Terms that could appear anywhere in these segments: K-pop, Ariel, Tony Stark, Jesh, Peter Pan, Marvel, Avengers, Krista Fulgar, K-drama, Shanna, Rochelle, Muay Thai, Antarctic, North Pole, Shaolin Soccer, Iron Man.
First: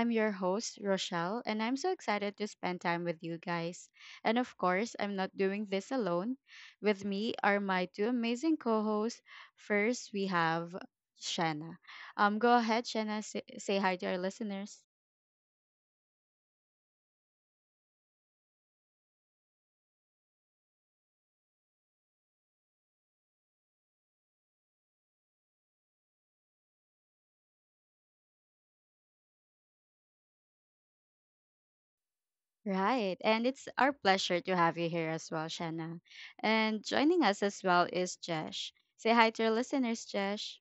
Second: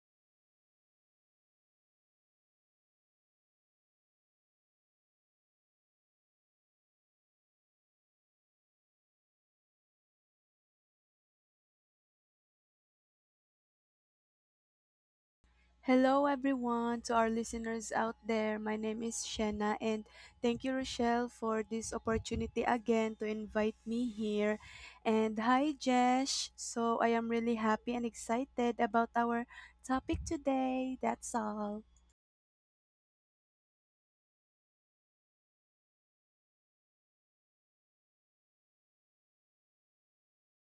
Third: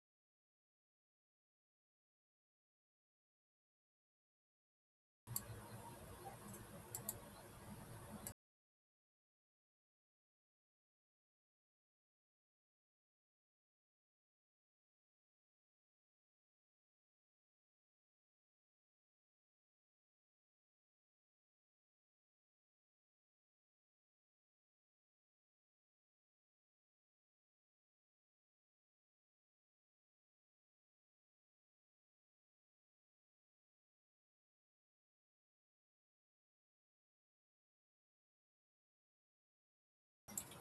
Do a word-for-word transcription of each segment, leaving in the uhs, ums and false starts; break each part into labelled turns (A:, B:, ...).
A: I'm your host, Rochelle, and I'm so excited to spend time with you guys. And of course, I'm not doing this alone. With me are my two amazing co hosts. First, we have Shanna. Um, go ahead, Shanna, say, say hi to our listeners.
B: Hello, everyone, to our listeners out there. My name is Shanna, and thank you, Rochelle, for this opportunity again to invite me here. And hi, Jesh. So, I am really happy and excited about our topic today. That's all.
A: Right, and it's our pleasure to have you here as well, Shanna. And joining us as well is Jesh. Say hi to our listeners, Jesh.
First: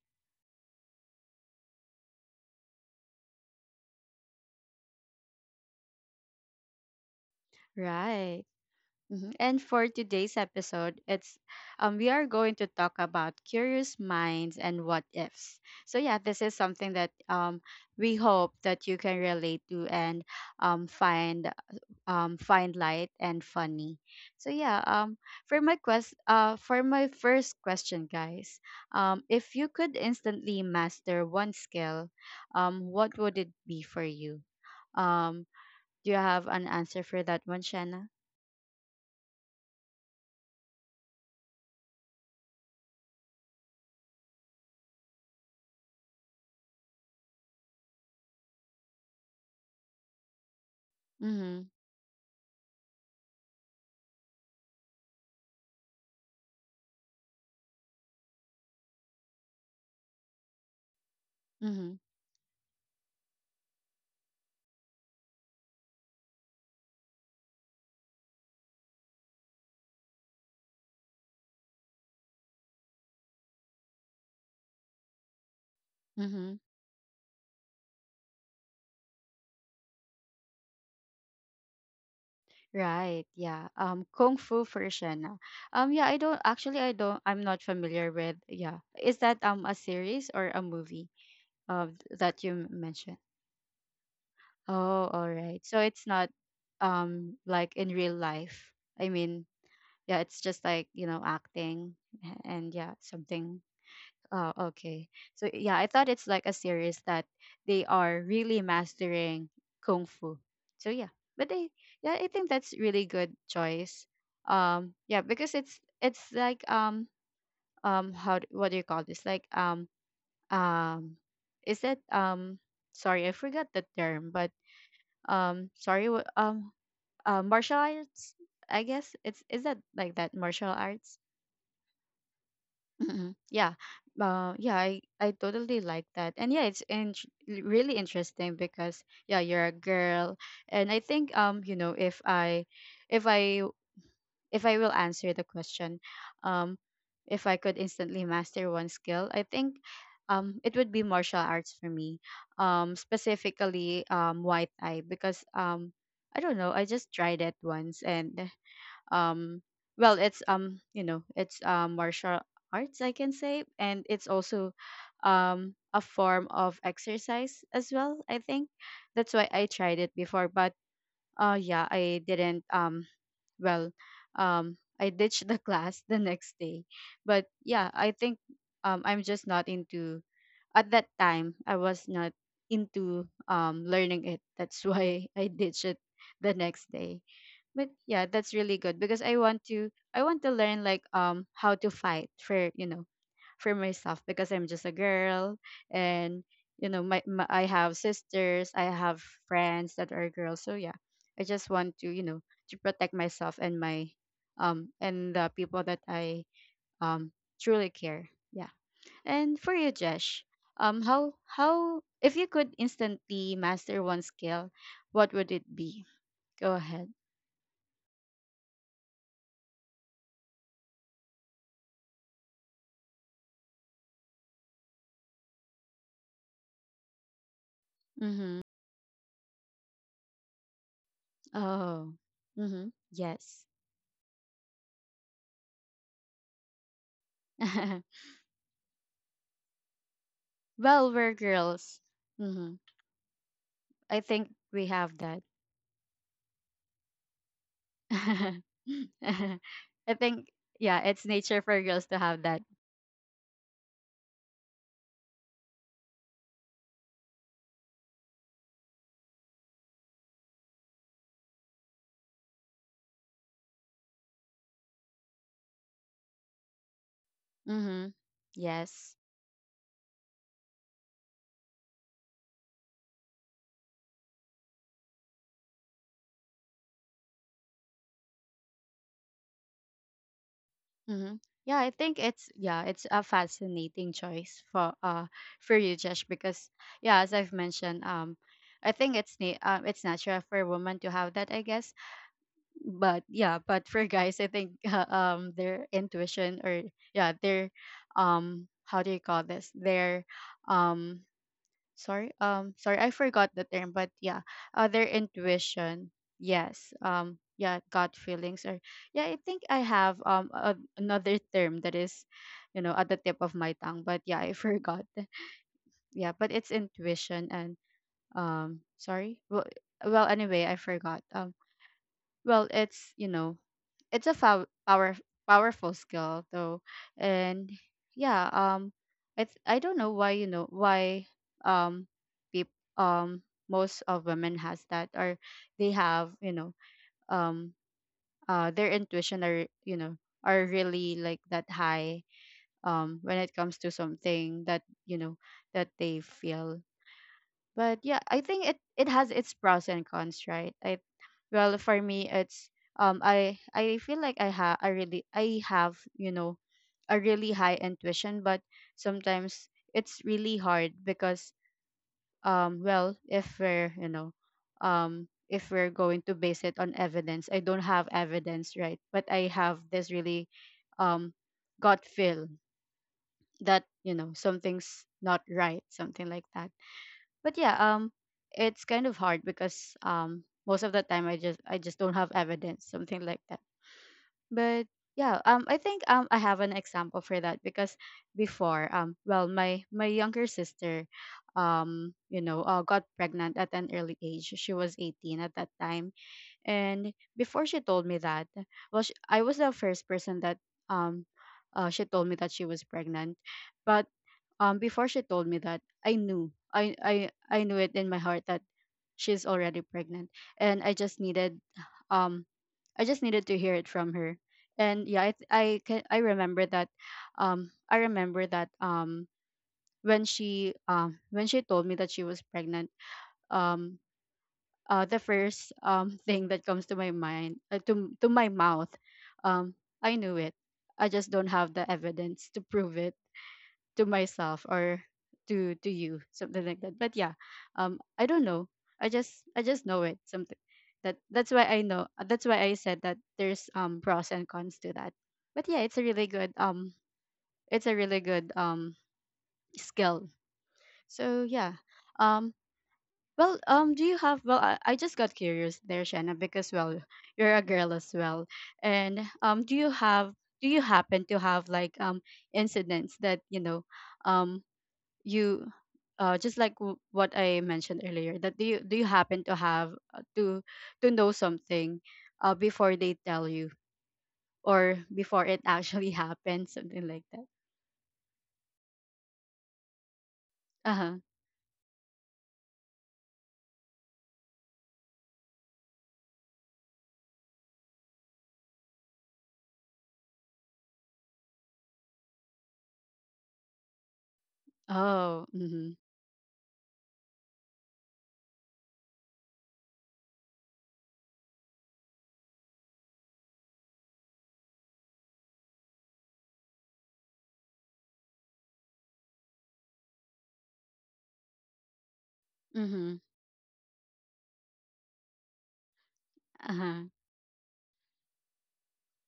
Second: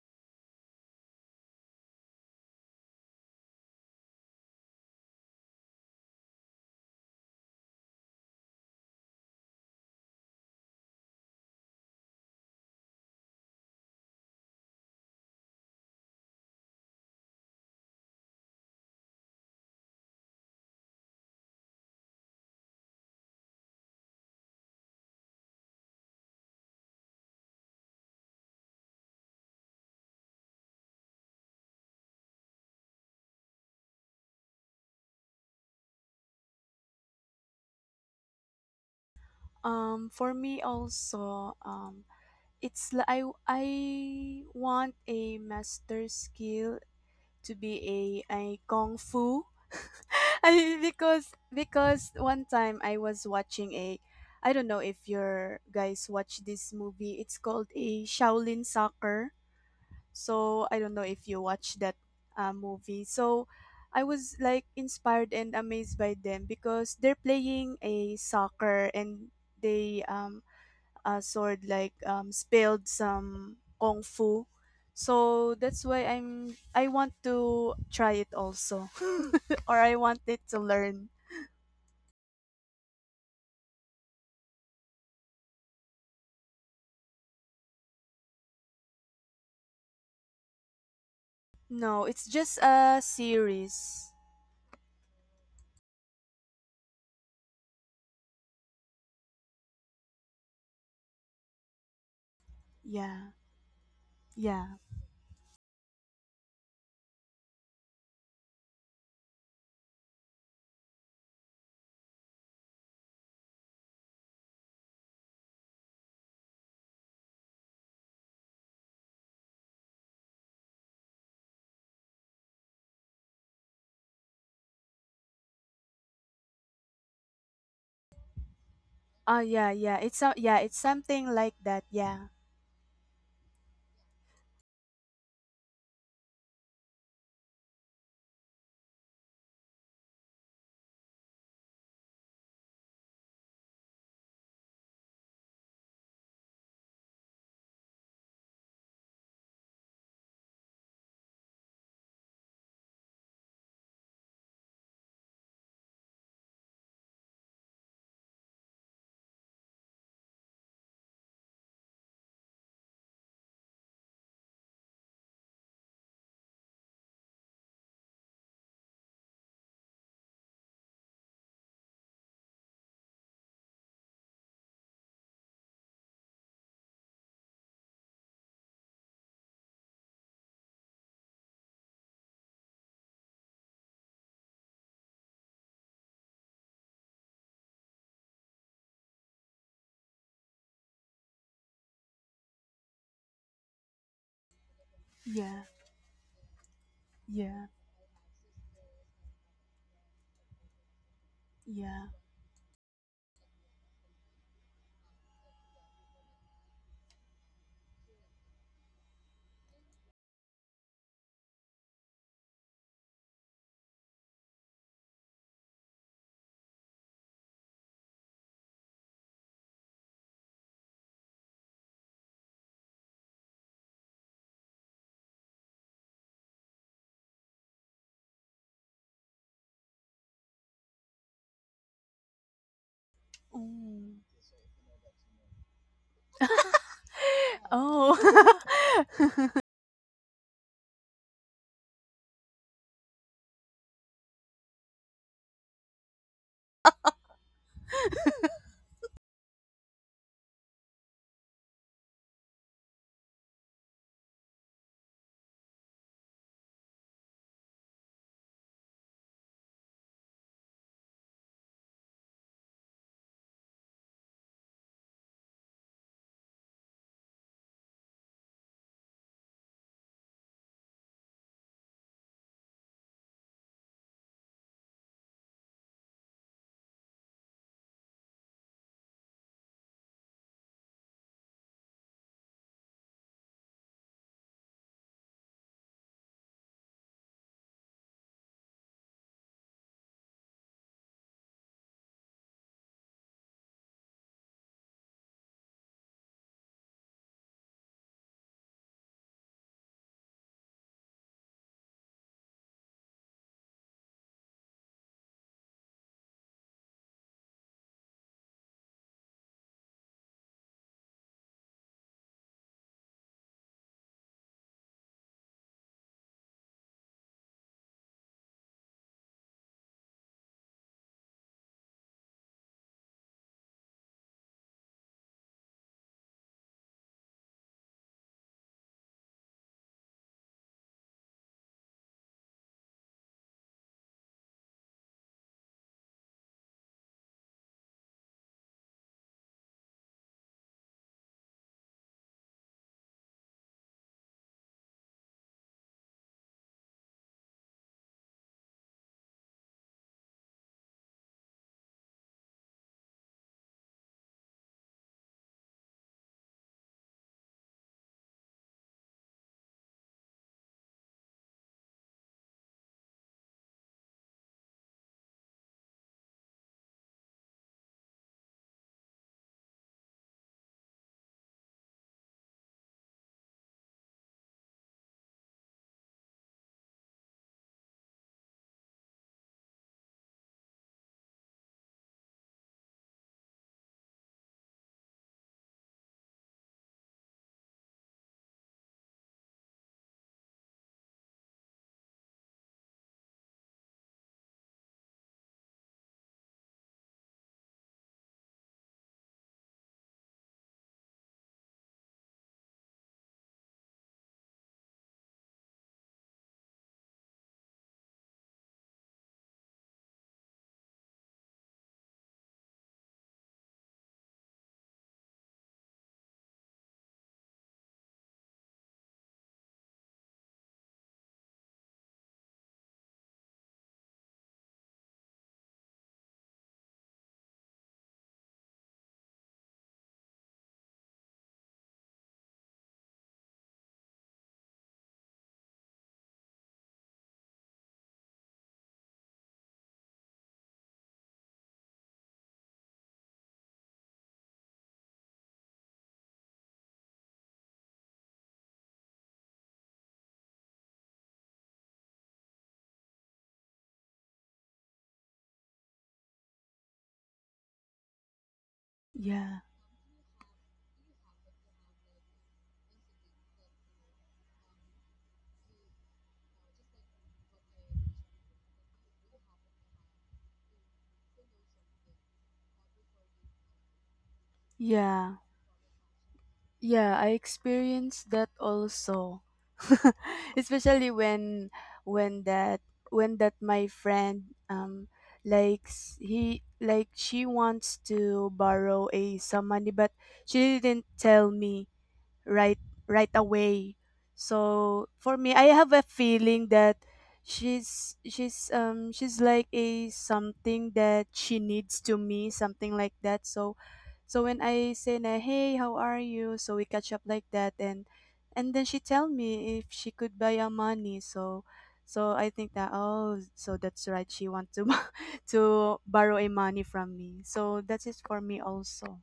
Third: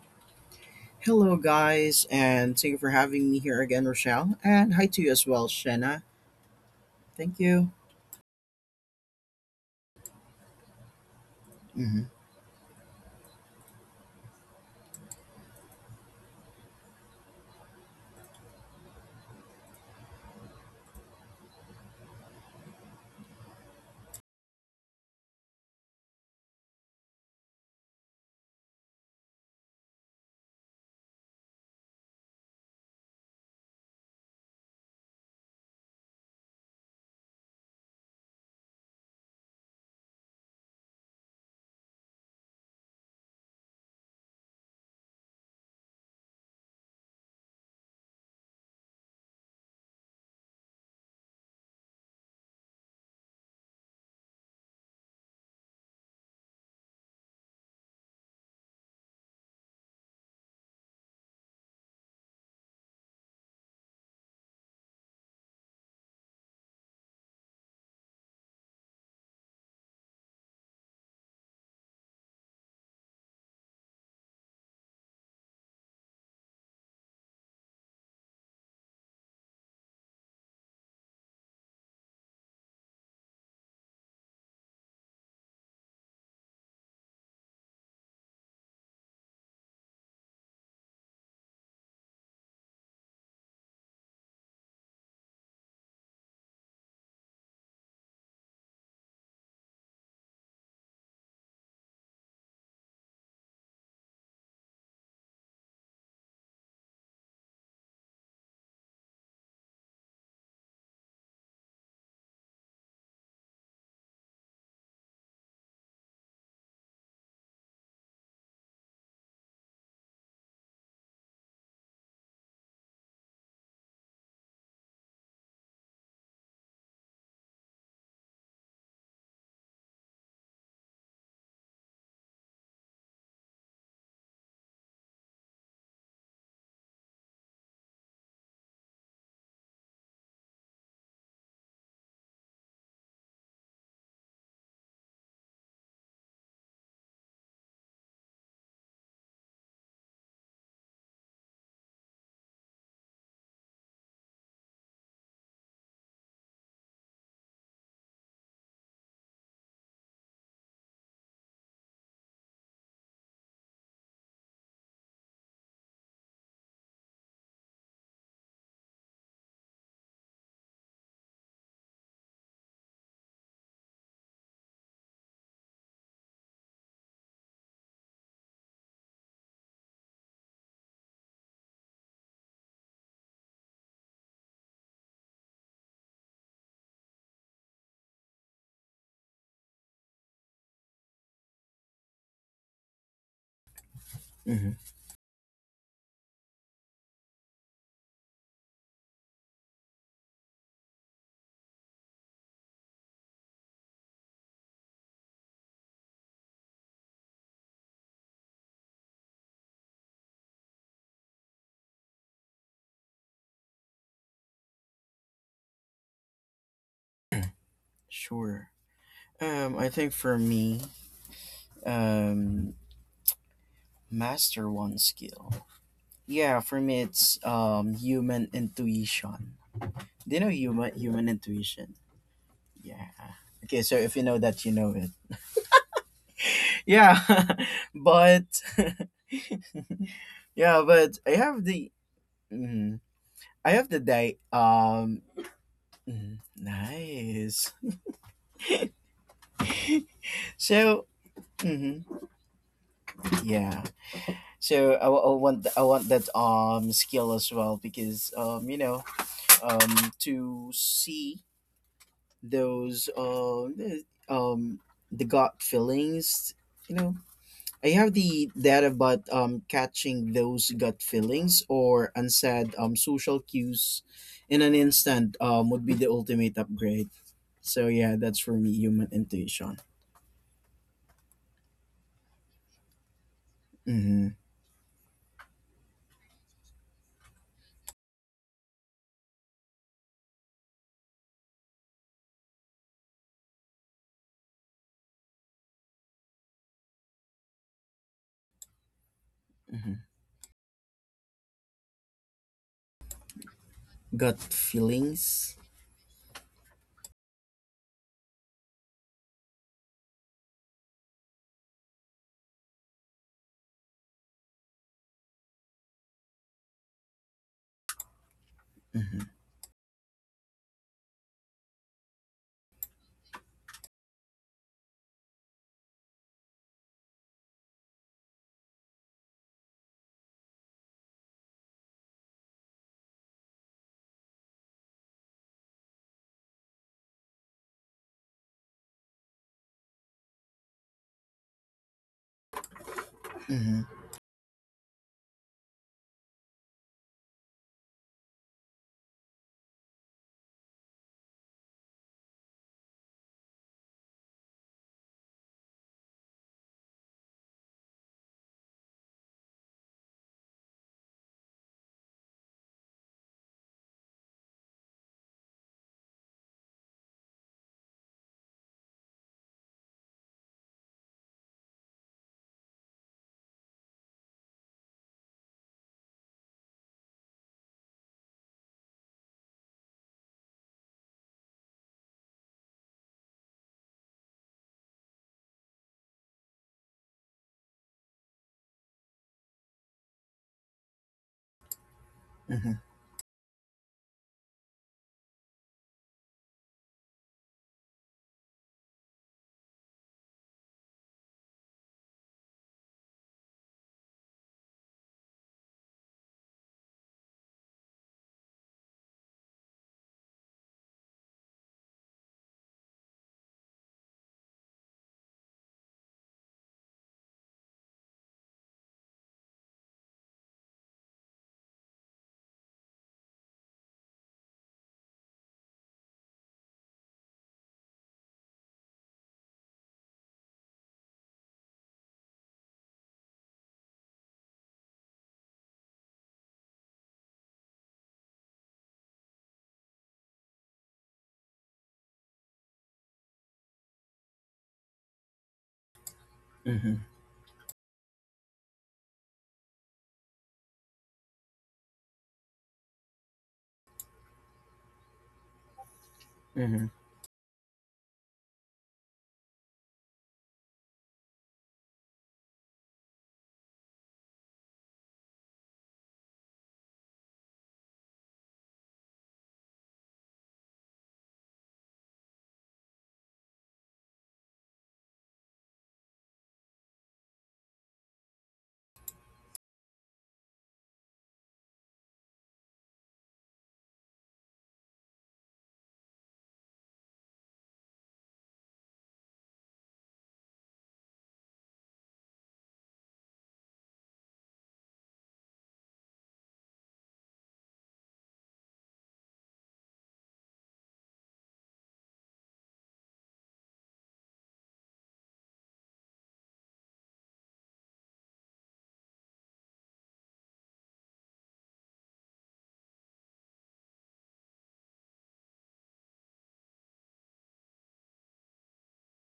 C: Hello, guys, and thank you for having me here again, Rochelle. And hi to you as well, Shanna. Thank you.
A: Right. Mhm. And for today's episode, it's um we
C: hmm
A: are going to talk about curious minds and what ifs. So yeah, this is something that um we hope that you can relate to and um find um find light and funny. So yeah, um for my quest uh for my first question, guys, um if you could instantly master one skill, um what would it be for you? Um do you have an answer for that one, Shanna?
B: Um, for me, also, um, it's li- I, I want a master skill to be a, a kung fu. I, because
A: Mhm.
B: because one time I was watching a— I don't know if your guys watch this movie. It's called a Shaolin Soccer. So I don't know if you watch that
A: Mhm.
B: uh, movie. So I was like inspired and amazed by them because they're playing a soccer and they um uh, sword like um, spilled some kung fu. So that's why
A: Mm-hmm.
B: I'm I want to try it also. Or I wanted to learn.
A: Right. Yeah. Um, Kung Fu version. Ah. Um, yeah, I don't actually I don't I'm not familiar with yeah. Is that um a series or a movie uh
B: No, it's
A: that you
B: just
A: m-
B: a
A: mentioned?
B: series.
A: Oh, all right. So it's not um like in real life. I mean, yeah, it's just like, you know, acting a- and yeah,
B: Yeah.
A: something. Oh,
B: Yeah.
A: okay. So yeah, I thought it's like a series that they are really mastering kung fu. So yeah, but they yeah, I think that's really good choice. Um, yeah, because it's it's like um um how d- what do you call this? Like um um is that um sorry I forgot the term, but um sorry wh- um uh, martial arts I guess
B: Oh
A: it's is
B: yeah,
A: that
B: yeah.
A: like
B: It's
A: that
B: a, yeah,
A: martial
B: it's
A: arts?
B: something like that. Yeah.
A: Mm-mm. Yeah. Uh, yeah, I, I totally like that. And yeah, it's in- really interesting because yeah, you're a girl. And I think um, you know, if I if I if I will answer the question, um, if I could instantly master one skill, I think um it would be martial arts for me. Um, specifically um Muay Thai because um I don't know, I just tried it once and um well it's um you know it's uh, martial arts I can say and it's also um a form of exercise as well I think that's why I tried it before but uh yeah I didn't um well um I ditched the class the next day but yeah I think um I'm just not into at that time I was not into um learning it that's why I ditched it the next day but yeah that's really good because i want to i want to learn like um how to fight for you know for myself because I'm
C: hmm
A: just a
B: Yeah.
A: girl and you know my, my
B: Yeah.
A: I have sisters I have friends that are girls so yeah I just
B: Yeah.
A: want to you know to protect myself and my um and the people that I um truly care yeah and for you jesh um how how if you could instantly master one skill what would it be go ahead.
C: Sure. Um, I think for me, um, master one skill. Yeah, for me, it's um human
A: Mm-hmm.
C: intuition. Do you know human human intuition?
A: Oh. Mm-hmm.
C: Yeah.
A: Yes.
C: Okay, so
B: Mm.
C: if you know that, you know it. Yeah,
B: Oh.
C: but yeah,
A: Well,
C: but I
A: we're
C: have the
A: girls. Mm-hmm.
C: mhm. I have the
A: I
C: day.
A: think we have
C: Um,
A: that.
C: mhm. Nice.
A: I think, yeah,
C: So
A: it's nature for girls
C: Mm-hmm.
A: to have that.
C: Yeah. So I, wa- I want th- I want that um skill as well because um you know um to see those um the- um the gut feelings you know. I
A: Mm-hmm.
C: have the data
A: Yes.
C: about um catching those gut feelings or unsaid um social cues in an instant um would be the ultimate upgrade. So yeah, that's for me human intuition.
A: Mm-hmm. Yeah, I think it's yeah, it's a fascinating
C: Mm-hmm.
A: choice for uh for you, Josh, because yeah, as I've mentioned, um, I think it's na- um, it's natural for a woman to have that, I guess, but yeah but for guys I think um their intuition or yeah their um how do you call this
C: Mm-hmm.
A: their um sorry um sorry I forgot the term but yeah
C: Gut
A: uh, their
C: feelings.
A: intuition yes um yeah gut feelings or yeah I think I have um a, another term that is you know at the tip of my tongue but yeah I forgot yeah but it's intuition and um
C: Mm-hmm.
A: sorry well well anyway I forgot um well it's you know it's a pow- power powerful skill though and yeah um i th- I don't know why you know why um peop- um most of women has that or they have you know um uh their intuition are you know are really like that high um when it comes
C: Mm-hmm.
A: to something that you know that they feel but yeah I think it it has its pros and cons right I well for me it's um i i feel like i ha I really I have you know a really high intuition but sometimes it's really hard because um well if we're you know um if we're going to base it on evidence I don't have evidence right but I have this really um gut feel that you know something's not right something like that but yeah um it's kind of hard because um most of the time i just i just don't have evidence something like that but yeah um I think um I have an example for that because before um well my my younger sister um you know
C: Mm-hmm.
A: uh, got pregnant at an early age she was eighteen at that time and before she told me that, well, she, I was the first person that um, uh, she told me that she was pregnant. But um, before she told me that, I knew, I, I, I knew it in my heart that she's already pregnant, and I just needed, um, I just needed to hear it from her. And yeah, I, th- I can, I remember that, um, I remember that um, when she, um, when she told me that she was pregnant, um uh, the first um, thing that comes to my mind, uh, to to my mouth, um, I knew it. I just don't have the evidence to prove it to myself or to to you, something like that. But yeah, um, I don't know. I just I just know it. Something that that's why I know. That's why I said that there's um pros and cons to that. But yeah, it's a really good um,
C: Mm-hmm,
A: it's a really good um skill. So yeah, um, well, um, do you have? Well, I, I just got curious there, Shanna, because
C: mm-hmm,
A: well, you're a girl as well, and
B: Yeah.
A: um, do you have? Do you happen to have like um incidents that you know, um, you, uh, just like w- what I mentioned earlier, that do you do you happen to have uh, to to know something, uh, before they tell you or
B: Yeah.
A: before it actually happens, something
B: Yeah,
A: like
B: I
A: that.
B: experienced that also.
A: Uh
B: Especially
A: huh.
B: when when that when that my friend um likes— he like she wants to borrow a some money, but she didn't tell me right right away. So for
A: Oh.
B: me, I
A: Mm-hmm.
B: have a feeling that she's she's um she's like a something that she needs to me, something like that. So so when I say na, hey, how are you? So we catch up like that, and and then she tell me if she could buy a money. So so I think that
A: Mm-hmm.
B: oh so that's right, she want to to borrow a
A: Uh
B: money
A: huh.
B: from me. So that is for me also.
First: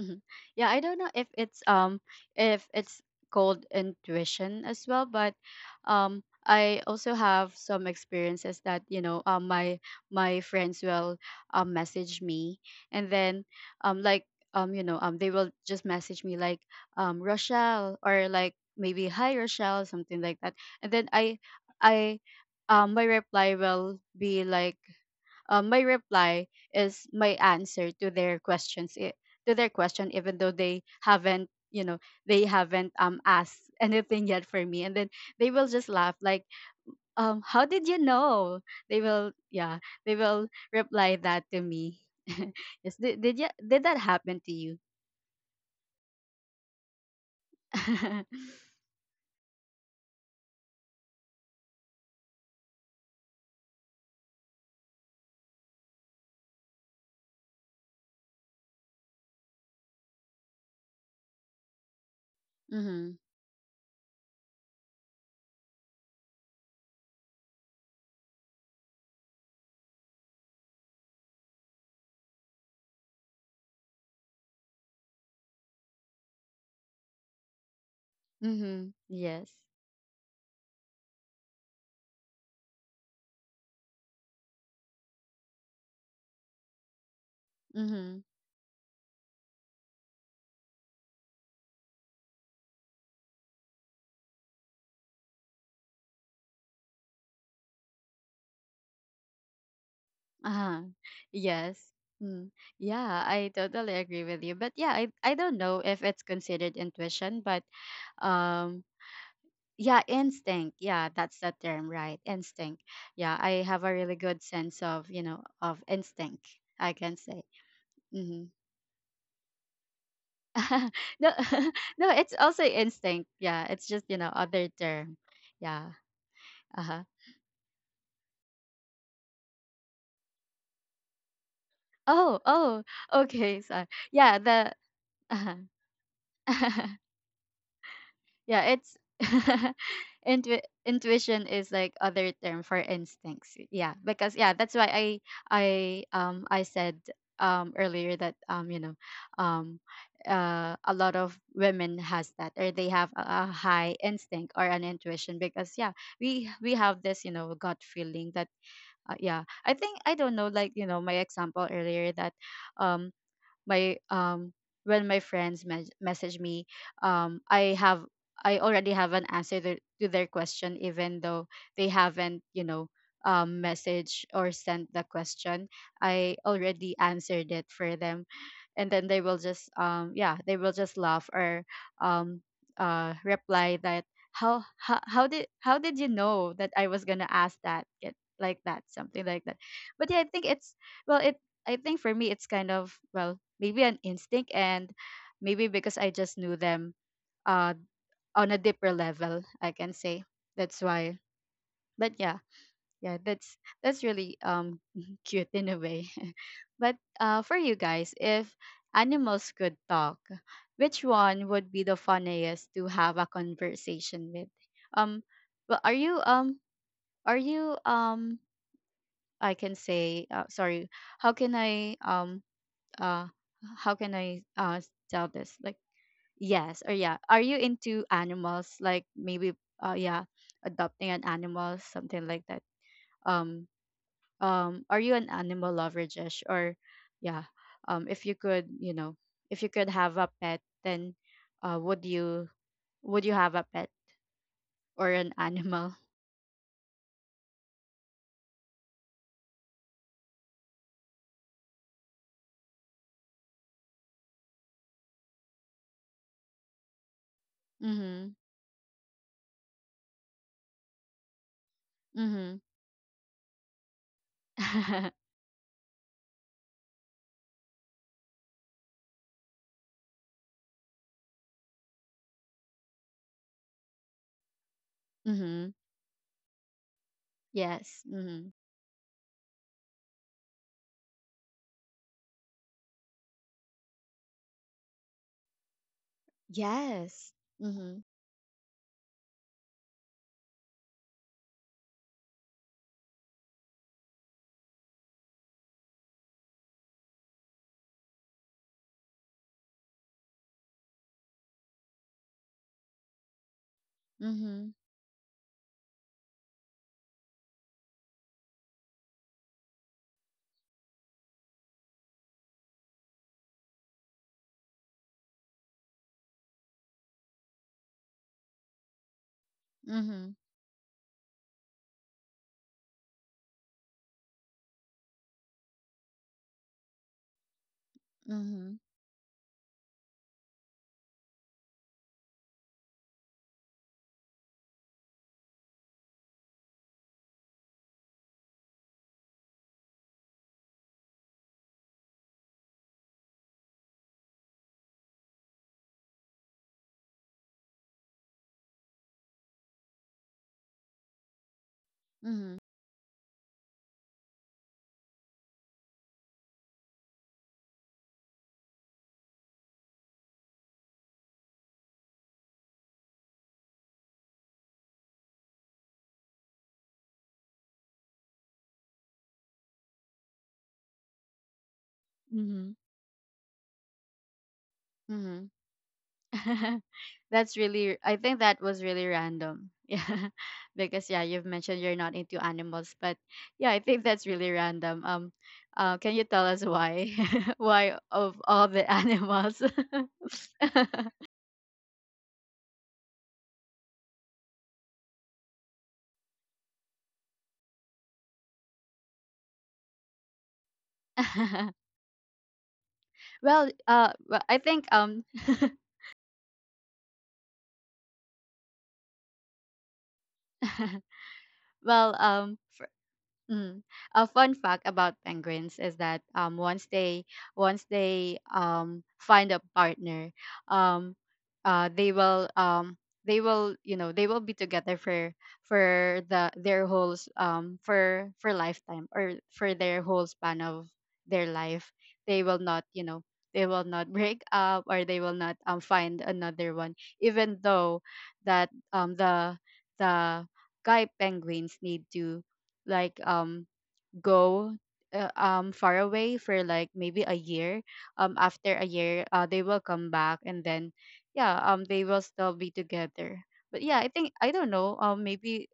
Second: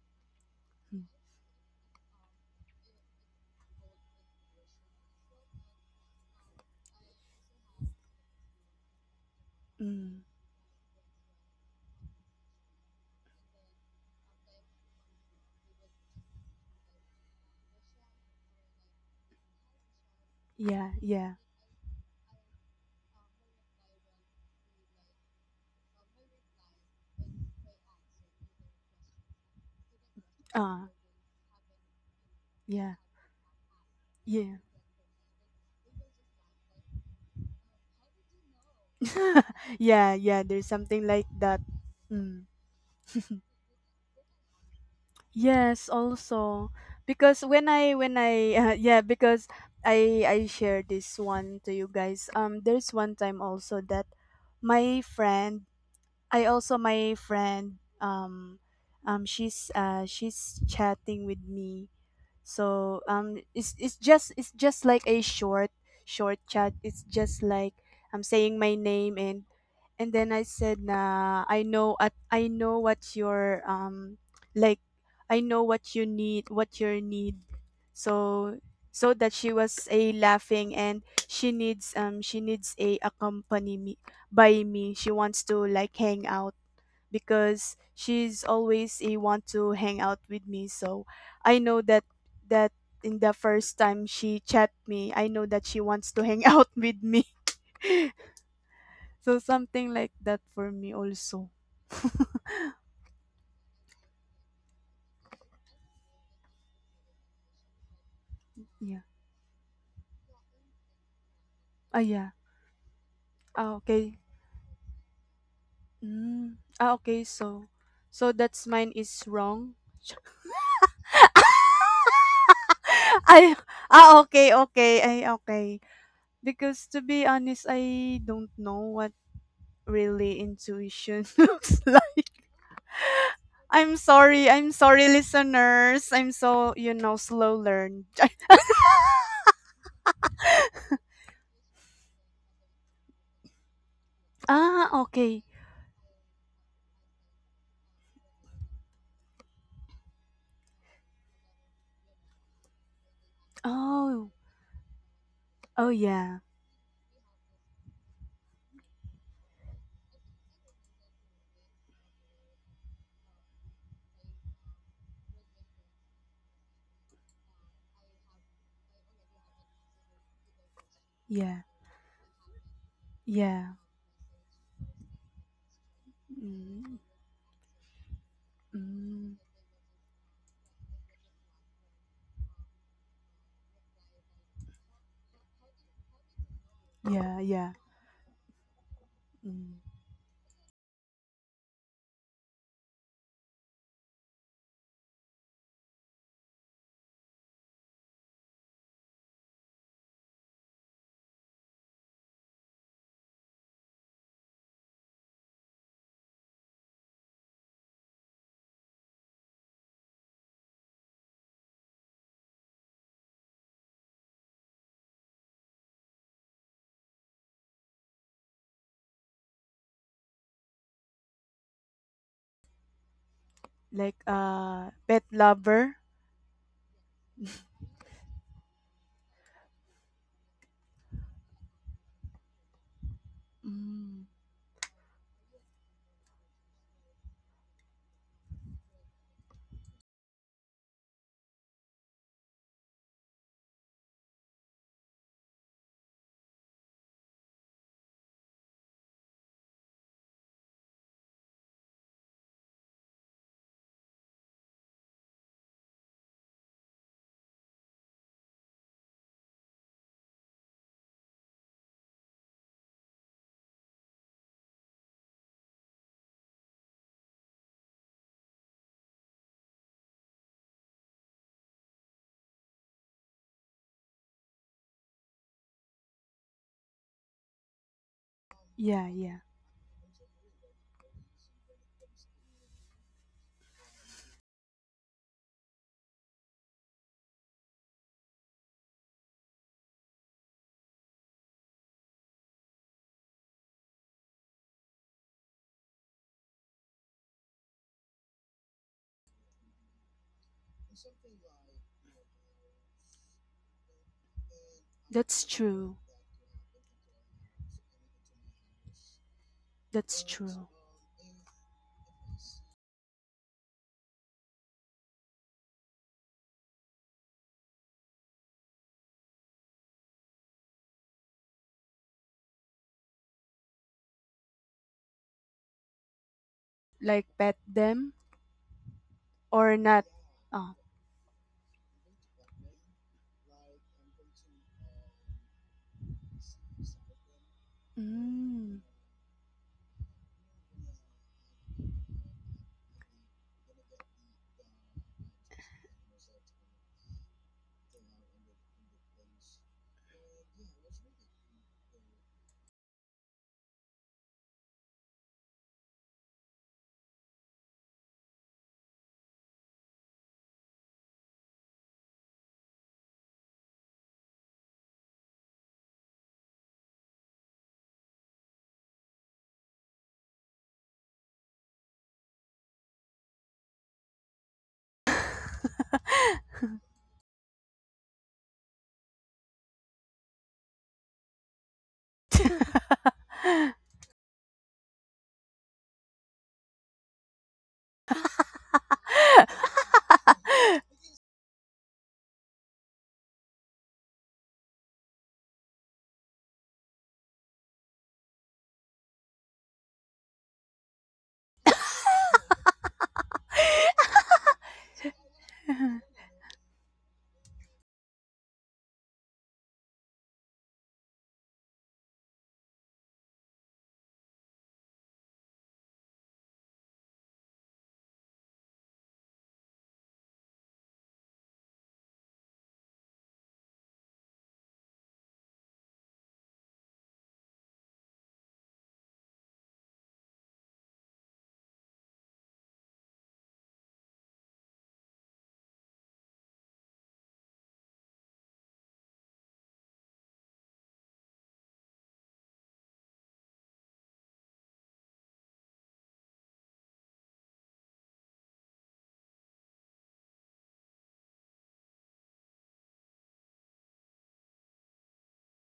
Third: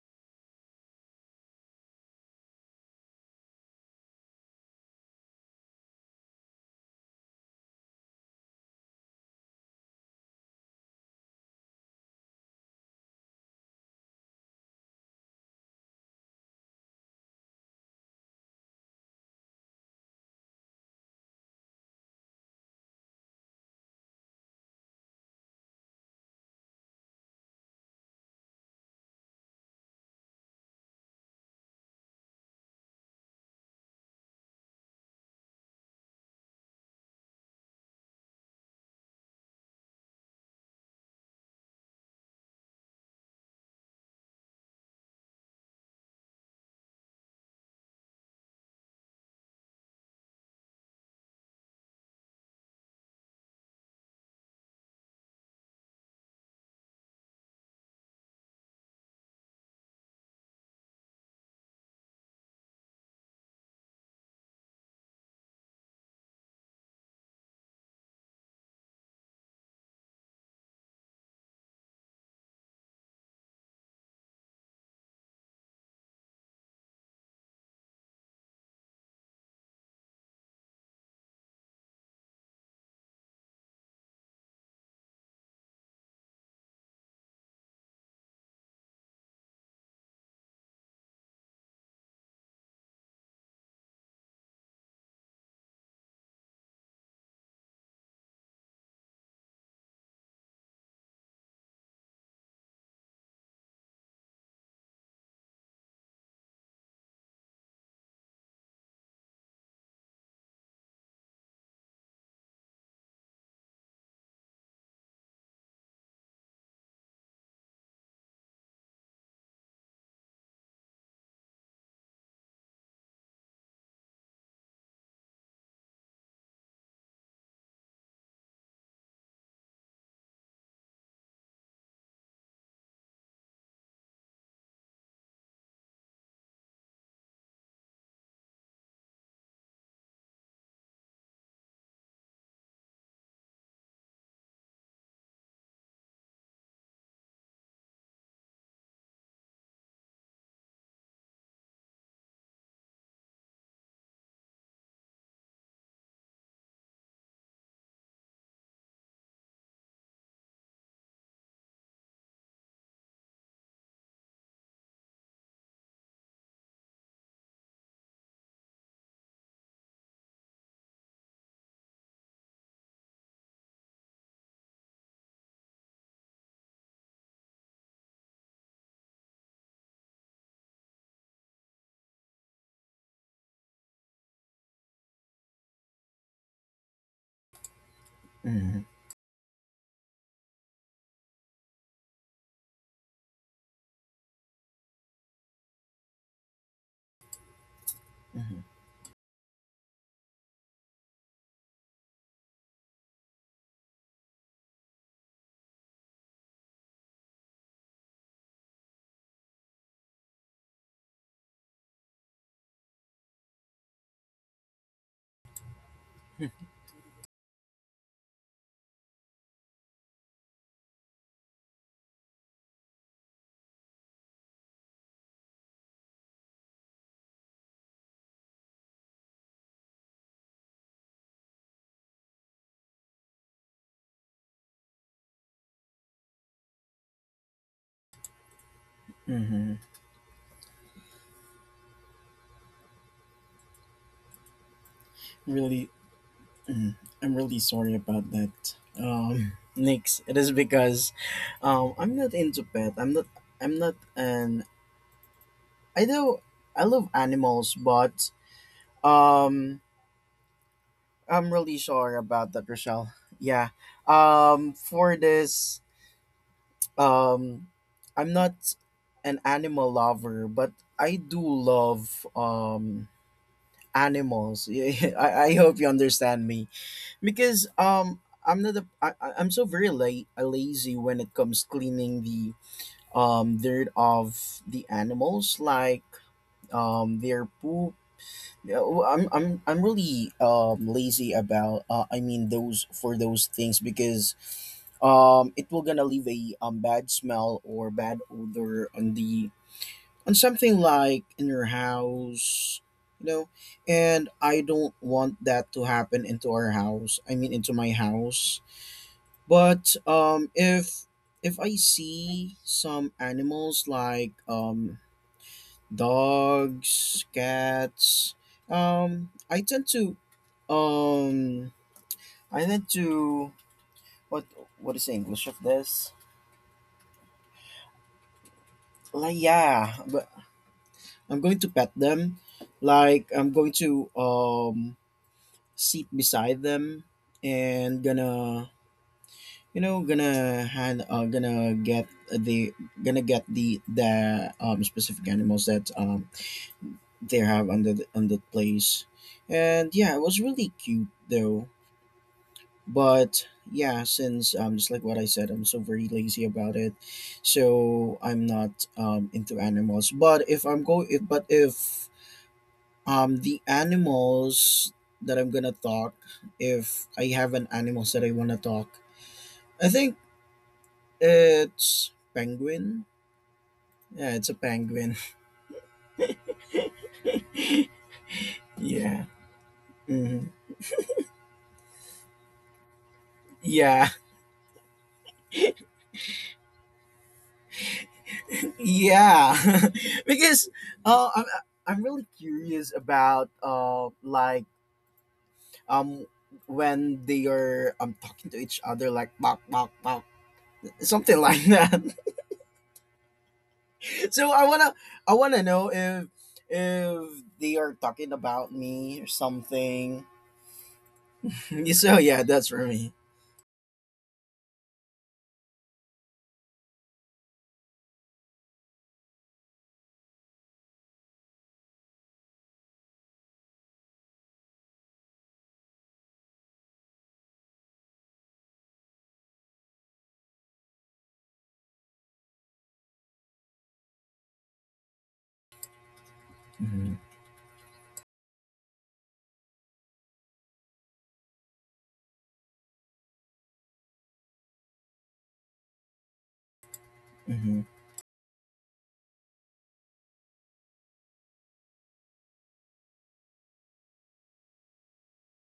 A: Mhm. Yeah, I don't
B: Mm.
A: know if it's um if it's called intuition as well, but um I also have some experiences that you know um my
B: Mm.
A: my friends will um message me and then um like um you know um they will just message me like um Rochelle or like maybe hi Rochelle something like that
B: Yeah,
A: and then
B: yeah.
A: I I um my reply will be like um, my reply is my answer to their questions i- to their question even though
B: Uh,
A: they haven't you know they haven't
B: yeah.
A: um asked anything yet
B: Yeah.
A: for me and then they will just laugh like um how did you know they will yeah
B: Yeah,
A: they
B: yeah,
A: will
B: there's something
A: reply
B: like
A: that
B: that.
A: to me.
B: Mm.
A: Yes, did, did you did that happen to you?
B: Yes, also because when I when I uh, yeah, because I I share this one to you guys. Um there's one time also that my friend, I also my friend um um she's uh she's chatting with me, so
A: Mm-hmm.
B: um it's it's just it's just like a short short chat. It's just like I'm saying my name, and and then I said nah, I know— at I know what your um like I know what you need, what your need. So
A: Mm-hmm.
B: so that she
A: Yes.
B: was a laughing, and she needs um she needs a accompany me by me. She wants to like hang out because
A: Mm-hmm.
B: she's always a want to hang out with me. So I know that that in the first time she chat me, I know that she wants to hang out with me. So something like that for
A: Uh-huh.
B: me also.
A: Yes. Mm. Yeah, I totally agree with you. But yeah, I I don't know if it's considered intuition, but um
B: Yeah.
A: yeah, instinct. Yeah, that's the term,
B: Ah,
A: right?
B: yeah.
A: Instinct. Yeah, I
B: Ah,
A: have a
B: okay.
A: really good sense of, you know, of instinct,
B: Mm. Ah,
A: I can
B: okay,
A: say.
B: so so
A: Mm-hmm.
B: that's mine is wrong.
A: No, no, it's also instinct.
B: I—
A: Yeah, it's just,
B: ah,
A: you know,
B: okay,
A: other
B: okay,
A: term.
B: I, okay,
A: Yeah.
B: because to
A: Uh-huh.
B: be honest, i don't know what really intuition looks like.
A: Oh, oh, okay. So,
B: I'm
A: yeah,
B: sorry. I'm
A: the
B: sorry,
A: uh-huh.
B: listeners. I'm so, you know, slow learned.
A: Yeah, it's intu- intuition is like other term for instincts. Yeah, because yeah, that's
B: Ah,
A: why I
B: okay.
A: I um I said um earlier that um you know um uh a lot of women has that, or they have a, a high
B: Oh,
A: instinct or an intuition, because
B: oh,
A: yeah,
B: yeah.
A: we we have this, you know, gut feeling that uh, yeah. I think I don't know, like, you know, my example earlier that um my um when my friends mes- message me, um i have I already have an answer to, to their question, even though
B: Yeah.
A: they haven't, you know, um
B: Yeah.
A: message or sent the question, I already
B: Mm,
A: answered it for them. And then they
B: mm,
A: will just um yeah, they will just laugh or um uh reply that how how, how did how did you know that I was gonna
B: yeah,
A: ask
B: yeah.
A: that Get- like
C: mm-hmm,
A: that, something like that.
B: Mm.
A: But yeah, I think it's, well it I think for me it's kind of, well, maybe an instinct, and maybe because I just knew them uh on
C: mm-hmm,
A: a deeper level, I can say. That's why. But yeah, yeah, that's that's really um cute in a way. But uh for you guys, if animals could talk, which one would be the funniest to have a conversation with? Um well are you um are you um I can say uh, sorry how can I um uh how can
B: Like,
A: i uh
B: uh, pet
A: tell this, like,
B: lover.
A: yes or yeah, are you into animals, like, maybe, uh yeah, adopting an animal, something like that? um
B: Mm,
A: um are you an animal lover, Jesh? Or yeah, um if you could, you know, if you
C: mm-hmm.
A: could have a pet, then uh would you, would you have a pet or an
C: Really,
A: animal?
C: mm, I'm really sorry about that. Um, Nix, it is because, um, I'm not into pet. I'm not. I'm not an. I know I love animals, but
A: Mm-hmm.
C: um, I'm really sorry about
A: Mm-hmm.
C: that, Rochelle. Yeah. Um, for this, um, I'm not an animal lover, but I do love um animals. I I
A: Mm-hmm.
C: hope you understand me because
A: Yes.
C: um
A: Mm-hmm.
C: I'm not a,
B: yeah,
C: I, I-
B: yeah.
C: I'm so very la- uh, lazy when it comes cleaning the um dirt of the animals like um
A: Yes.
C: their poop.
A: Mm-hmm.
C: Yeah, w- I'm I'm I'm really um lazy about uh, I mean those for those things because um it will gonna leave a um bad smell or bad odor on the on something like in your house you know, and I
A: Mm-hmm.
C: don't want
B: That's
C: that to
B: true.
C: happen into our house, I mean into my house. But
B: That's
C: um,
B: true.
C: if if I see some animals like um, dogs, cats, um, I tend to
A: Mm-hmm.
C: um, I tend to what what is the English of this?
B: Like, pet them
A: Mm-hmm.
C: Like
B: or
C: yeah,
B: not.
C: but
B: Oh.
C: I'm going to pet them. Like I'm going to um, sit beside them and gonna
B: Mm.
C: you know gonna hand uh, gonna get the gonna get the the um specific animals that um they have on the on the place, and yeah, it was really cute though.
A: Hmm.
C: But yeah, since um just like what I said, I'm so very lazy about it, so I'm not um into animals. But if I'm go if but if um the animals that I'm gonna talk, if I have an animals that I want to talk, I think it's
A: Mhm.
C: penguin. Yeah, it's a penguin.
A: Mhm. That's really, I think, that was really
C: Yeah.
A: random. Yeah.
C: hmm
A: Because yeah, you've mentioned you're not into animals, but yeah, I think
C: Yeah.
A: that's really random. Um uh, can you tell us why? Why of all the
C: yeah.
A: animals?
C: Because uh, I'm I'm really curious about uh like um when they are um talking to each other like bok bok bok, something like that.
A: Well, uh well,
C: So
A: I
C: I
A: think
C: wanna,
A: um
C: I wanna know if if they are talking about me or something.
A: well,
C: So yeah,
A: um
C: that's for me.
A: mm. A fun fact about penguins is that um once they, once they um find a partner, um uh they will um they will, you know, they will be together for for the their whole s- um for for lifetime or for their whole span of their life. They will not, you know, they will not break up, or they will not um find another one,
C: hmm
A: even though that um the the guy penguins need to, like, um go, uh, um far away for, like, maybe a year.
C: hmm
A: Um after a year, uh they will come back, and then yeah, um they will still be together. But yeah, I think, I don't know, um maybe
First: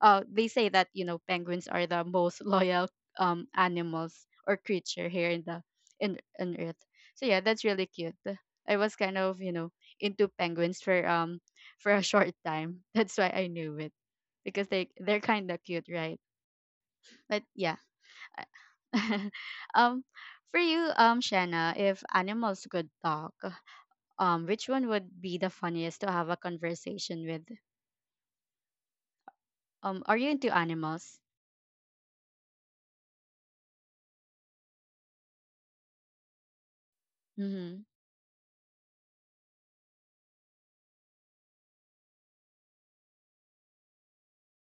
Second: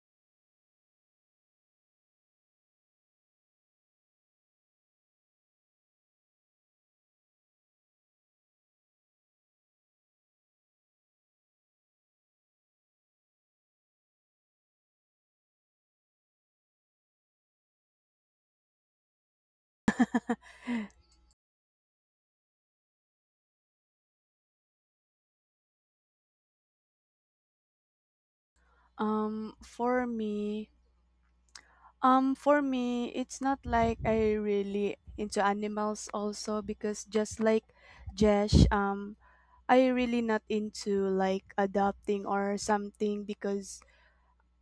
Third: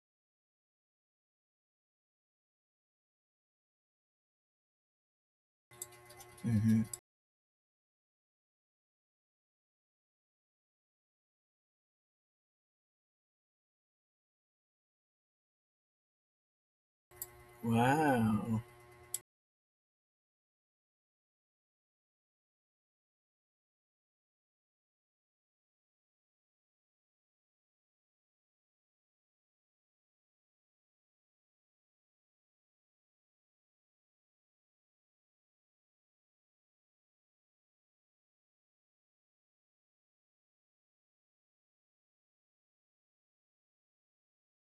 A: uh they say that, you know, penguins are the most loyal um animals or creature here in the, in on earth.
C: hmm
A: So yeah, that's really cute. I was kind of, you know, into penguins for um for a short time that's why I knew it, because they they're kind of cute, right? But yeah,
C: Wow.
A: um, for you, um, Shanna, if animals could talk, um, which one would be the funniest to have a conversation with?
B: um,
A: Um,
B: for
A: are you into
B: me,
A: animals?
B: Um, for me, it's not like I really into animals also, because just like
A: Mm-hmm.
B: Jesh, um, I really not into like adopting or something because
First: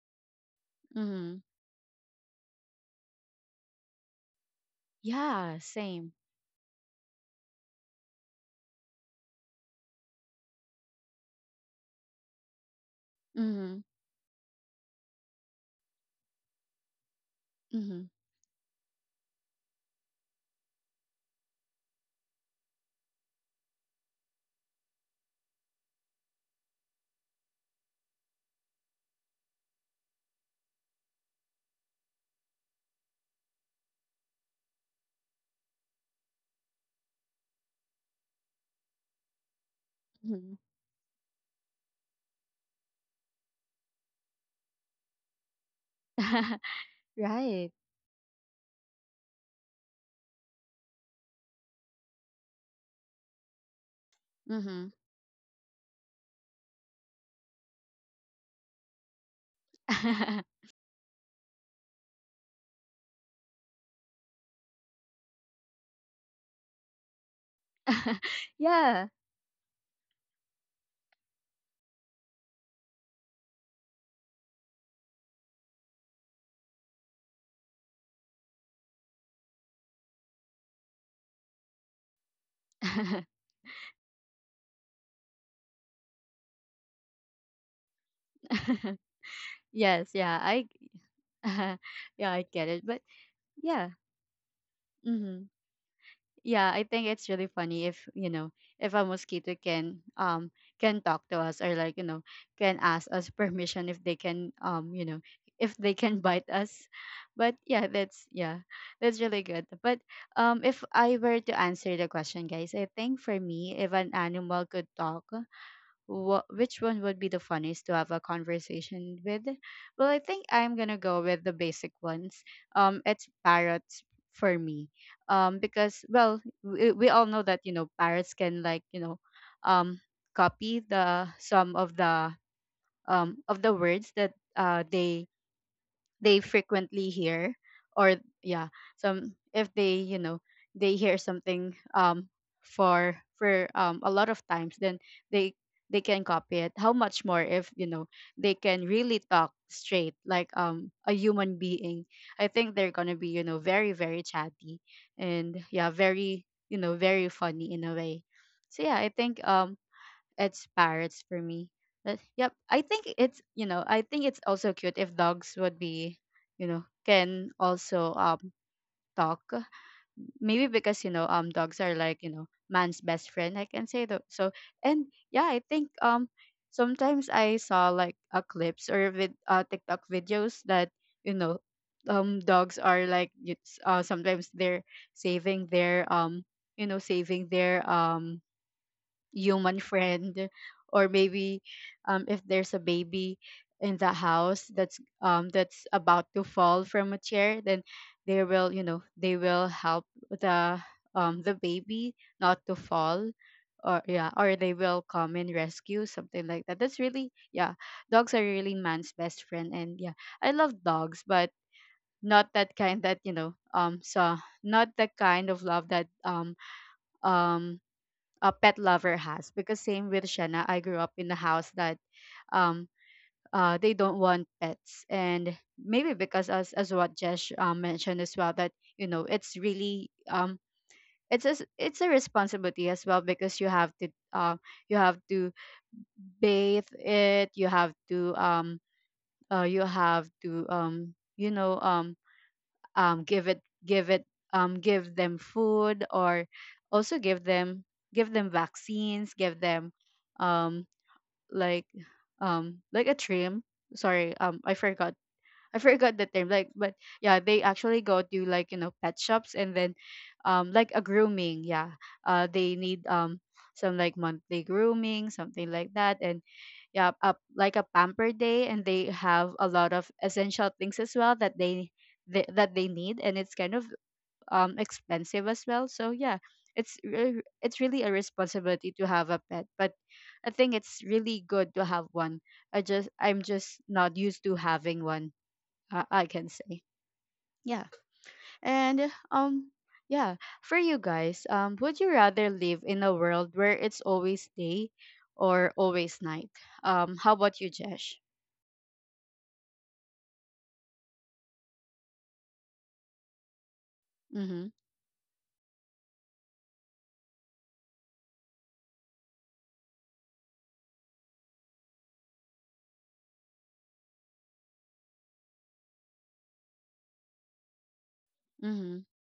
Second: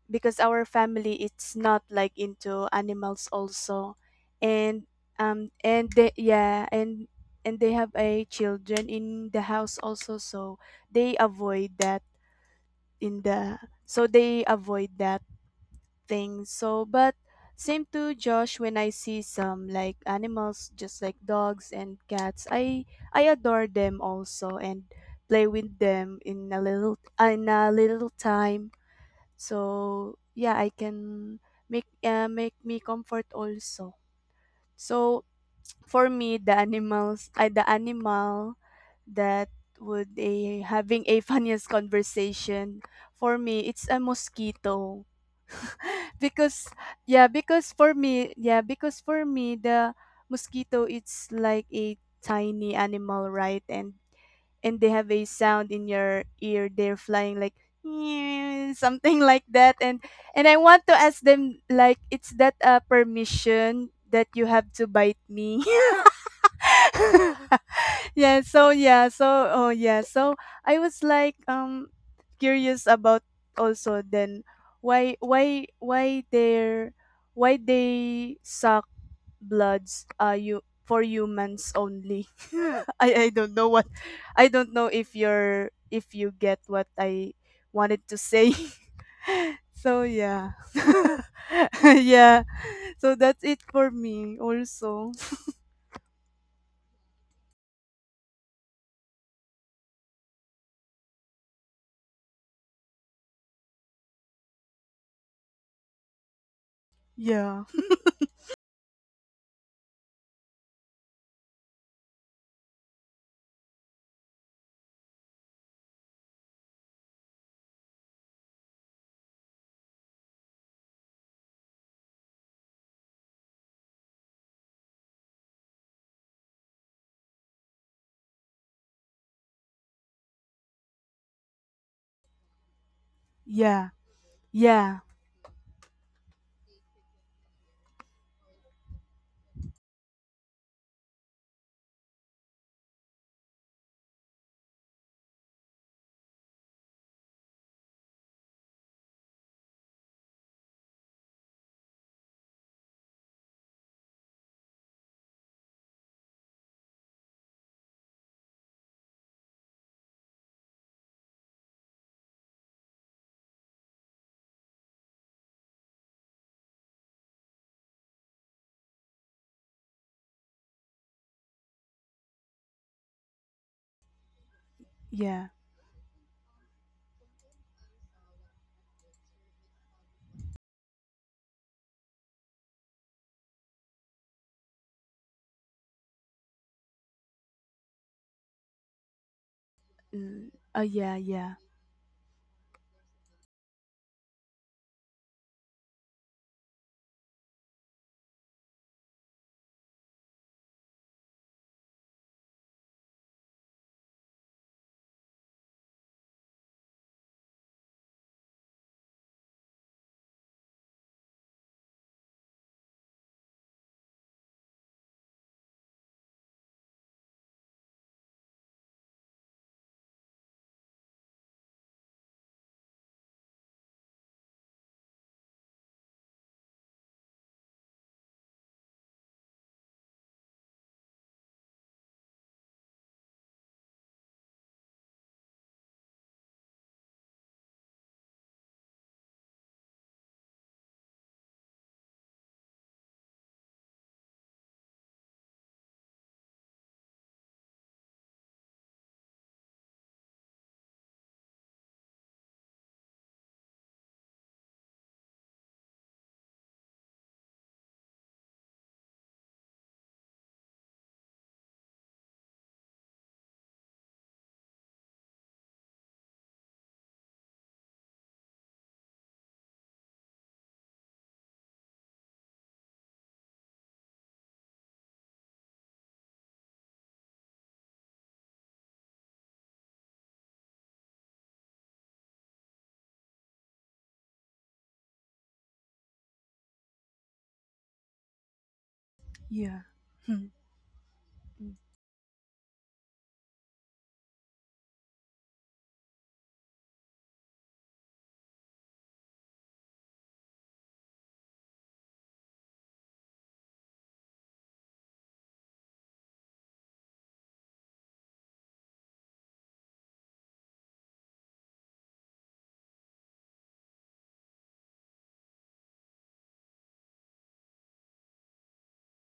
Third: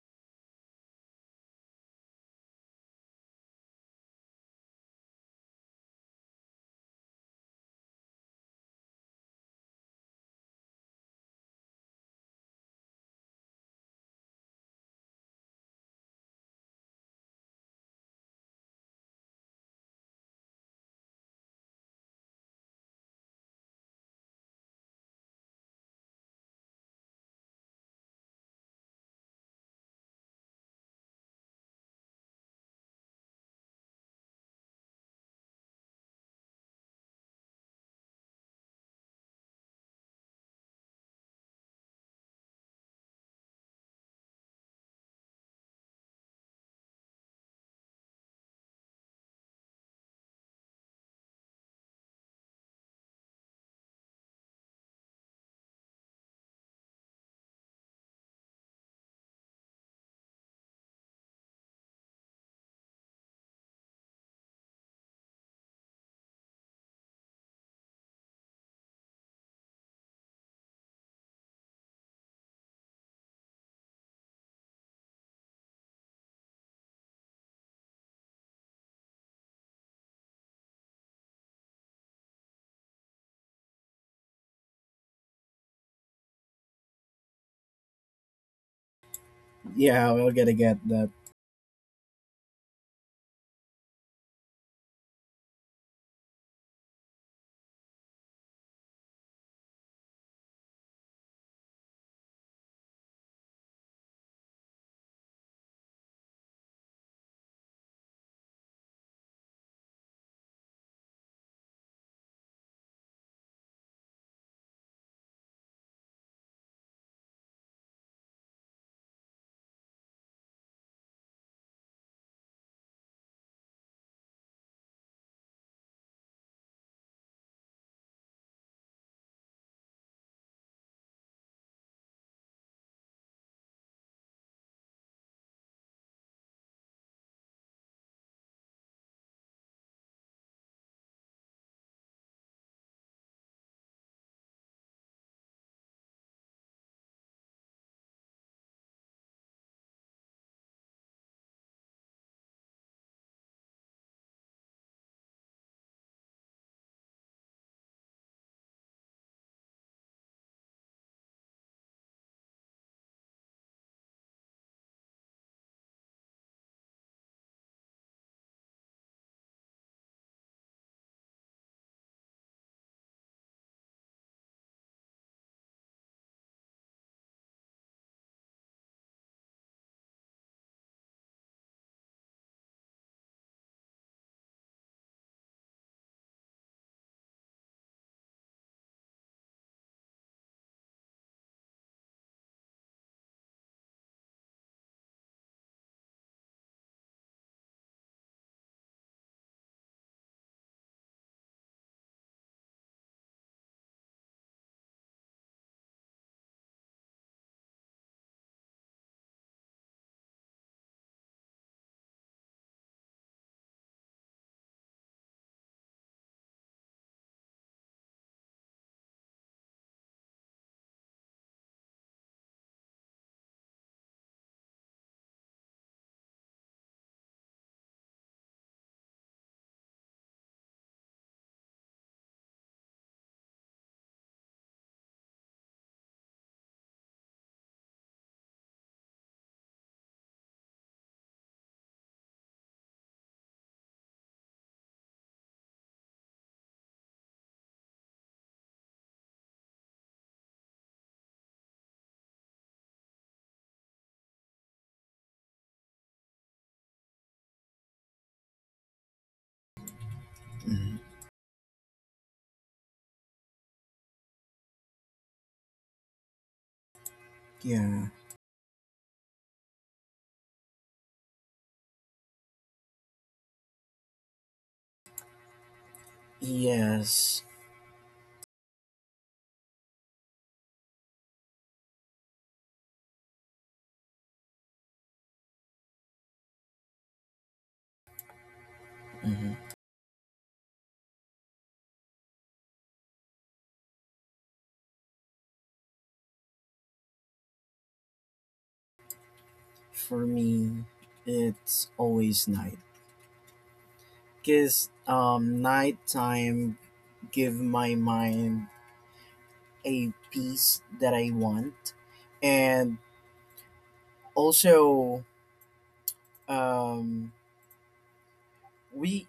B: because our family
A: Mm-hmm.
B: it's not like into animals also, and um
A: Yeah,
B: and
A: same.
B: they— yeah, and and they have a children in the house also, so they avoid that in the—
A: Mm-hmm.
B: so they avoid that things. So, but same
A: Mm-hmm.
B: to Josh, when I see some like animals just like dogs and cats, I I adore them also and play with them in a little— in a little time. So, yeah, I can make— uh, make me comfort also. So, for me the animals— I— the animal that would
A: Mm-hmm.
B: a having a funniest conversation for me, it's a mosquito. Because yeah, because
A: Right.
B: for me— yeah, because for me the mosquito, it's like a tiny animal, right? and and
A: Mm-hmm.
B: they have a sound in your ear. They're flying like something like that. and and I want to ask them, like, it's that a permission that you have to bite me? Yeah, so yeah,
A: Yeah.
B: so oh yeah, so I was like um curious about also then, why why why they're— why they suck bloods, uh, you for humans only. I— I don't know what— I don't know if you're— if you get what I wanted to say. So
C: Yeah,
A: Yes.
C: we're
A: Yeah.
B: yeah.
C: gonna
A: I.
C: get that.
A: Yeah,
B: Yeah,
A: I get it. But
B: so that's it for
A: yeah.
B: me also.
A: Mm-hmm. Yeah, I think it's really funny if, you know, if a mosquito can um can talk to us, or, like, you know, can ask us permission if they can, um, you know, if they can bite us. But
B: Yeah,
A: yeah, that's yeah, that's really good. But um, if I were to answer the question, guys, I think for me, if an animal could talk, what, which one would be the funniest to have a conversation with? Well, I think I'm gonna go with the basic ones. Um, it's parrots for me. Um, because, well, we, we all know that, you know, parrots can, like, you know, um, copy the, some of the um of the
B: yeah,
A: words that uh
B: yeah,
A: they they frequently hear, or yeah, some, if they, you know, they hear something, um for for um a lot of times, then they they can copy it. How much more if, you know, they can really talk straight, like, um, a human being? I think they're gonna be, you know, very, very chatty, and yeah, very, you know, very funny in a way. So yeah, I think um it's parrots for me. But yep, I think it's, you know, I think it's also cute if dogs would be, you know, can also um talk. Maybe because, you know, um, dogs are, like, you know, man's best friend, I can say, though. So, and
B: yeah.
A: yeah, I think um sometimes I saw, like, a clips or with, uh, TikTok videos that, you know, um, dogs are, like, it's, uh, sometimes they're saving their um you know, saving their um human
B: Mm,
A: friend,
B: uh,
A: or
B: yeah, yeah,
A: maybe, um, if there's a baby in the house that's, um, that's about to fall from a chair, then they will, you know, they will help the um, the baby not to fall, or yeah, or they will come and rescue, something like that. That's really, yeah, dogs are really man's best friend. And yeah, I love dogs, but not that kind that, you know, um, so not the kind of love that um um a pet lover has. Because same with Shanna, I grew up in a house that um uh they don't want pets. And maybe because, as as what Jesh, um, mentioned as well, that, you know, it's really um it's a, s- it's a responsibility as well, because you have to, uh, you have to bathe it, you have to um uh, you have to, um, you know, um um give it, give it, um give them food, or also give them, give them vaccines, give them, um like, um like a trim, sorry, um I forgot, I forgot the term, like, but yeah, they actually go to, like, you know, pet shops, and then, um like
C: Mhm.
A: a grooming, yeah, uh they need, um some, like, monthly grooming, something like that. And yeah, up, like, a
C: Yeah.
A: pamper day, and they have a lot of essential things as well, that they, they that they need, and it's kind of um expensive as well. So yeah, it's re-
C: Yes.
A: it's really a responsibility to have a pet, but I think it's really good to have one. I just, I'm just not used to having one. Uh, I can say. Yeah, and
C: Mhm.
A: um
B: yeah.
A: yeah,
B: Hmm.
A: for you guys,
B: Mm.
A: um, would you rather live in a world where it's always day or always night? Um, how about you, Jesh?
C: For me, it's always night.
A: Mhm.
C: Cause um, nighttime give my mind a peace that I want, and also um,
A: Mhm.
C: we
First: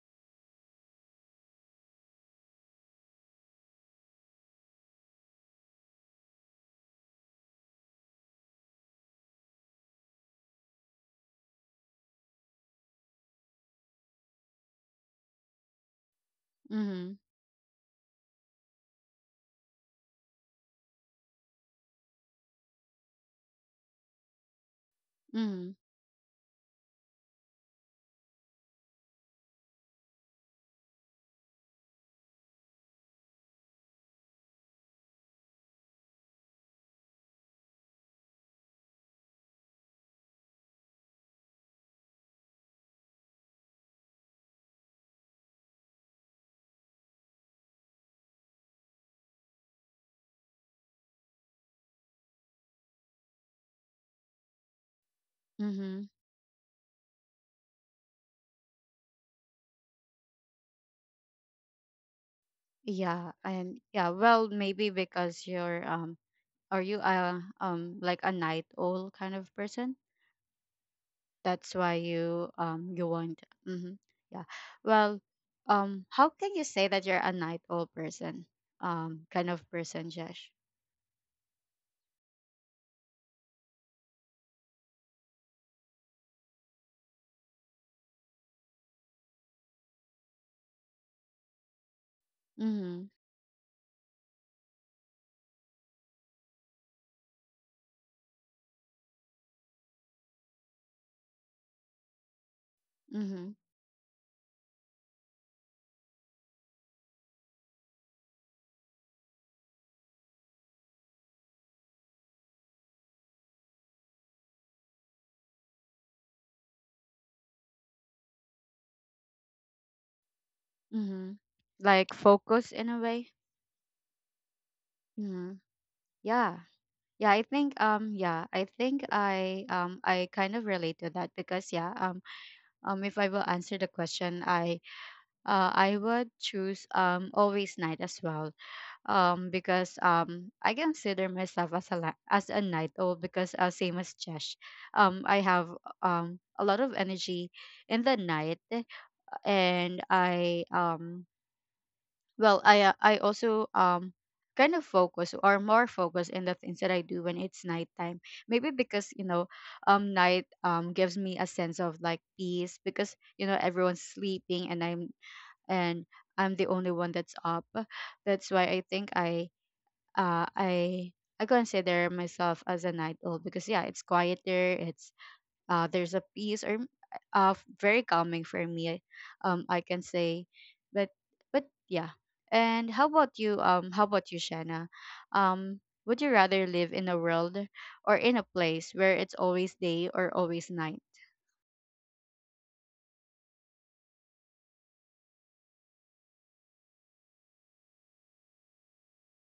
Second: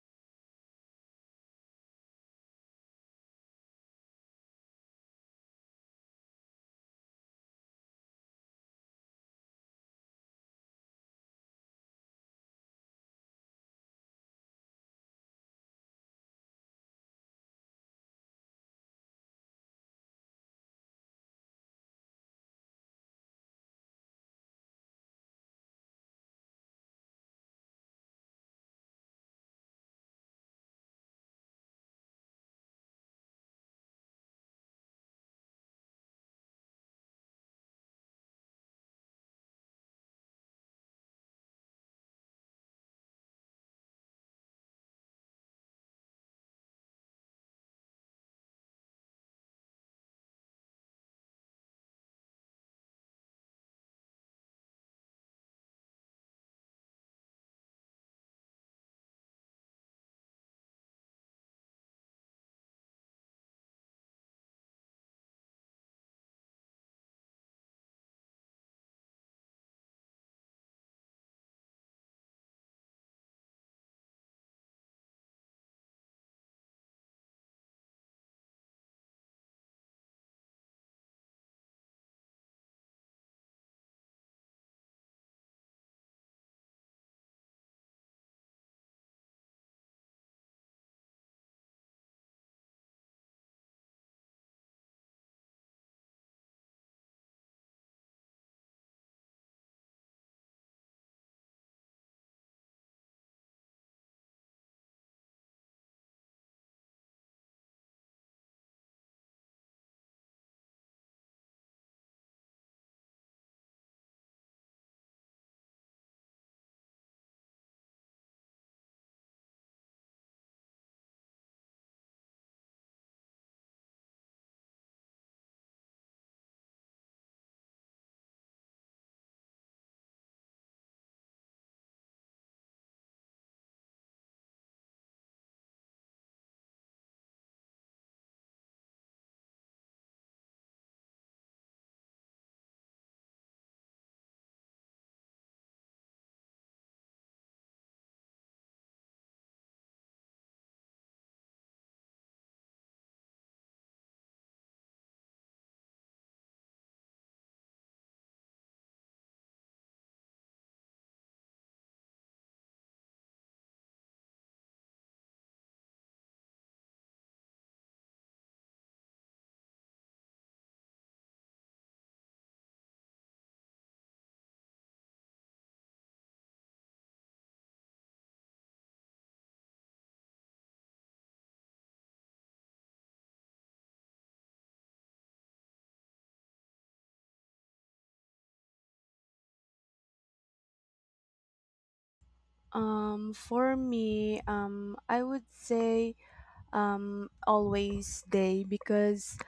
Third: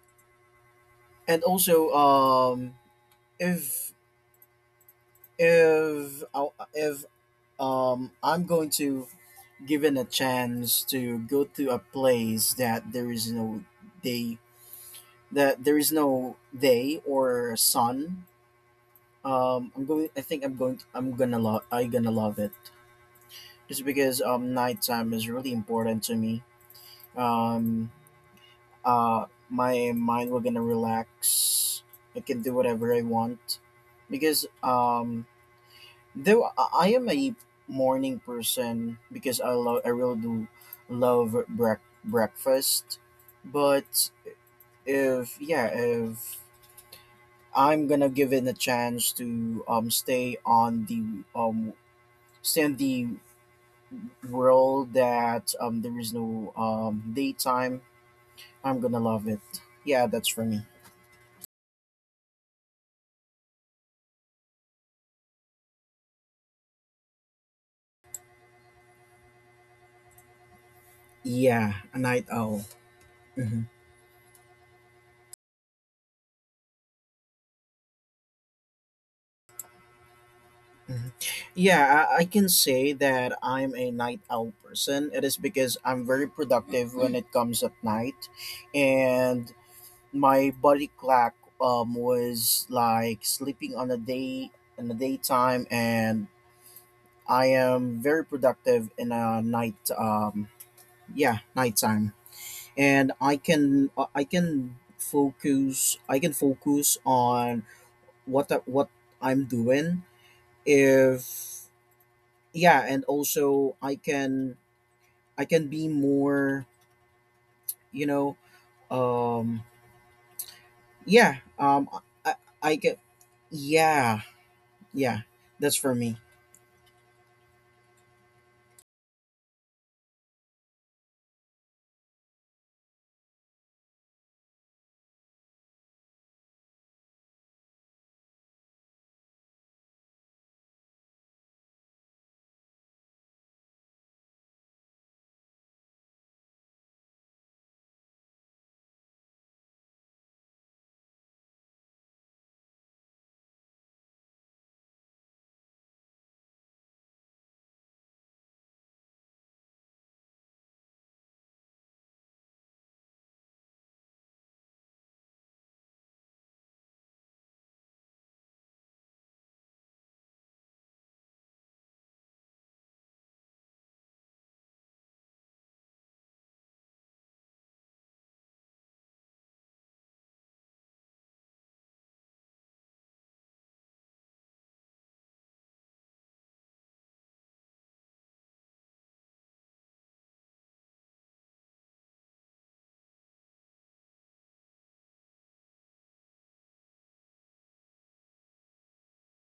C: and also um, if if I if um, I'm going to given a chance to go to a place that there is no day, that there is no day
A: Mhm.
C: or sun. Um, I'm going. I think I'm going. To, I'm gonna love. I am gonna love it just because um nighttime is really
A: Mhm.
C: important to me. Um, uh, my mind will gonna relax. I can do whatever I want because um though I I am a morning person because I love. I really do love brec- breakfast, but if yeah if I'm gonna give it a chance to um stay on the um stay in the world that um there
A: Mhm.
C: is no um daytime. I'm gonna love it. Yeah, that's for me.
A: Yeah, and yeah, well, maybe because you're um, are you a um, like a night owl kind of person?
C: Yeah,
A: That's why
C: a night
A: you
C: owl.
A: um, you want.
C: hmm
A: Mm-hmm. Yeah. Well, um, how can you say that you're a night owl person? Um, kind of person, Josh.
C: hmm Yeah, I, I can say that I'm a night owl person. It is because I'm very productive when it comes at night, and my body clock um was
A: Mm-hmm.
C: like sleeping on the day in the daytime, and I am very productive in a night um yeah nighttime. And I
A: Mm-hmm.
C: can uh, I can focus, I can focus on what the, what I'm doing if yeah, and also I can I can be more you know um
A: Mm-hmm.
C: yeah um
A: Like
C: I,
A: focus
C: I
A: in
C: can
A: a way.
C: yeah yeah,
A: Mm-hmm.
C: that's for me.
A: Yeah. Yeah, I think, um, yeah, I think I um I kind of relate to that, because yeah, um, um, if I will answer the question, I uh I would choose, um, always night as well, um, because, um, I consider myself as a la- as a night owl, because uh, same as Josh, um, I have um a lot of energy in the night. And I, um, well, I, uh, I also um kind of focus, or more focus in the things that I do when it's nighttime. Maybe because, you know, um, night, um, gives me a sense of, like, peace, because, you know, everyone's sleeping, and I'm and I'm the only one that's up. That's why I think I uh, I I consider myself as a night owl, because yeah, it's quieter. It's, uh, there's a peace, or uh, very calming for me. Um, I can say, but but yeah. And how about you? Um, how about you, Shanna? Um, would you rather live in a world, or in a place where it's always day or always night?
B: Um, for me, um, I would say um, always day, because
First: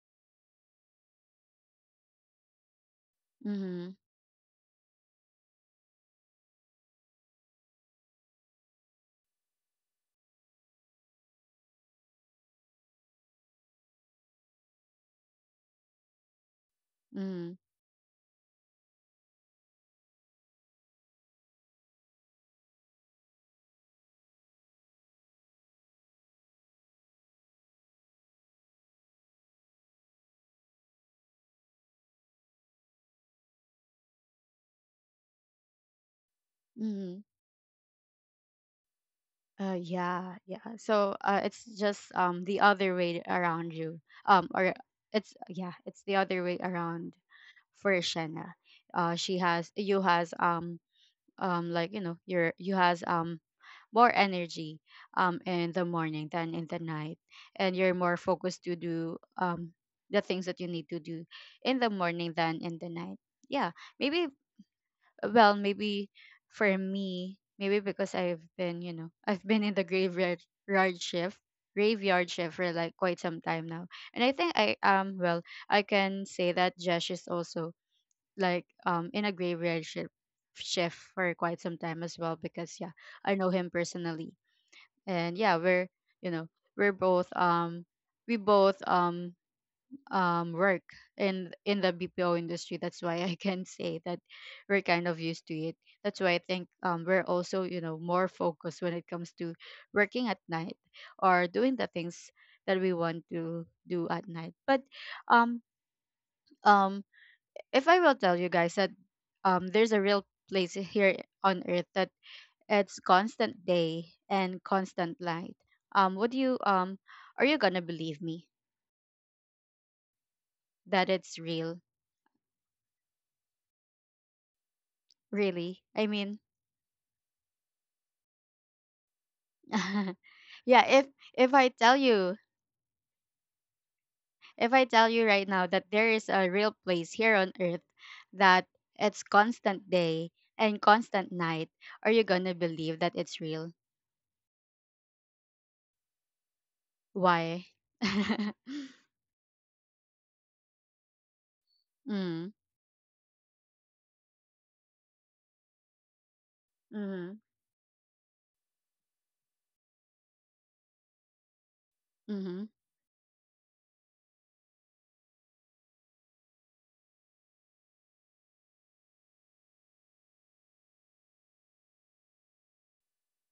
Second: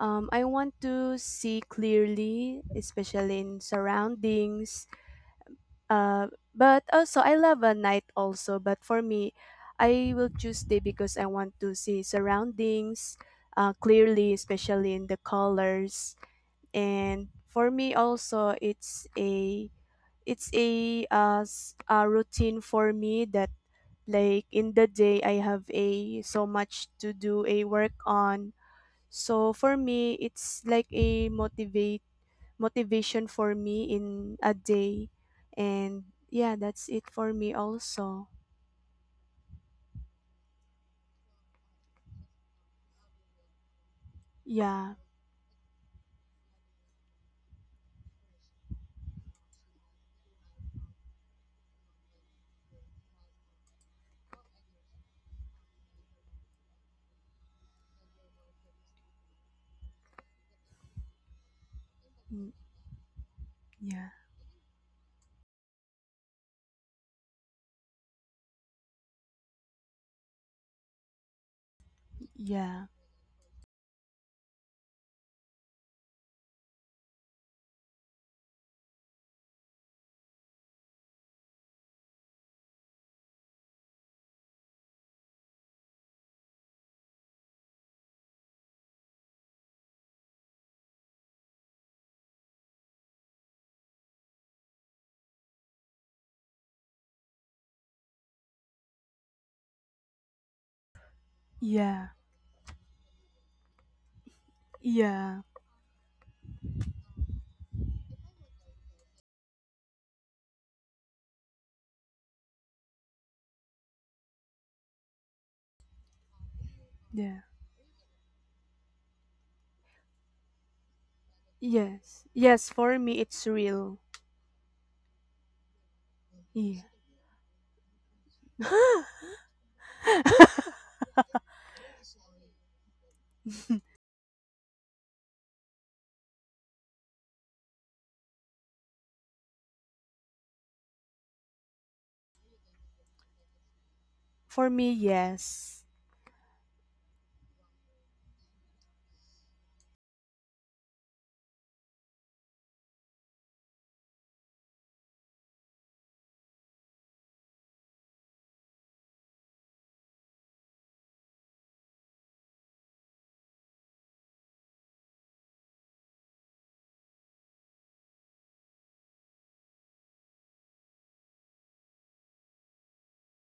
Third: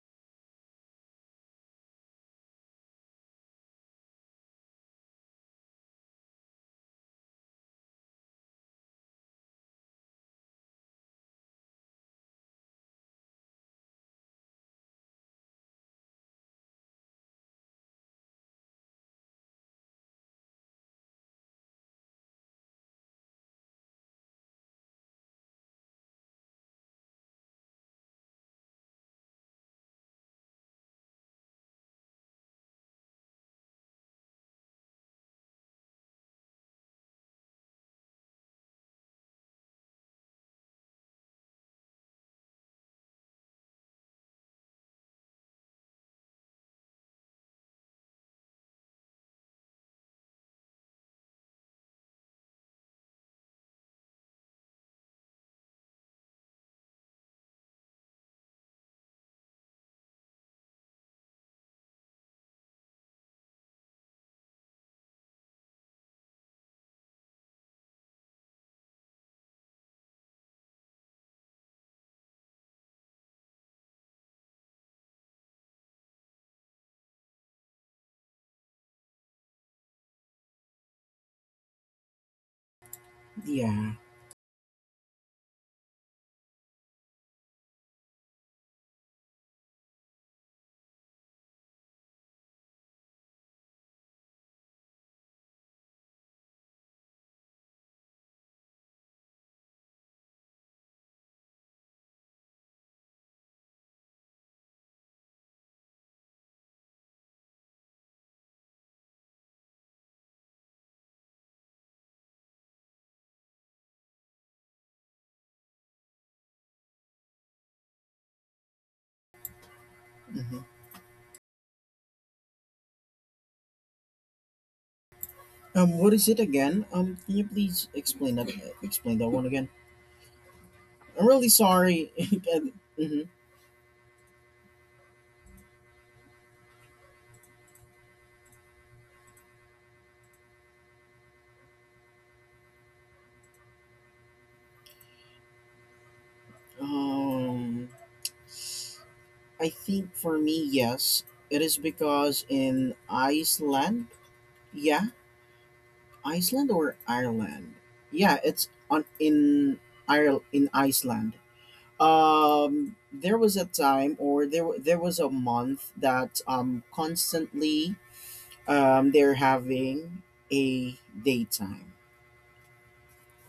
B: um, I want to see clearly, especially in
A: Mm-hmm.
B: surroundings. Uh, but also, I love a night also. But for me, I will choose day, because I want to see surroundings uh, clearly, especially in the colors. And
A: Mm-hmm.
B: for me, also, it's a it's a uh, s- a routine for me that like in the day I have a so much to do a work on. So for me, it's like a motivate motivation for me in a day, and yeah, that's it
A: Mm-hmm.
B: for me also.
A: Uh, yeah, yeah. So, uh, it's just, um, the other way around, you. Um, or
B: Yeah.
A: it's yeah, it's the other way around for Shenna. Uh, she has, you has, um, um, like, you know, your, you has, um, more energy, um, in the morning than in the night, and you're more focused to do, um, the things that you need to do in the morning
B: Mm,
A: than in the night. Yeah,
B: yeah,
A: maybe, well, maybe for me, maybe because I've been, you know, I've been in the graveyard yard shift graveyard shift for,
B: yeah,
A: like, quite some time now. And I think i um well, I can say that Josh is also, like, um, in a graveyard shift shift for quite some time as well, because yeah, I know him
C: Yeah.
A: personally. And yeah, we're, you know, we're both um we both um um work in in the B P O industry. That's why I can say that we're kind of used to it. That's why I think, um, we're also, you know, more focused when it comes to working at night, or doing the
B: yeah,
A: things that we want to do at night. But
B: yeah,
A: um um if I will tell you guys that um there's a real place here on earth that it's constant day and constant light. Um would you um
B: yeah.
A: are you gonna believe me
C: Mhm.
A: that it's real?
B: Yes, yes. For me, it's real.
A: Really?
C: Um
A: I
C: what is it
A: mean
C: again?
B: Yeah.
C: Um can you please explain that, explain that one again?
A: yeah, if
C: I'm really
A: if I tell
C: sorry.
A: you,
C: hmm
A: if I tell you right now that there is a real place here on earth that it's constant day and constant night, are you gonna believe that it's real?
B: For me, yes.
A: Why?
C: Um, I think for me, yes, it is because
A: Mm,
C: in Iceland, yeah, Iceland or
A: mm-hmm,
C: Ireland, yeah, it's on in Ireland, in Iceland.
A: mm-hmm.
C: Um, there was a time, or there wa- there was a month that um constantly um they're having a daytime.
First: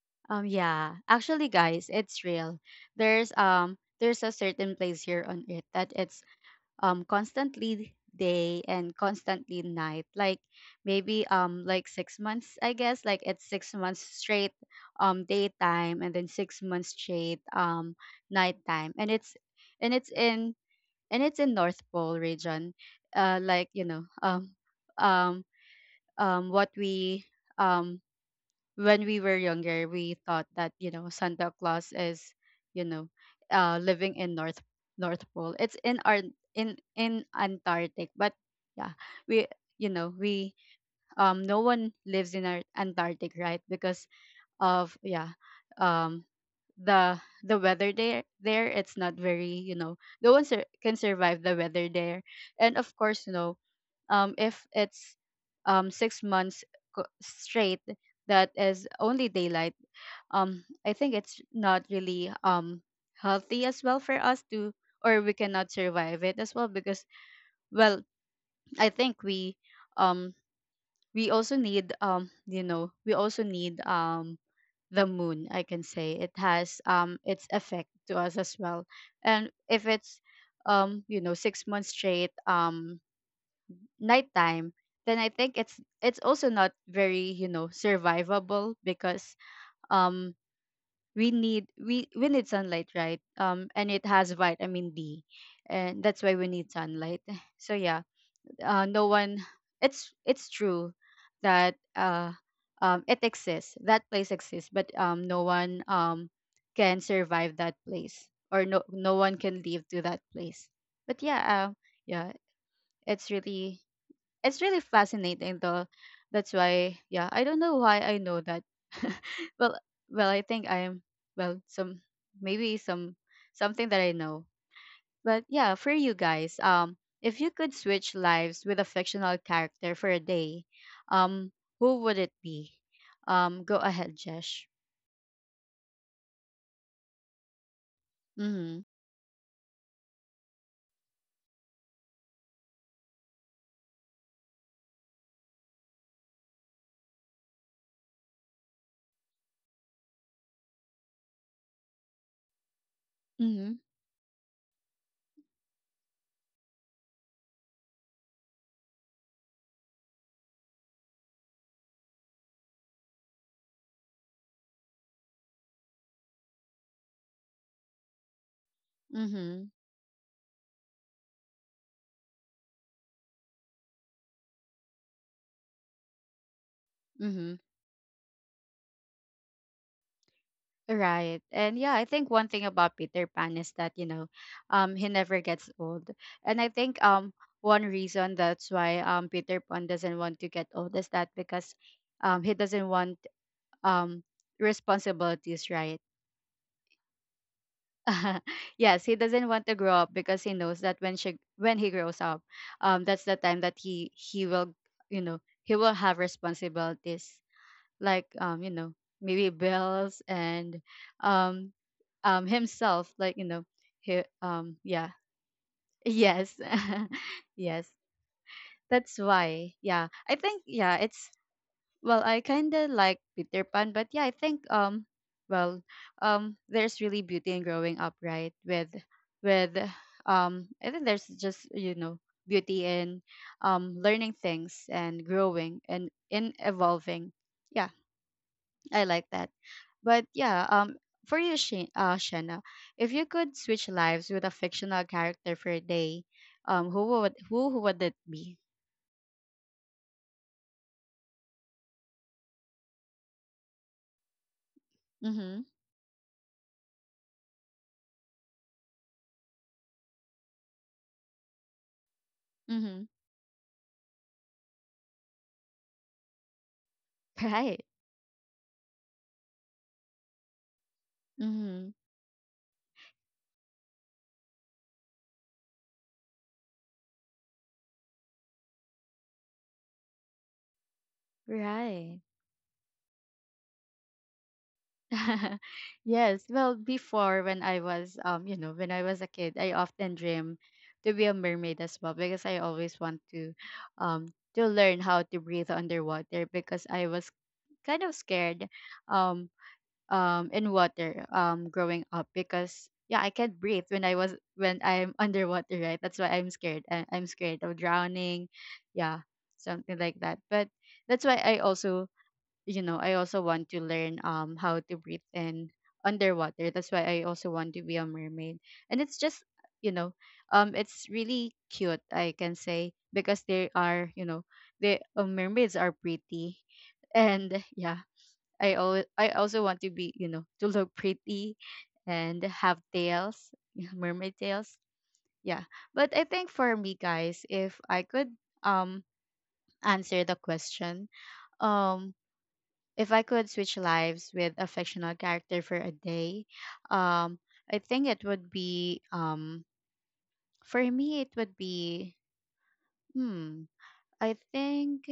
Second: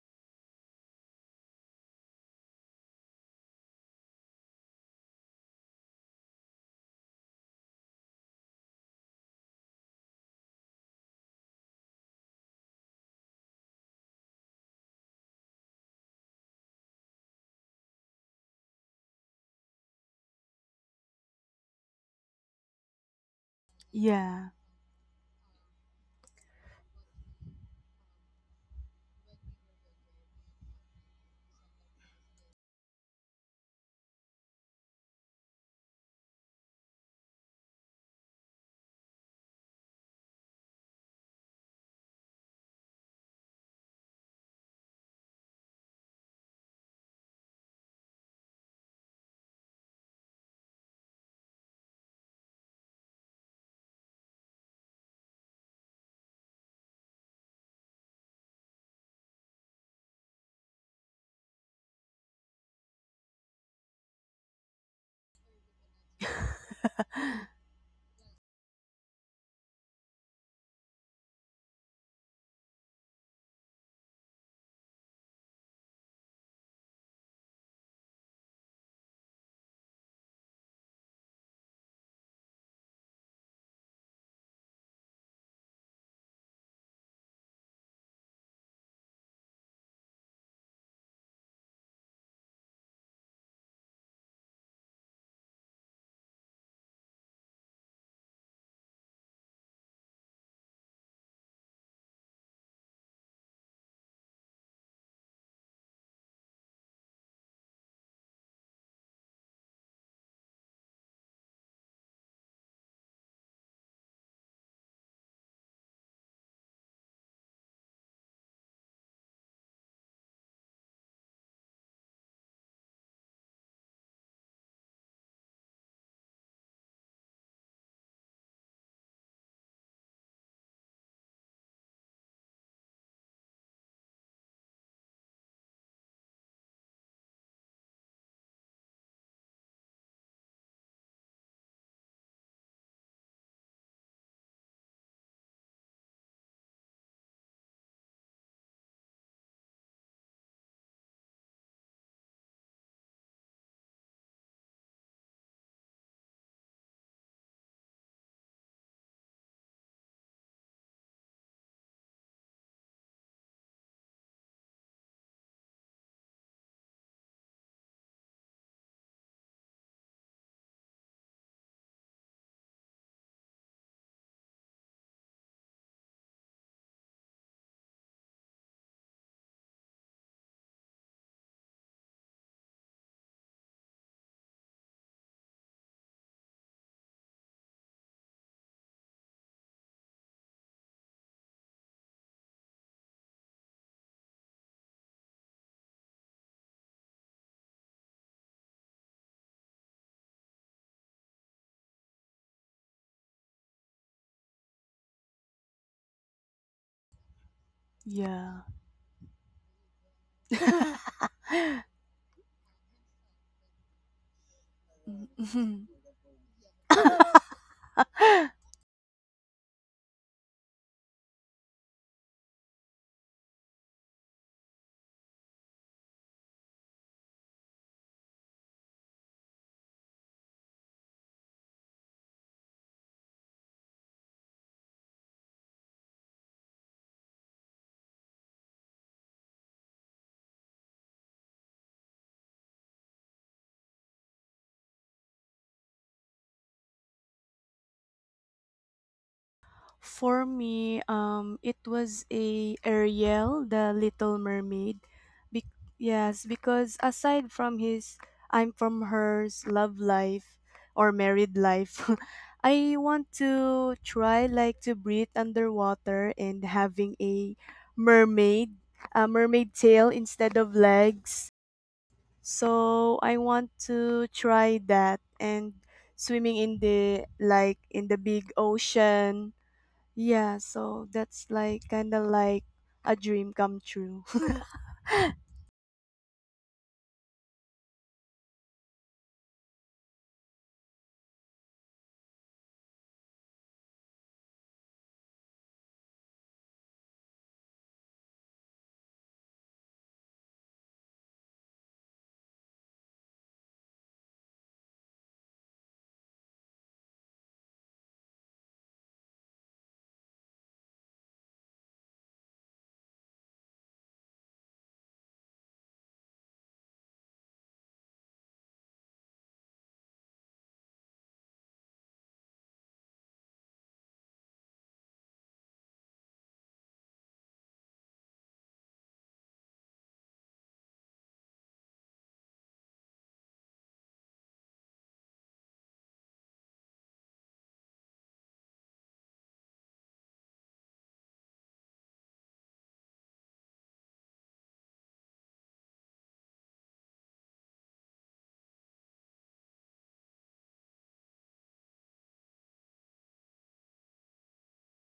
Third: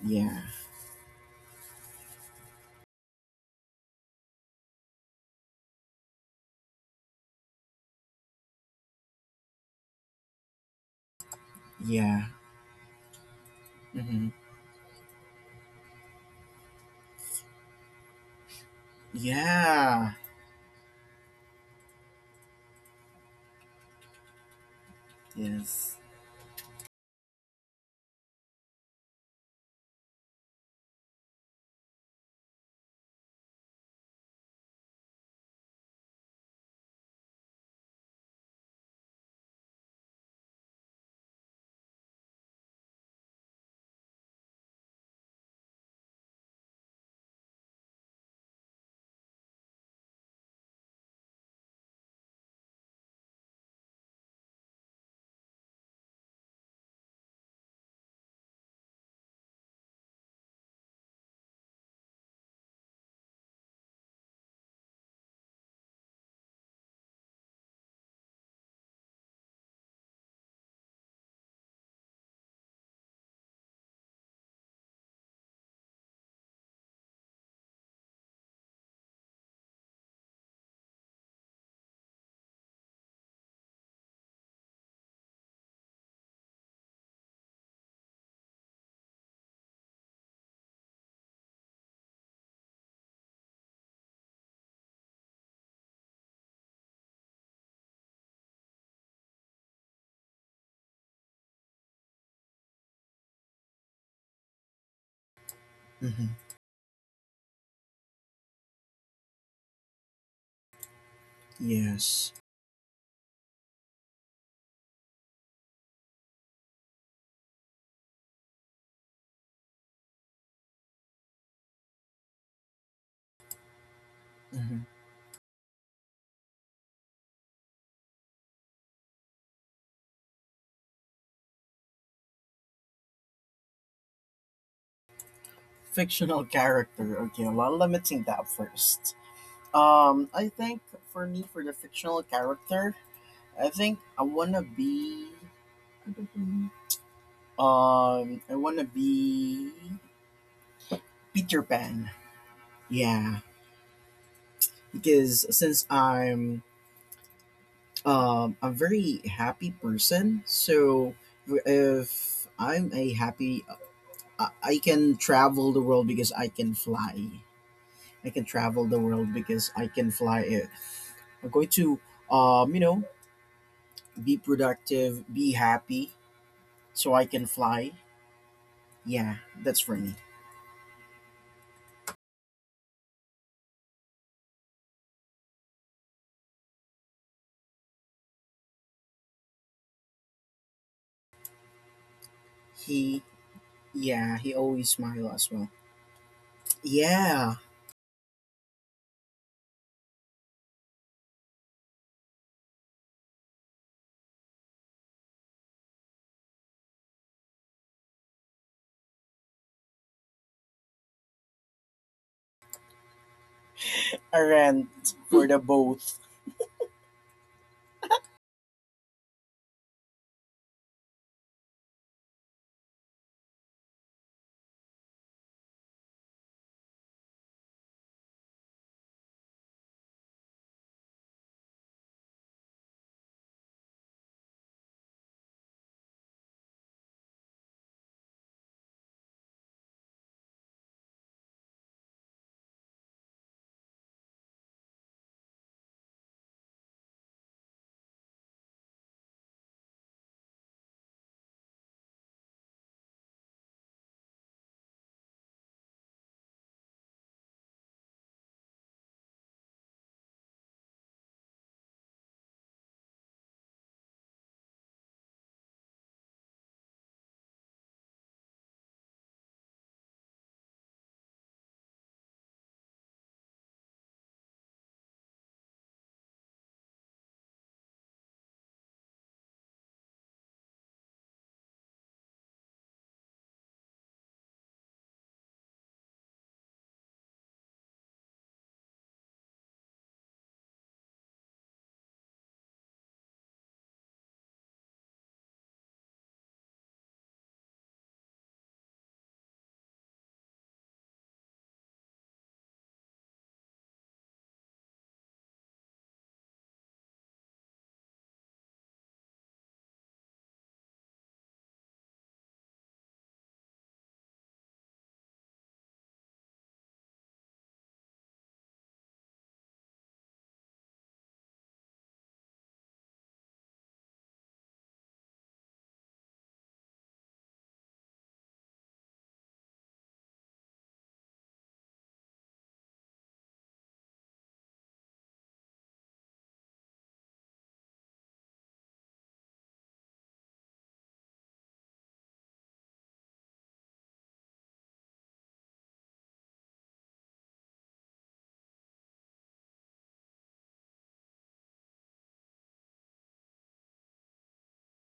C: Yeah,
A: Um, yeah, actually, guys, it's real. There's um there's a certain place here on earth that it's um constantly day and constantly night, like maybe um like six
C: yeah,
A: months I guess. Like it's six months
C: hmm
A: straight um daytime and then six months straight um nighttime. And it's and it's
C: yeah,
A: in and it's in north pole region. Uh like you know
B: Yeah,
A: um um
C: Yes.
A: um what we um when we were younger, we thought that you know Santa Claus is, you know, uh, living in North North Pole. It's in our in in Antarctic, but yeah, we you know we um no one lives in our Antarctic, right? Because of, yeah, um the the weather there there it's not very, you know no one sur- can survive the weather there. And of course, you know um, if it's um, six months co- straight that is only daylight, um, I think it's not really, um, healthy as well for us to, or we cannot survive it as well because, well, I think we, um, we also need, um, you know, we also need, um, the moon. I can say it has, um, its effect to us as well. And if it's um, you know, six months straight Um, nighttime, then I think it's it's also not very, you know survivable, because um we need, we we need sunlight, right? Um and it has vitamin D, and that's why we need sunlight. So yeah, uh, no one it's it's true that uh um it exists, that place exists, but um no one,
C: hmm
A: um can survive that place, or no, no one can leave to that place. But yeah, uh,
C: yes.
A: yeah, it's really it's really fascinating though. That's why, yeah, I don't know why I know that. well, well, I think I'm well, some maybe some something that I know.
C: Mhm.
A: But yeah, for you guys, um, if you could switch lives with a fictional character for a day, um, who would it be? Um, go ahead, Jesh.
C: Fictional character. Okay, well, let me think that
A: Mm-hmm.
C: first. Um, I think for me, for the fictional character, I think I wanna be, um, I wanna be Peter Pan. Yeah,
A: Mm-hmm.
C: because since I'm, um, a very happy person, so if I'm a happy, I, I can travel the world because I can fly. I can travel the world
A: Mm-hmm.
C: because I can fly it. I'm going to, um, you know, be productive, be happy, so I can
A: Mm-hmm.
C: fly. Yeah, that's for me.
A: Right. And yeah, I think one thing about Peter Pan is that, you know, um he never gets old. And I think um one reason that's why um Peter Pan doesn't want to get old is that because um he doesn't want
C: He,
A: um
C: yeah, he always smile as well.
A: responsibilities, right?
C: Yeah,
A: Yes, he doesn't want to grow up because he knows that when she when he grows up, um that's the time that he he will, you know, he will have responsibilities, like
B: yeah.
A: um you know maybe bells and um um himself, like you know he
C: a
A: um yeah.
C: rant for the both.
A: Yes. Yes, that's why. Yeah, I think, yeah, it's, well, I kind of like Peter Pan, but yeah, I think um well um there's really beauty in growing up, right? with with um I think there's just, you know beauty in, um learning things and growing and in evolving. Yeah, I like that. But yeah, um, for you, Shi- uh, Shanna, if you could switch lives with a fictional character for a day, um, who would who, who would it be?
B: For me, um, it was a Ariel, the Little Mermaid.
A: Mm-hmm.
B: Be- yes, because aside from his, I'm from hers love life or married life, I
A: Mm-hmm.
B: want to try like to breathe underwater and having a
A: Right.
B: mermaid, a mermaid tail instead of legs.
A: Mm-hmm.
B: So I want to try that and swimming in the— like in the big ocean. Yeah, so that's like kind
A: Right.
B: of like a dream come true.
A: Yes. Well, before, when I was, um, you know, when I was a kid, I often dream to be a mermaid as well, because I always want to, um, to learn how to breathe underwater, because I was kind of scared, um, um in water um growing up, because yeah, I can't breathe when I was when I'm underwater, right? That's why I'm scared. I, I'm scared of drowning, yeah, something like that. But that's why I also, you know I also want to learn um how to breathe in underwater. That's why I also want to be a mermaid. And it's just, you know um it's really cute, I can say, because they are, you know the uh, mermaids are pretty. And yeah, I al- I also want to be, you know, to look pretty and have tails, mermaid tails. Yeah. But I think for me guys, if I could um answer the question, um if I could switch lives with a fictional character for a day, um I think it would be um for me it would be, hmm, I think,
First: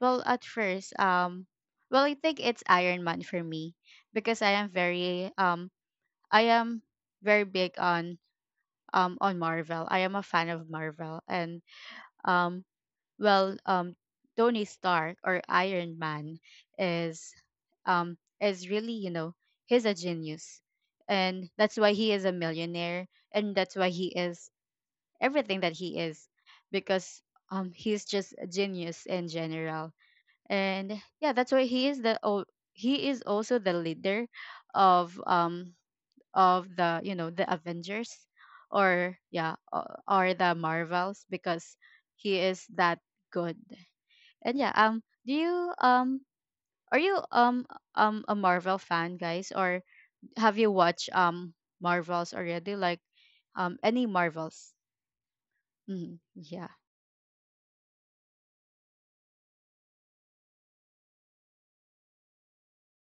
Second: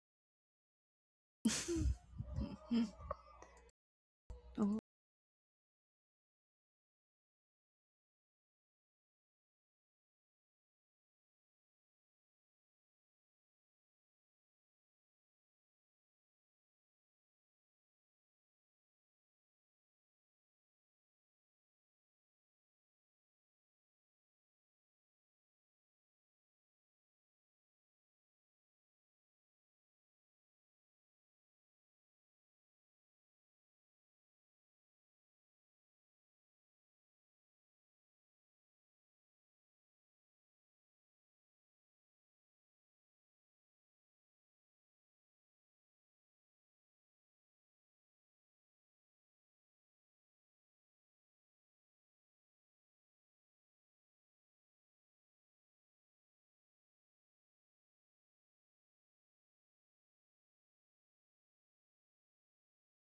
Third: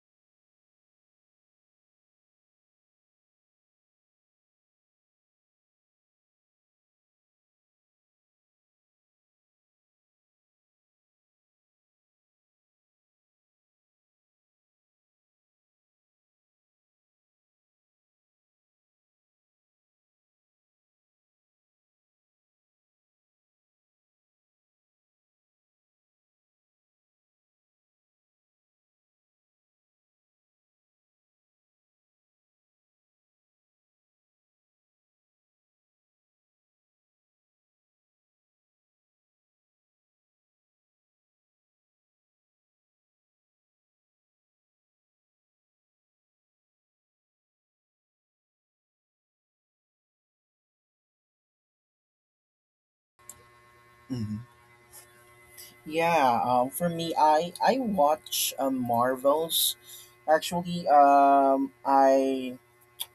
A: well at first um well I think it's Iron Man for me, because I am
B: Oh,
A: very, um I am very big on, um on Marvel. I am a fan of Marvel. And um well um Tony Stark, or Iron Man, is, um is really, you know, he's a genius. And that's why he is a millionaire, and that's why he is everything that he is, because um he's just a genius in general. And yeah, that's why he is the, oh, he is also the leader of, um of, the you know the Avengers, or yeah, o- or the Marvels, because he is that good. And yeah, um do you um are you um um a Marvel fan guys, or have you watched um Marvels already, like um any
C: Mhm.
A: Marvels? Mhm.
C: Yeah,
A: Yeah.
C: um, for me, I I watch um, Marvels. Actually, um, I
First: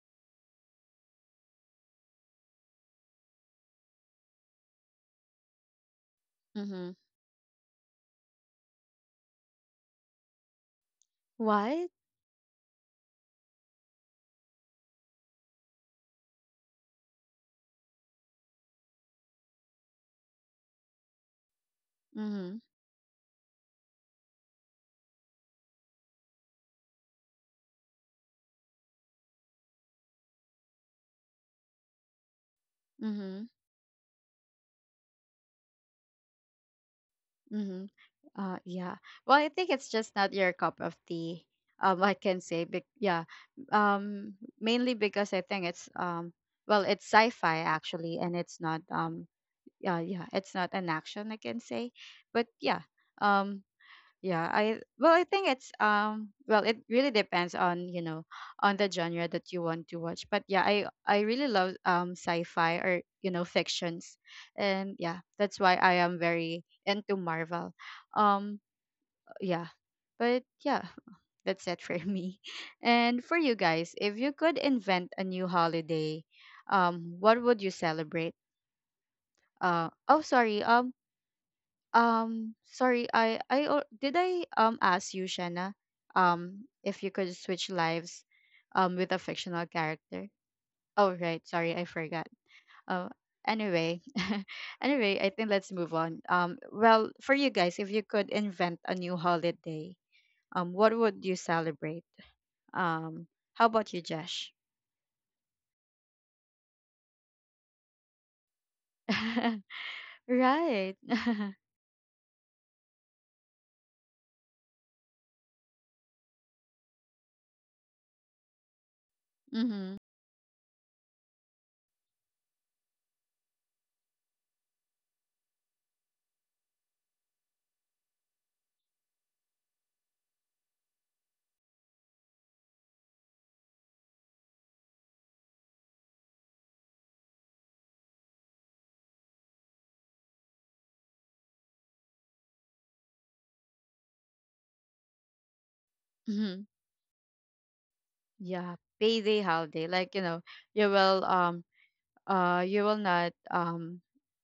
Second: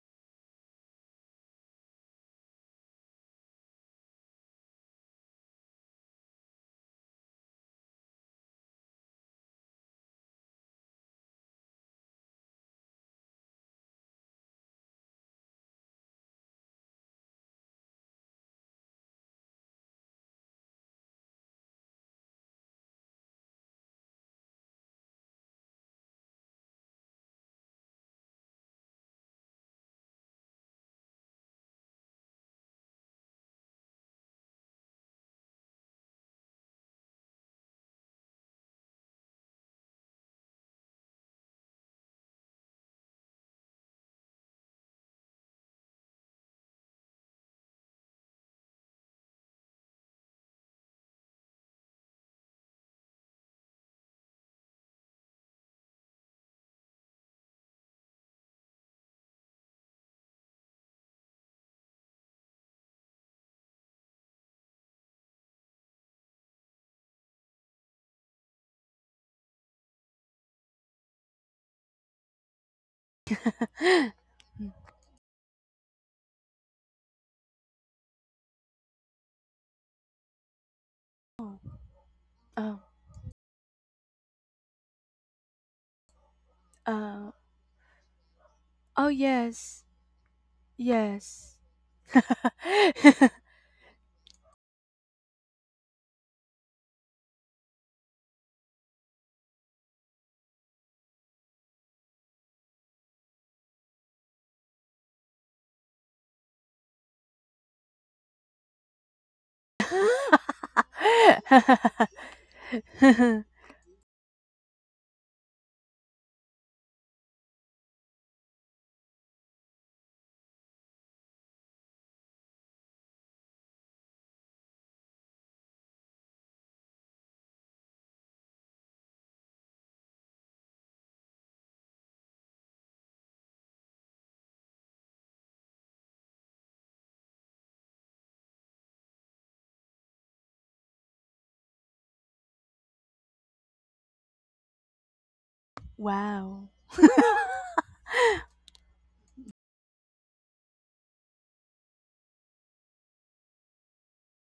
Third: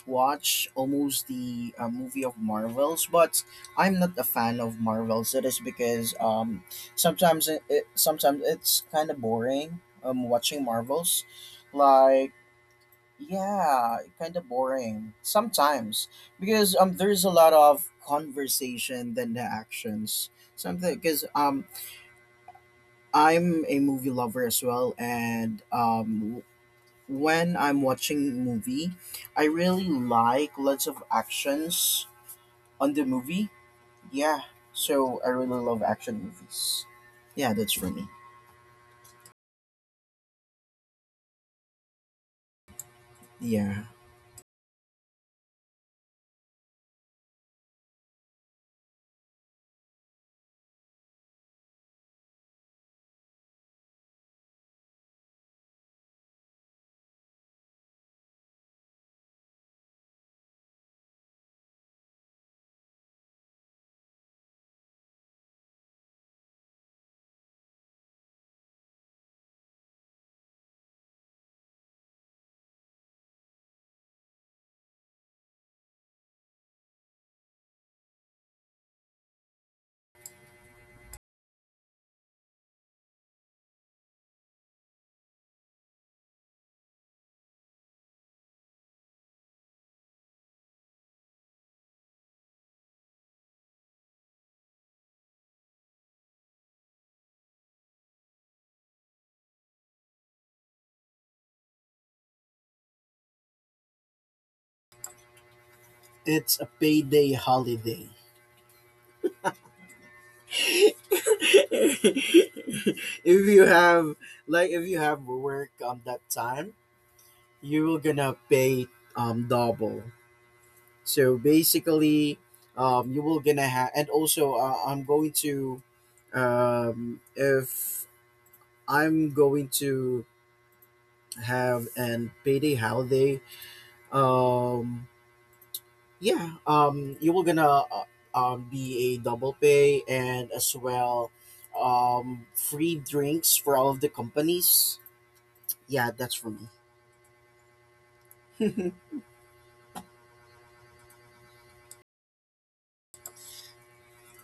C: watch almost the uh, movie of Marvels, but I'm not a fan of Marvels. It is because um,
A: Mhm.
C: sometimes it, it sometimes it's kind of boring um, watching Marvels,
A: What?
C: like yeah, kind of boring sometimes because um there's a lot of conversation than the actions. Something because um
A: Mhm.
C: I'm a movie lover as well, and um when I'm watching movie, I really like lots of actions on the
A: Mhm.
C: movie, yeah. So I really love action movies. Yeah, that's for
A: Mhm.
C: me.
A: Uh, yeah. Well, I think it's just not your cup of tea. Um, I can say, Bec yeah.
C: Yeah,
A: Um, Mainly because I think it's, um, well, it's sci-fi actually. And it's not, um, yeah, yeah, it's not an action, I can say, but yeah, um, yeah. I well, I think it's, um, well, it really depends on, you know on the genre that you want to watch. But yeah, I I really love um sci-fi, or you know fictions. And yeah, that's why I am very into Marvel. Um yeah but yeah, that's it for me. And for you guys, if you could invent a new holiday, um what would you celebrate? uh oh sorry um
B: oh,
A: um
B: oh,
A: sorry i i al- did i um ask you, Shanna, um if you could
B: uh,
A: switch lives um with
B: oh
A: a fictional
B: yes,
A: character? Oh right,
B: yes.
A: sorry, I forgot. Oh, anyway. Anyway, I think let's move on. Um well for you guys, if you could invent a new holiday, um what would you celebrate? Um, how about you, Josh?
C: it's a payday holiday.
A: Right.
C: If you have, like if you have work on that time, you will gonna pay um
A: Mhm.
C: double. So basically, um you will gonna have, and also uh, I'm going to um if I'm going to have an payday holiday. um Yeah, um, you were gonna uh, um, be a double pay, and as well um, free drinks for all of the companies. Yeah, that's for
A: Mhm.
C: me.
B: Wow.
A: Yeah, payday holiday. Like, you know, you will, um uh you will not, um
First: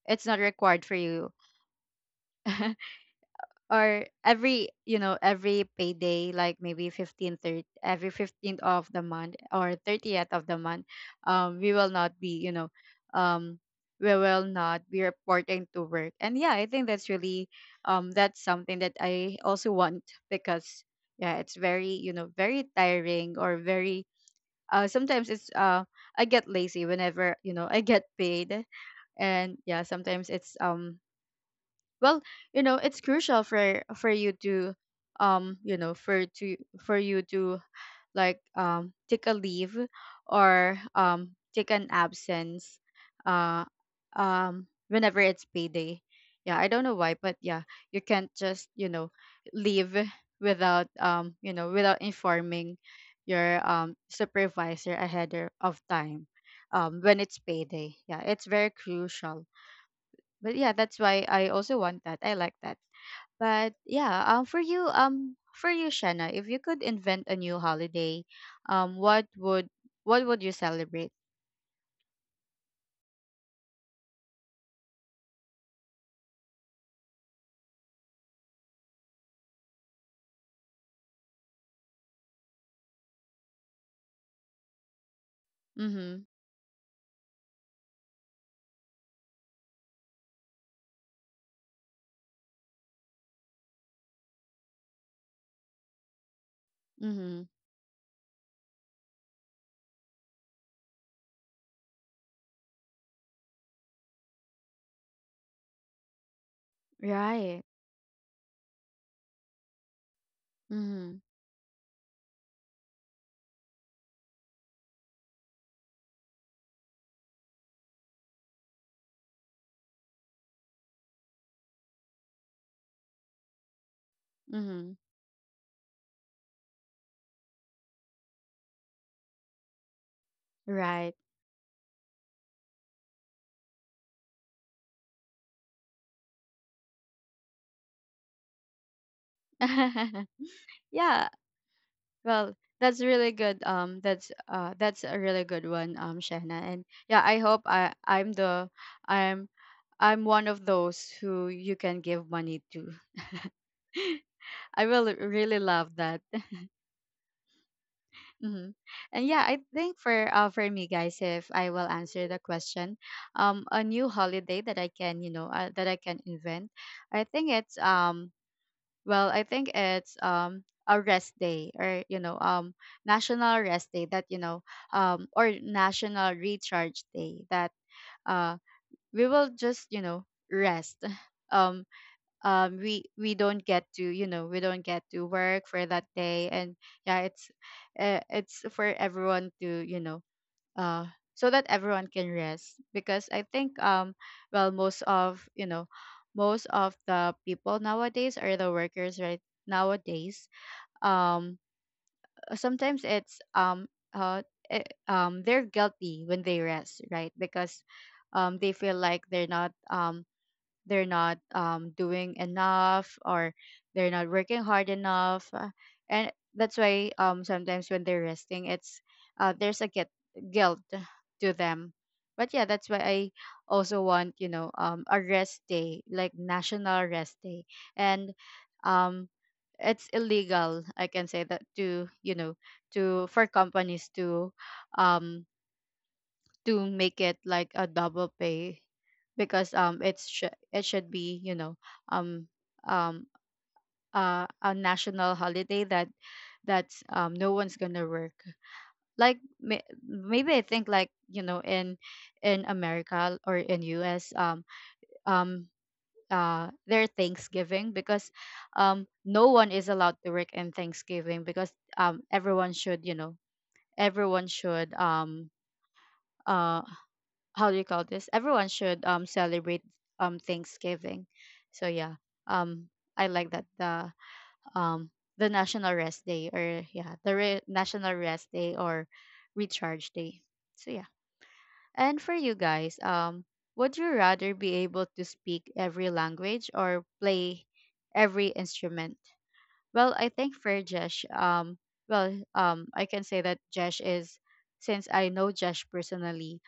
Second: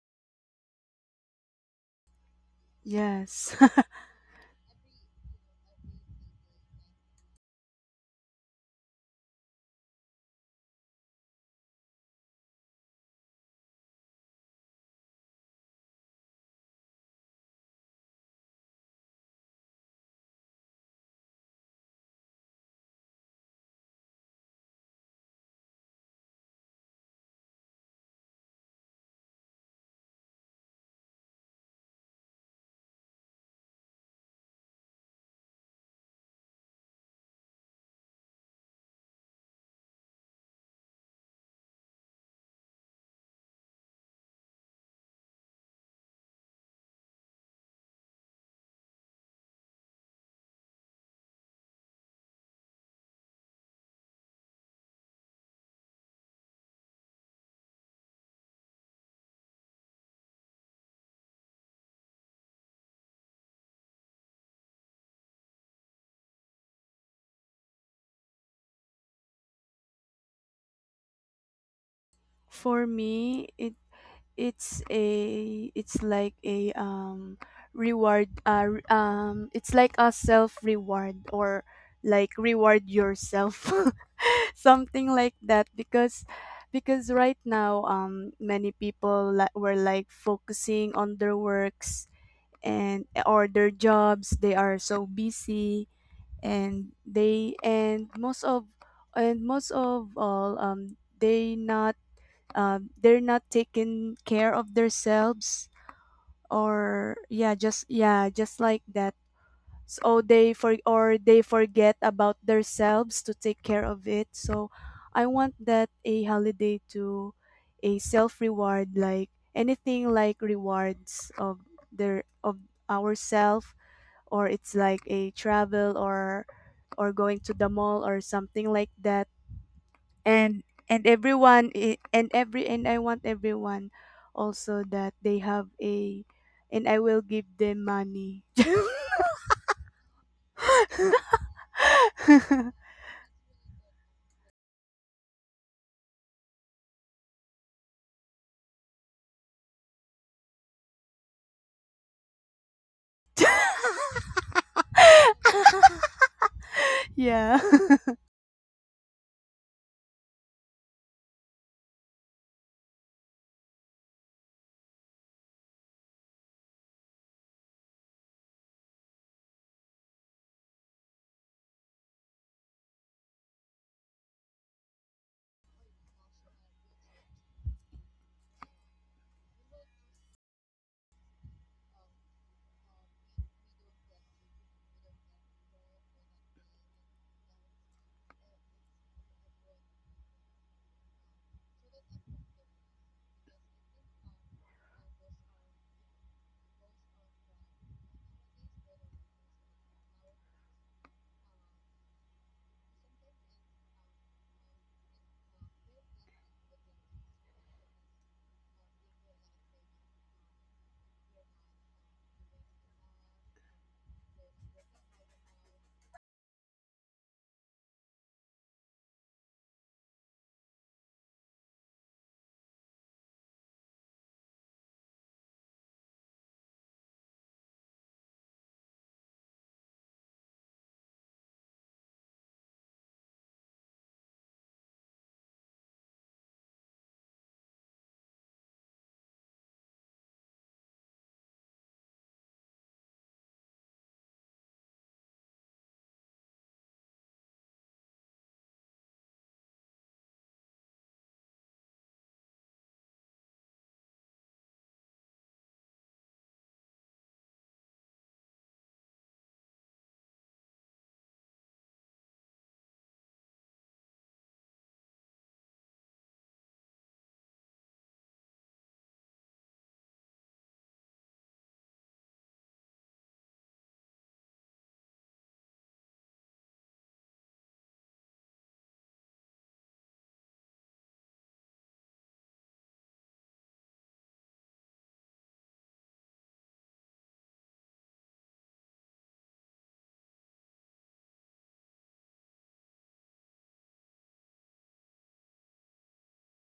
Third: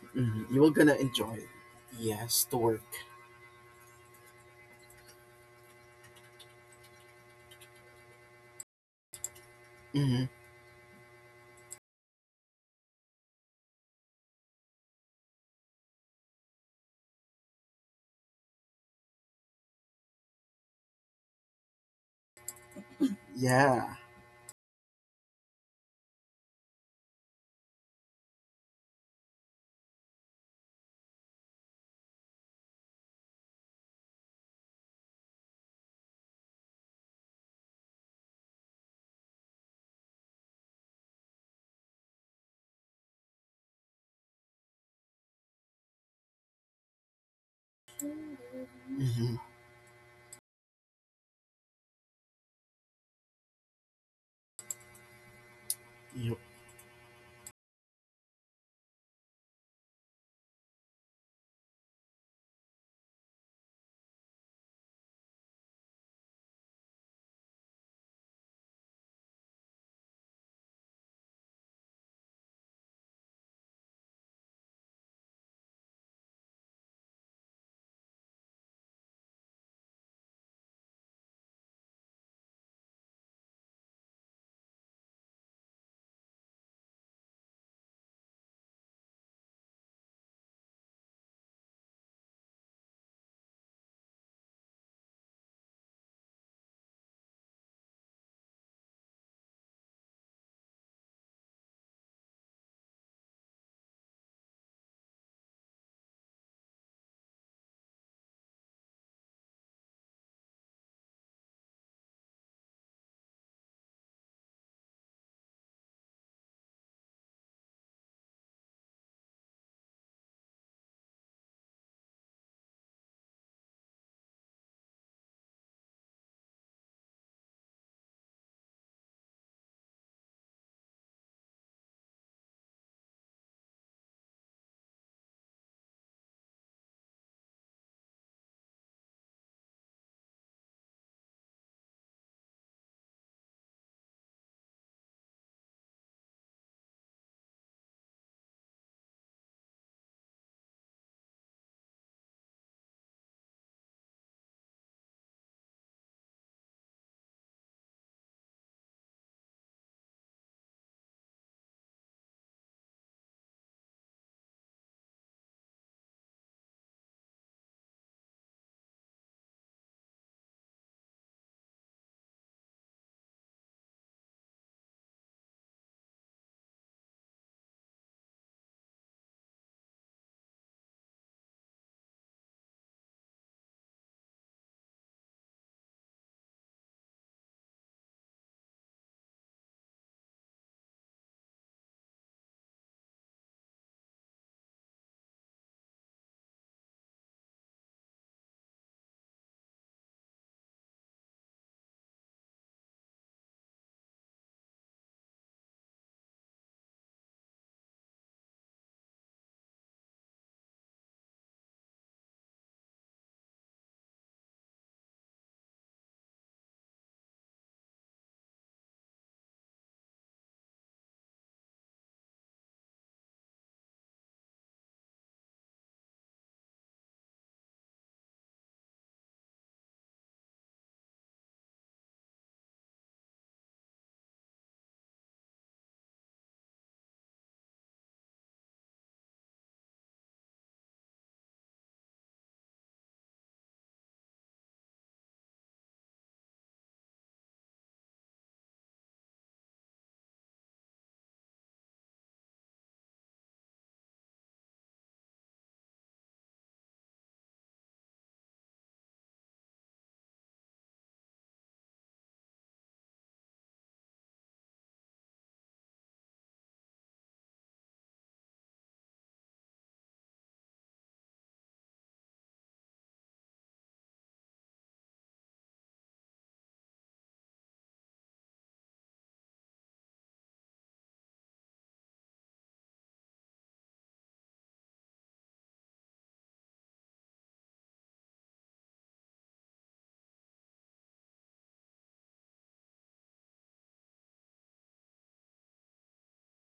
A: it's not
C: Mhm, you were
A: required
C: gonna
A: for you,
C: enjoy. Yes, to work.
B: Yes.
A: or every, you know every payday, like maybe fifteenth, every fifteenth of the month, or
C: hmm
A: thirtieth of the month, um we will not be, you know um we will not be reporting to work. And yeah, I think that's really, um that's something that I also want, because yeah, it's very, you know very tiring, or
C: Yeah.
A: very, uh sometimes it's, uh I get lazy whenever, you know I get paid. And yeah, sometimes it's, um well you know it's crucial for for you to, um you know for to for you to, like, um take a leave, or um take an absence, uh um whenever it's payday. Yeah, I don't know why, but yeah, you can't just, you know
C: hmm
A: leave without, um you know without informing your um supervisor ahead or- of time,
C: Yep.
A: um when it's payday. Yeah, it's very crucial. But yeah, that's why I also want that, I like that. But yeah, um, for you, um, for you, Shanna, if you could invent a new holiday, um, what would, what would you celebrate?
B: For me, it it's a it's like a um reward uh re- um it's like a self reward or like reward yourself something like that, because
A: Mm-hmm.
B: because right now um many people li- were like focusing on their works and or their jobs. They are so busy, and
A: Mm-hmm.
B: they— and most of— and most of all um they not— um, they're not taking care of themselves or yeah,
A: Right.
B: just— yeah, just like that. So they for— or
A: Mm-hmm.
B: they forget about themselves to take care of it. So I want that a holiday to a self reward, like anything like rewards of their of ourself, or it's
A: Mm-hmm.
B: like a travel or or going to the mall or something like that. and and
A: Right.
B: everyone I- and every— and I want everyone also, that they have a— and I will give them money.
A: Yeah. Well, that's really good. Um, that's uh, that's a really good one, um, Shanna. And yeah, I hope I I'm the I'm I'm one of those who you can give money to. I will really love that.
B: Yeah.
A: Mm-hmm. And yeah, I think for, uh, for me guys, if I will answer the question, um, a new holiday that I can, you know uh, that I can invent, I think it's, um well I think it's um a rest day, or you know um national rest day, that, you know um or national recharge day, that, uh we will just, you know rest. um um we we don't get to, you know we don't get to work for that day. And yeah, it's, uh, it's for everyone to, you know uh so that everyone can rest. Because I think, um well most of, you know most of the people nowadays are the workers, right? Nowadays, um sometimes it's, um uh eh, um they're guilty when they rest, right? Because um they feel like they're not, um they're not, um, doing enough, or they're not working hard enough. Uh, and that's why, um, sometimes when they're resting, it's, uh, there's a get, guilt to them. But yeah, that's why I also want, you know um, a rest day, like national rest day. And um, it's illegal, I can say that, to, you know to, for companies to, um, to make it like a double pay. Because um it's, sh- it should be, you know um um uh, a national holiday, that, that's um no one's gonna work, like, may- maybe I think, like, you know in in America, or in U S, um um uh their Thanksgiving, because um no one is allowed to work in Thanksgiving, because um everyone should, you know everyone should, um uh how do you call this? Everyone should um celebrate um Thanksgiving. So yeah, um I like that the um the National Rest Day or yeah the re- National Rest Day or Recharge Day. So yeah, and for you guys, um, would you rather be able to speak every language or play every instrument? Well, I think for Jesh, um, well, um, I can say that Jesh is since I know Jesh personally,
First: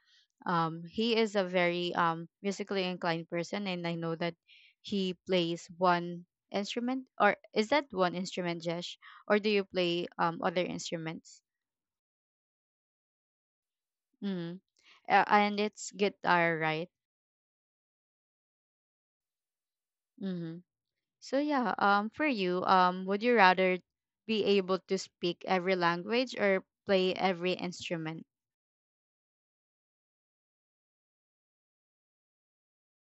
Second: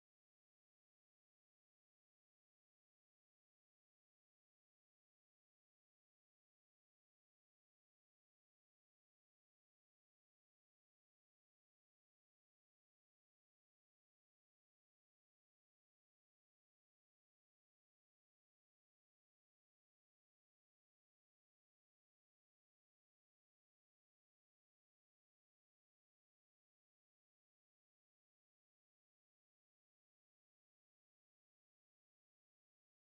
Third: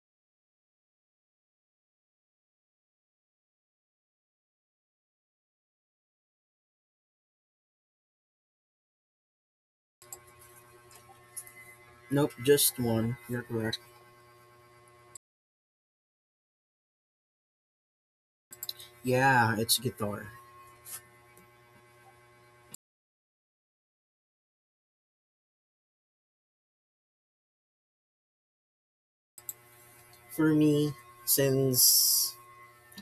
A: um he is a very um musically inclined person, and I know that he plays one instrument, or is that one instrument, Jesh? Or do you play um other instruments?
C: Nope, just one. You're correct.
A: Mm-hmm. And it's guitar, right?
C: Yeah, it's guitar.
A: Mm-hmm. So yeah, um for you, um would you rather be able to speak every language or play every instrument?
C: For me, since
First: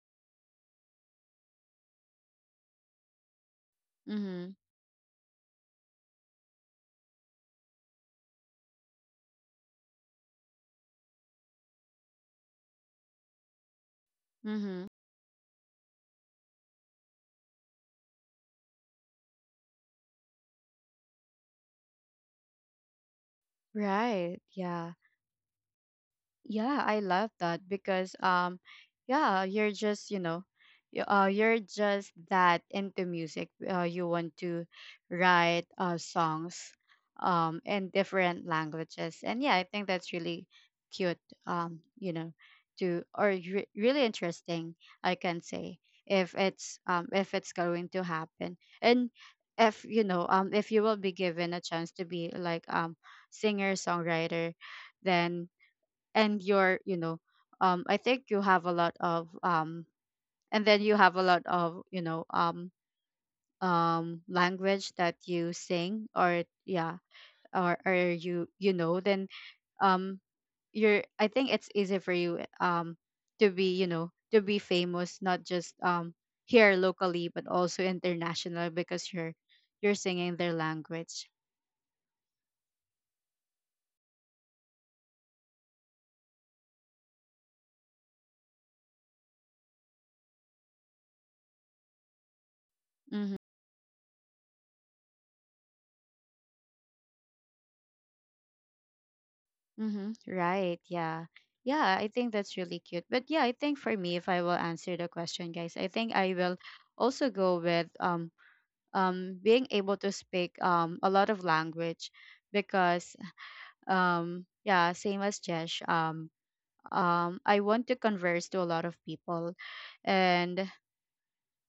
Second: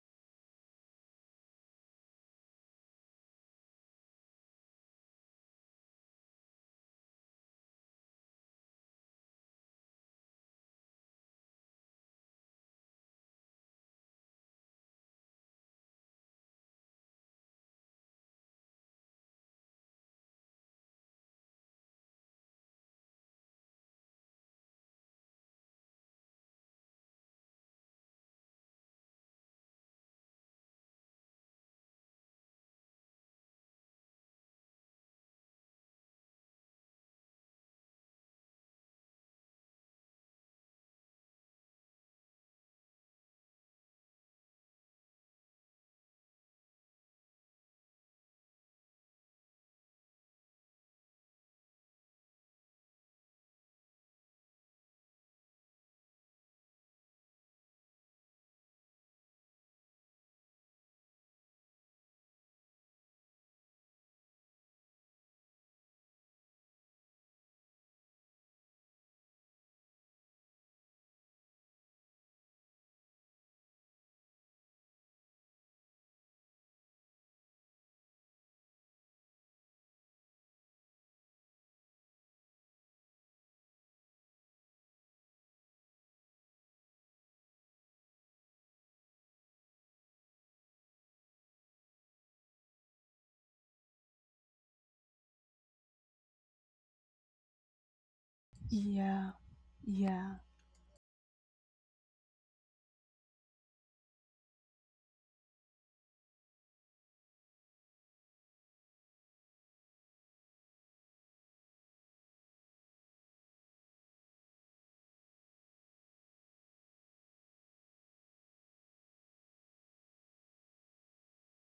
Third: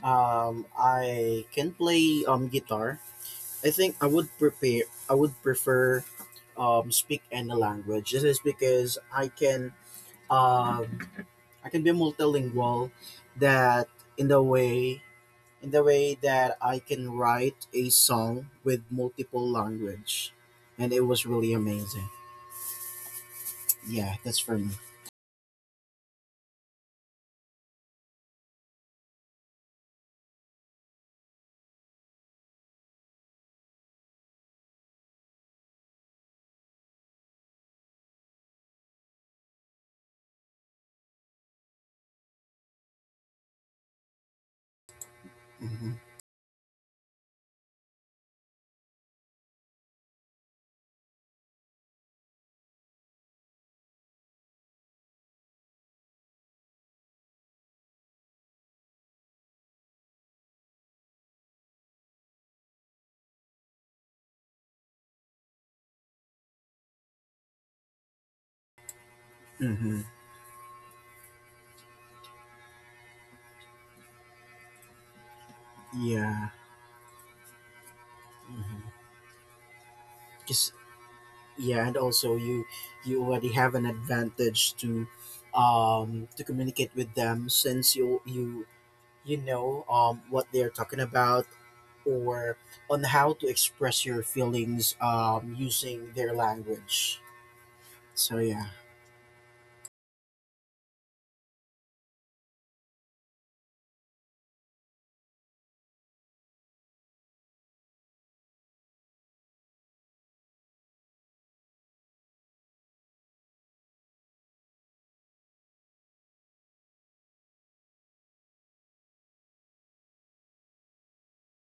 C: um, I can play um, guitar, I think I would
A: Mm-hmm.
C: prepare. I would prefer um, speak any language. This is because I can um, I can be multilingual. That in the
A: Mm-hmm.
C: way, in the way that I can write a song with multiple language, and it was really amazing. Yeah, that's
A: Right.
C: for me.
A: Yeah. Yeah, I love that because um yeah, you're just, you know, y- uh you're just that into music. Uh, you want to write uh songs um in different languages. And yeah, I think that's really cute, um, you know, to or re- really interesting, I can say,
C: hmm
A: if it's um if it's going to happen. And if you know, um if you will be given a chance to be like um singer songwriter, then, and you're, you know, um I think you have a lot of um and then you have a lot of, you know, um um language that you sing, or yeah, or or you, you know, then
C: hmm
A: um you're, I think it's easy for you um to be, you know, to be famous, not just um
C: Yeah.
A: here locally but also international, because
C: hmm
A: you're you're singing their
C: Just
A: language.
C: yeah, and also you you already have an advantage to um to communicate with them, since you you you know um, what they're talking about, or on how
A: Mm-hmm.
C: to express your feelings um, using their language. So yeah.
B: Yeah.
A: Mm-hmm.
B: Yeah.
A: Right. Yeah. Yeah, I think that's really cute. But yeah, I think for me, if I will answer the question, guys, I think I will also go with um um being able to speak um a lot of language, because um yeah, same as Jesh, um um I want to converse to a lot of people, and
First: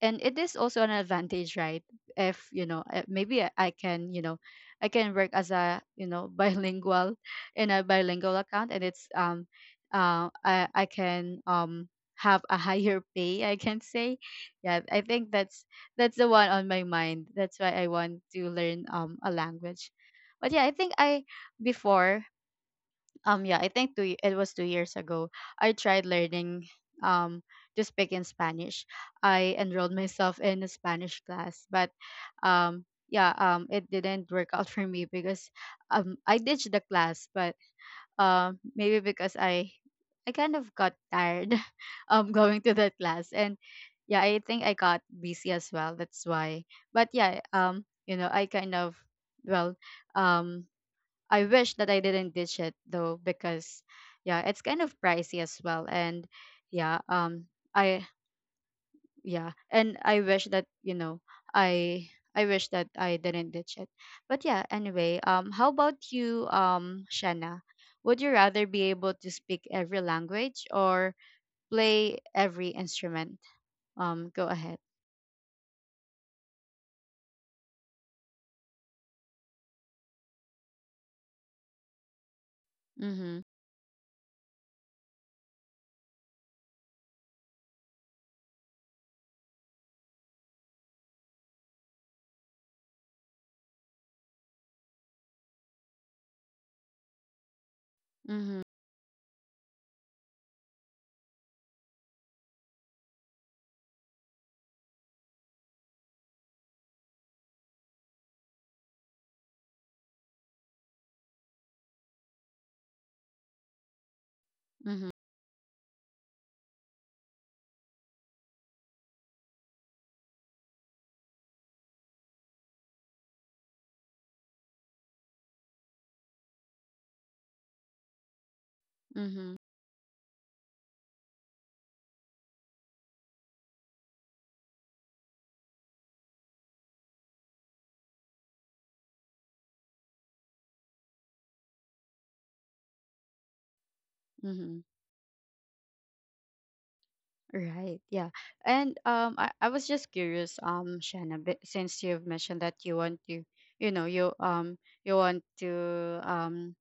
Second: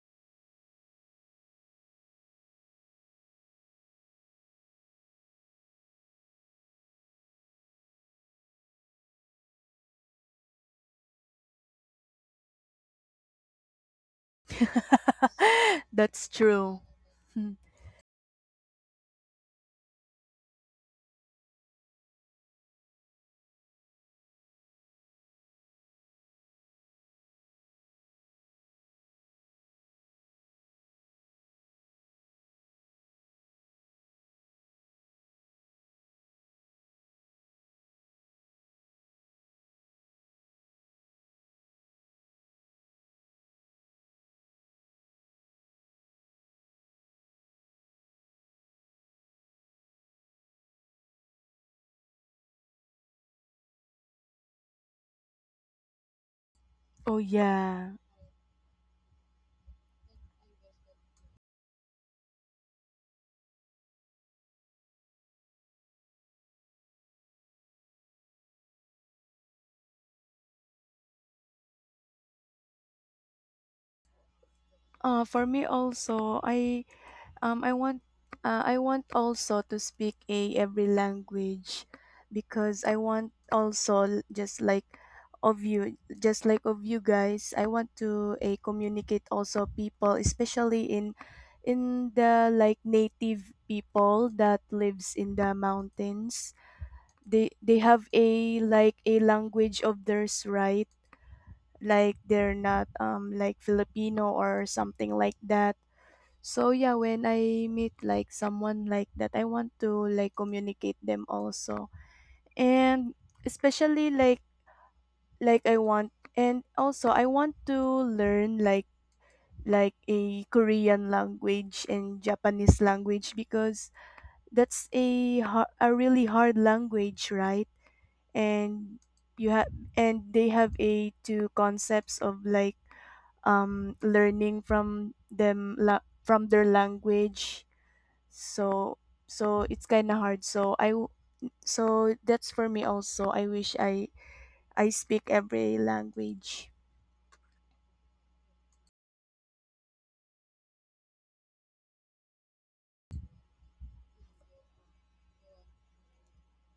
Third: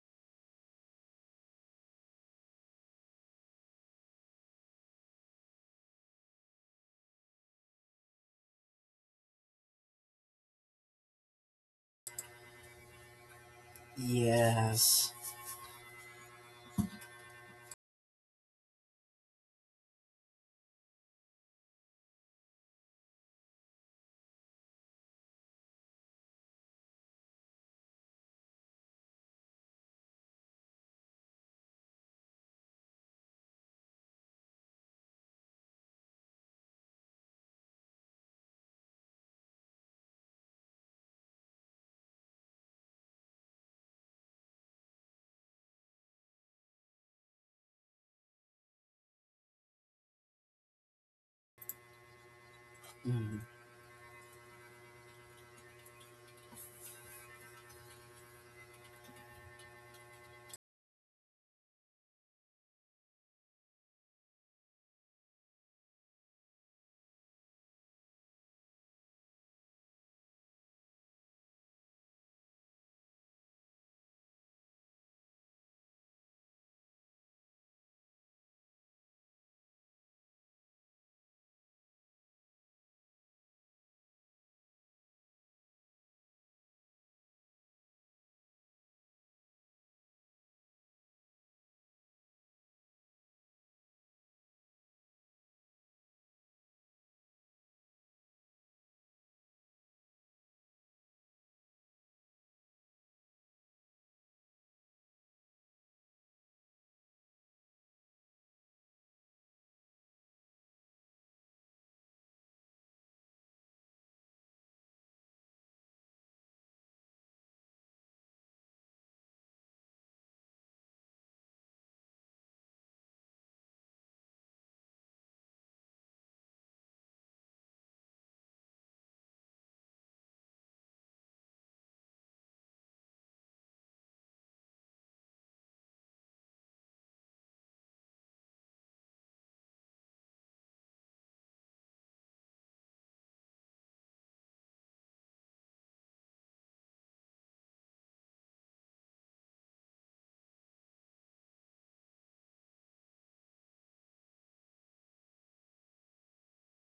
A: and it is also an advantage, right? If you know, uh, maybe i I can, you know, I can work as a, you know, bilingual, in a bilingual account, and it's um uh, i i can um have a higher pay, I can say. Yeah, I
C: Yes.
A: think that's that's
B: That's
A: the one on
B: true.
A: my mind.
B: Hmm.
A: That's why I want to learn um a language. But yeah, I think I, before, um yeah, I think two, y- it was two years ago, I tried learning um to speak in Spanish. I enrolled myself in a Spanish class, but um yeah, um it didn't work out for me because um I ditched the class. But um maybe because i i kind of got tired um going to that class, and yeah, I think I got busy as well. That's why, but yeah, um you know, I kind of, well, um I wish that I didn't ditch it, though,
C: Mm.
A: because yeah, it's kind of pricey as well. And yeah,
B: Oh
A: um
B: yeah.
A: I, yeah, and I wish that, you know, I I wish that I didn't ditch it. But yeah, anyway, um how about you, um Shanna? Would you rather be able to speak every language or play every instrument? Um, go ahead.
B: Uh for me also, I— um, I want uh, I want also to speak a every language, because I want
A: Mhm.
B: also l- just like of you— just like of you guys, I want to a communicate also people, especially in in the like native people that lives in the mountains. they they have a
A: Mhm.
B: like a language of theirs, right? Like they're not um like Filipino or something like that. So yeah, when I meet like someone like that, I want to like communicate them also. And especially like
A: Mhm.
B: like I want— and also I want to learn like like a Korean language and Japanese language, because that's a har- a really hard language, right? And you
A: Mhm.
B: have— and they have a two concepts of like um learning from them la- from their language. So so it's kind of hard, so I w- so that's for me also, I wish I
A: Mhm.
B: I speak every language.
A: Right. Yeah. And um I, I was just curious, um, Shanna, b- since you've mentioned that you want to, you know, you um you want to um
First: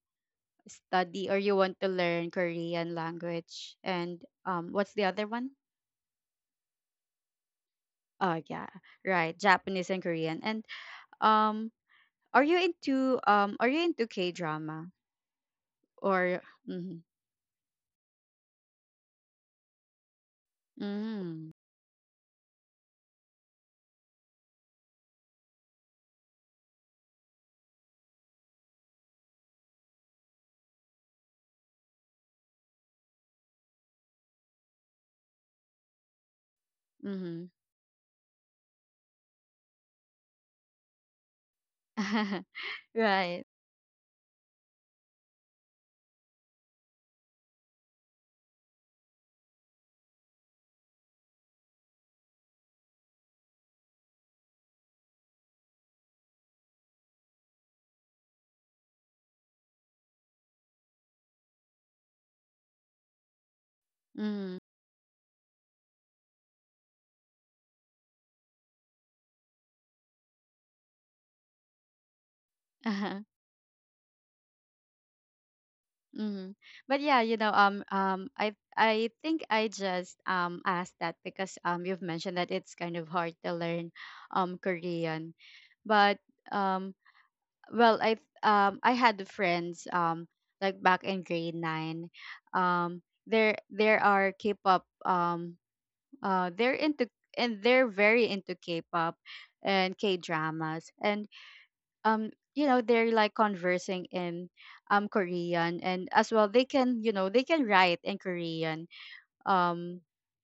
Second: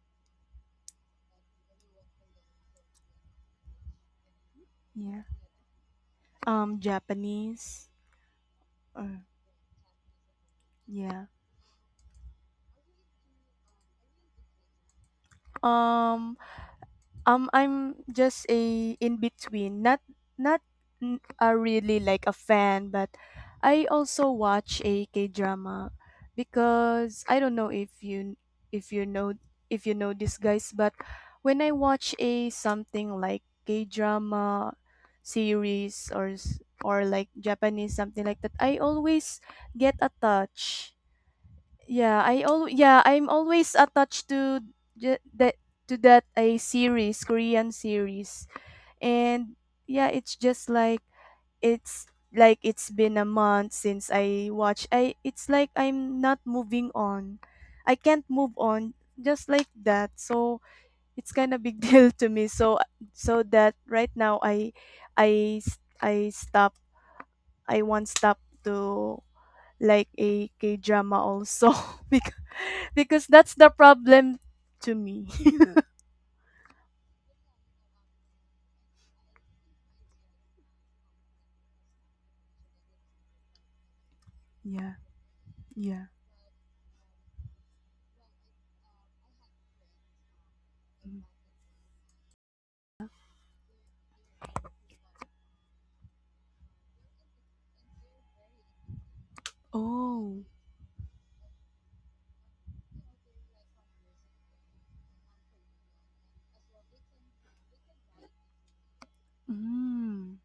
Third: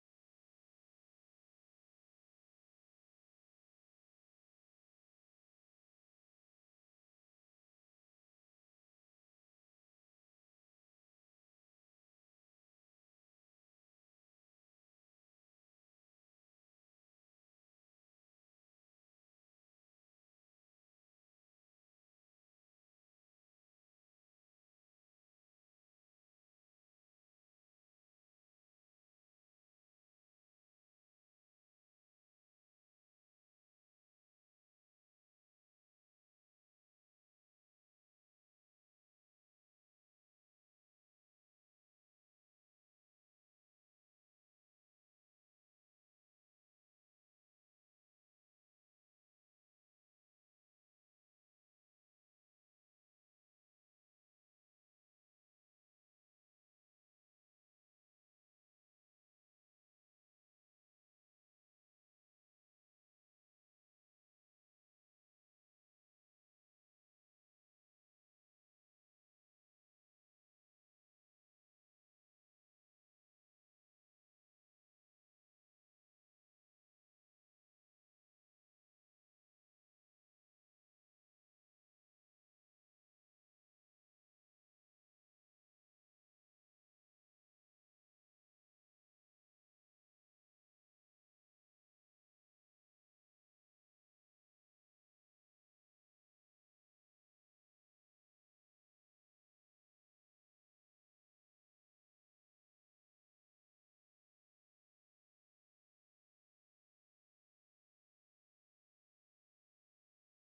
A: study, or you want to learn Korean language, and um what's the
B: Yeah.
A: other one?
B: Um japanese.
A: Oh yeah,
B: Or
A: right, Japanese and Korean. And
B: yeah.
A: um are you into um are you into K drama?
B: Um.
A: Or mm-hmm.
B: Um, I'm just a in between, not not n- a
A: Mm-hmm.
B: really like a fan, but I also watch a K drama because I don't know if you— if you know— if you know these guys, but when I watch a something like K drama series or s- or like Japanese something like that, I always get a touch— yeah, I al- yeah, I'm
A: Right.
B: always attached to j- that to that a series, Korean series. And yeah, it's just like it's— like it's been a month since I watch. I— it's like I'm not moving on. I can't move on just like that. So it's kind of big deal to me. So so that right now
A: Mm-hmm.
B: I— I s- I stop— I want stop to like a K-drama also, because, because that's the problem to me.
A: Mm-hmm. But yeah, you know, um, um, I I think I just um asked that because um you've mentioned that it's kind of hard to learn um
B: Yeah.
A: Korean.
B: Yeah.
A: But um, well, I um I had friends um like back in grade nine, um there there are K-pop, um uh they're into, and they're very into K-pop and
B: Oh.
A: K-dramas, and um you know, they're like conversing in um Korean, and as well they can, you know, they can write in Korean, um
B: Mm.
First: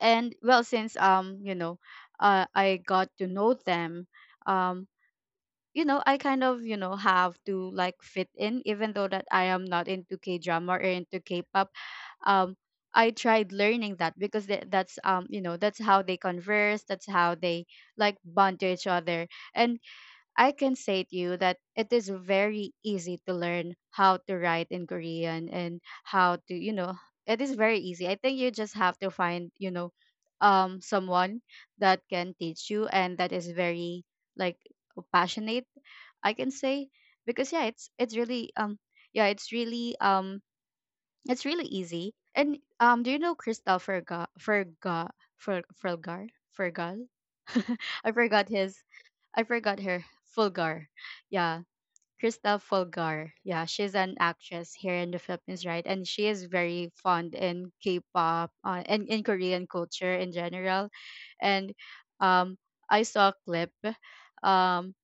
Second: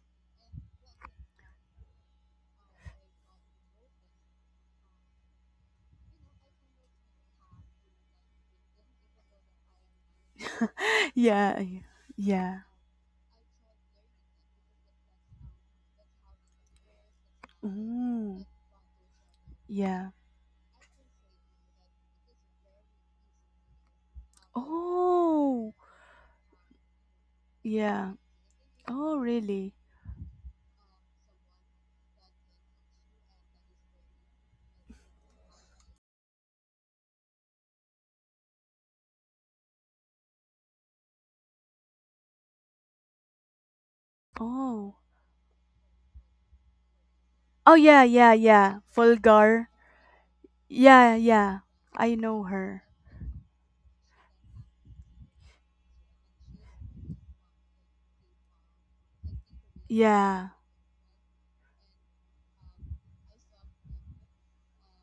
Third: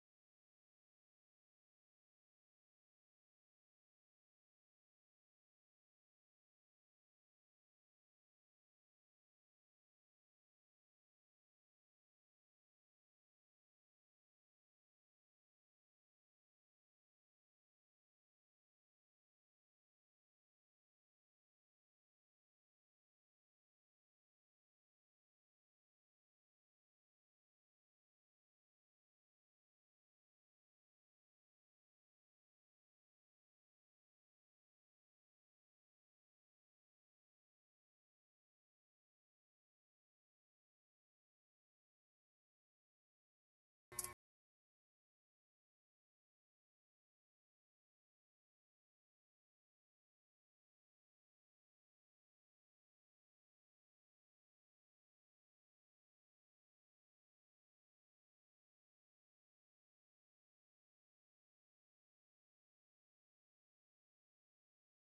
A: and well, since um you know, uh, I got to know them, um you know, I kind of, you know, have to like fit in, even though that I am not into k drama or into k
B: Yeah.
A: pop
B: Yeah.
A: um
B: Yeah.
A: I tried learning that because tha- that's, um you know, that's how they converse, that's how they like
B: Mm.
A: bond to each other. And
B: Yeah.
A: I can say to you that it is very easy to learn how to write in Korean,
B: Oh.
A: and how to, you know, it is very easy. I
B: Yeah.
A: think you just have to
B: Oh,
A: find, you
B: really?
A: know, um someone that can teach you, and that is very, like, passionate, I can say, because yeah, it's it's really um yeah, it's really um it's really easy. And um do you know Christopher Ferga
B: Oh.
A: Ferga Fer Fergar Fergal?
B: Oh, yeah,
A: I
B: yeah,
A: forgot his
B: yeah.
A: I
B: Fulgar.
A: forgot her. Fulgar.
B: Yeah, yeah.
A: Yeah.
B: I know
A: Krista
B: her.
A: Fulgar. Yeah, she's an actress here in the Philippines, right? And she is very fond in K-pop, uh, and in Korean culture in
B: Yeah.
A: general. And um, I saw a clip. Um,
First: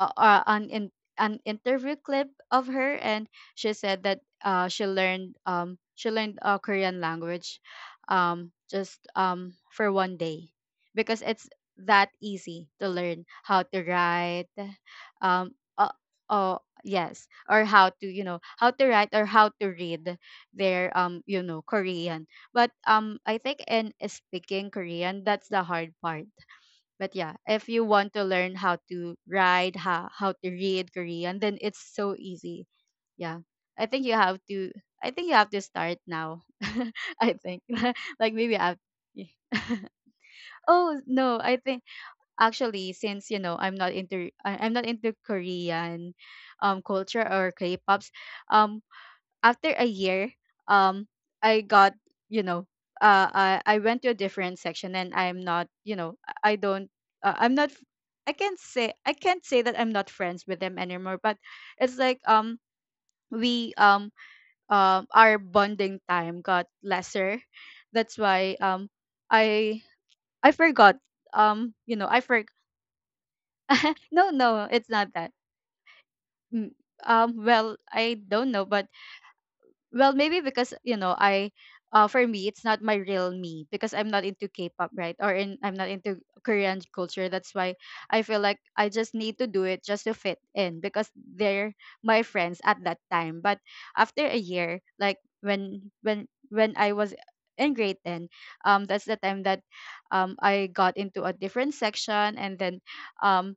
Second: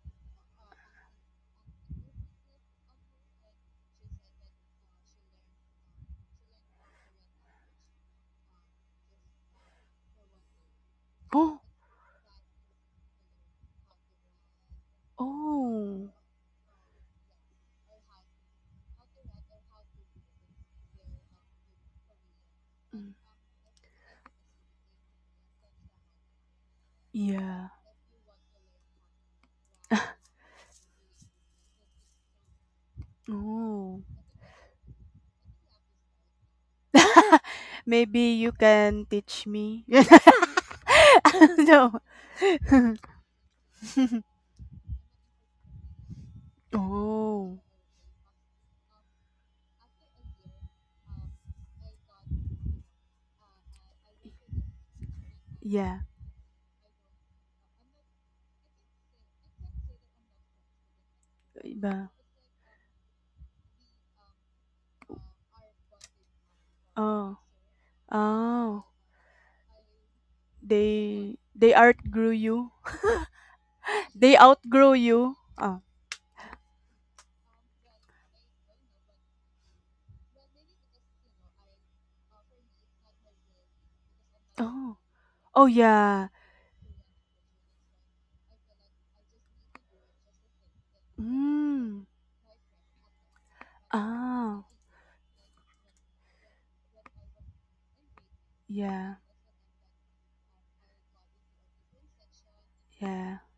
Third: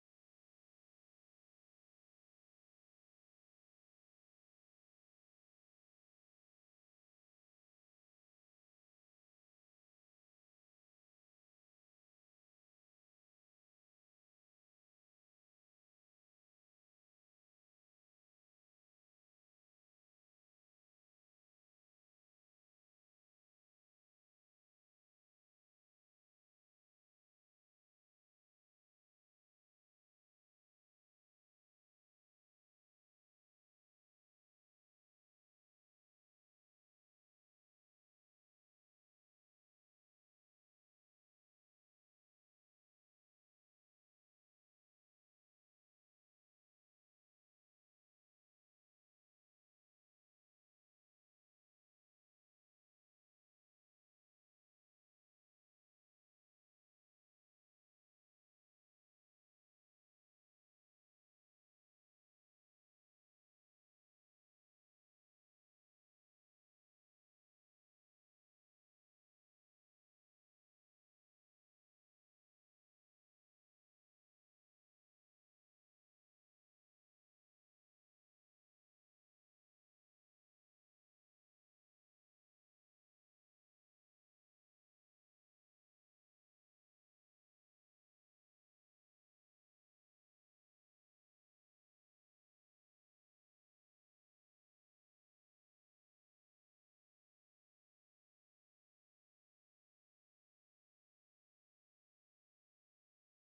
A: uh, uh, an in, an interview clip of her, and she said that uh, she learned um she learned, uh, Korean language um just um for one day, because it's
B: Oh.
A: that easy to learn how to write, um uh,
B: Oh.
A: oh yes, or how to, you know, how to write or how to read their, um you know, Korean. But
B: Mm.
A: um I think in speaking Korean, that's the hard part. But yeah, if
B: Yeah.
A: you want to learn how to write, how, how to read Korean, then it's so easy. Yeah. I think
B: Oh.
A: you have to I think you have to start now. I think like
B: Maybe
A: maybe
B: you
A: after
B: can teach me.
A: Oh no, I think
B: No.
A: actually since, you know, I'm not into I- I'm not into Korean um culture or
B: Oh,
A: K-pops. Um After a year, um, I got, you know, uh, I I went to a different section, and I'm not, you
B: yeah.
A: know, I I don't, uh, I'm not, I can't say I can't say that I'm not friends with them anymore. But it's
B: Iba.
A: like, um, we, um, um, our bonding time got
B: Oh.
A: lesser. That's why,
B: Oh.
A: um, I I forgot,
B: They
A: um,
B: they
A: you know, I
B: outgrew
A: forgot.
B: you.
A: No,
B: They
A: no, it's
B: outgrow
A: not that.
B: you. Oh.
A: Mm, Um, well, I don't know, but, well, maybe because, you know, I, uh for me it's not my real me, because I'm not into K-pop,
B: Oh.
A: right? Or in,
B: Oh
A: I'm not into
B: yeah.
A: Korean culture. That's why I feel like I just need to do it just to fit in, because they're
B: Mm.
A: my friends at that time. But after a
B: Oh.
A: year, like when when when I was in grade ten, um that's
B: Yeah.
A: the time that um I got into a different section, and then
B: Yeah.
A: um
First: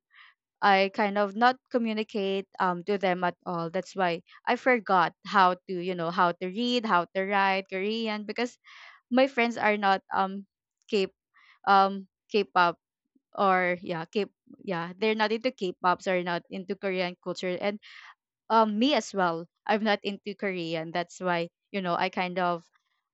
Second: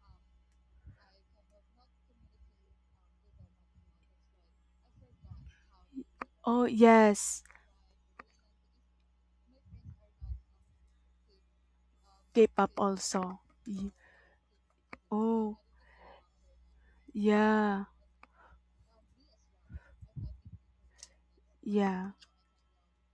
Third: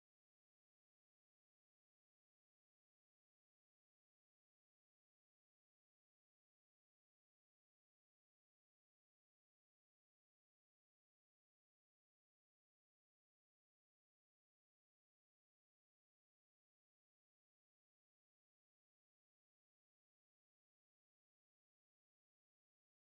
A: I kind of not communicate um to them at all. That's why I forgot how to, you know, how to
B: Oh
A: read, how to
B: yes.
A: write Korean, because my friends are not um K, um
B: K-pop
A: K-pop,
B: also.
A: or
B: Ye-
A: yeah, K, yeah, they're not into
B: Oh.
A: K-pops or not into Korean culture. And
B: Yeah.
A: um me as well, I'm not into Korean. That's why, you know, I
B: Yeah.
A: kind of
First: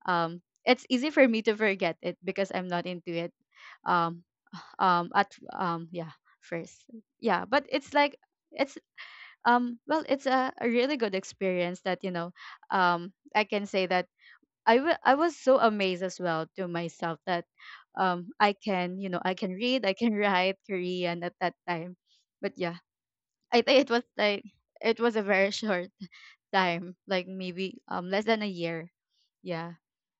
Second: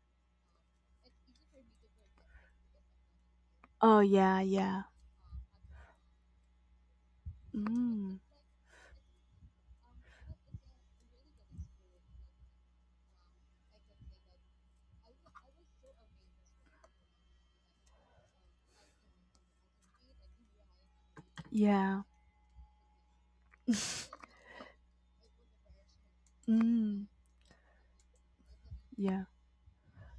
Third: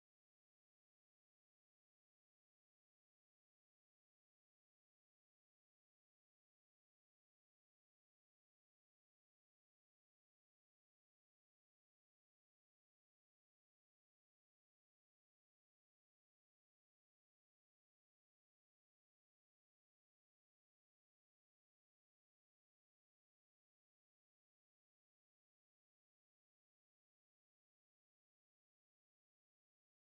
A: um it's easy for me to forget it because I'm not into it.
B: Oh
A: Um
B: yeah, yeah.
A: um at um yeah, first, yeah, but it's like,
B: Mm.
A: it's, um well it's a, a really good experience that, you know, um I can say that I wa- I was so amazed as well to myself, that um I can, you know, I can read, I can write Korean at that time.
B: Yeah.
A: But yeah, I think it was like, it was a very short time,
B: Mm.
A: like maybe um less than a year.
B: Yeah.
A: Yeah,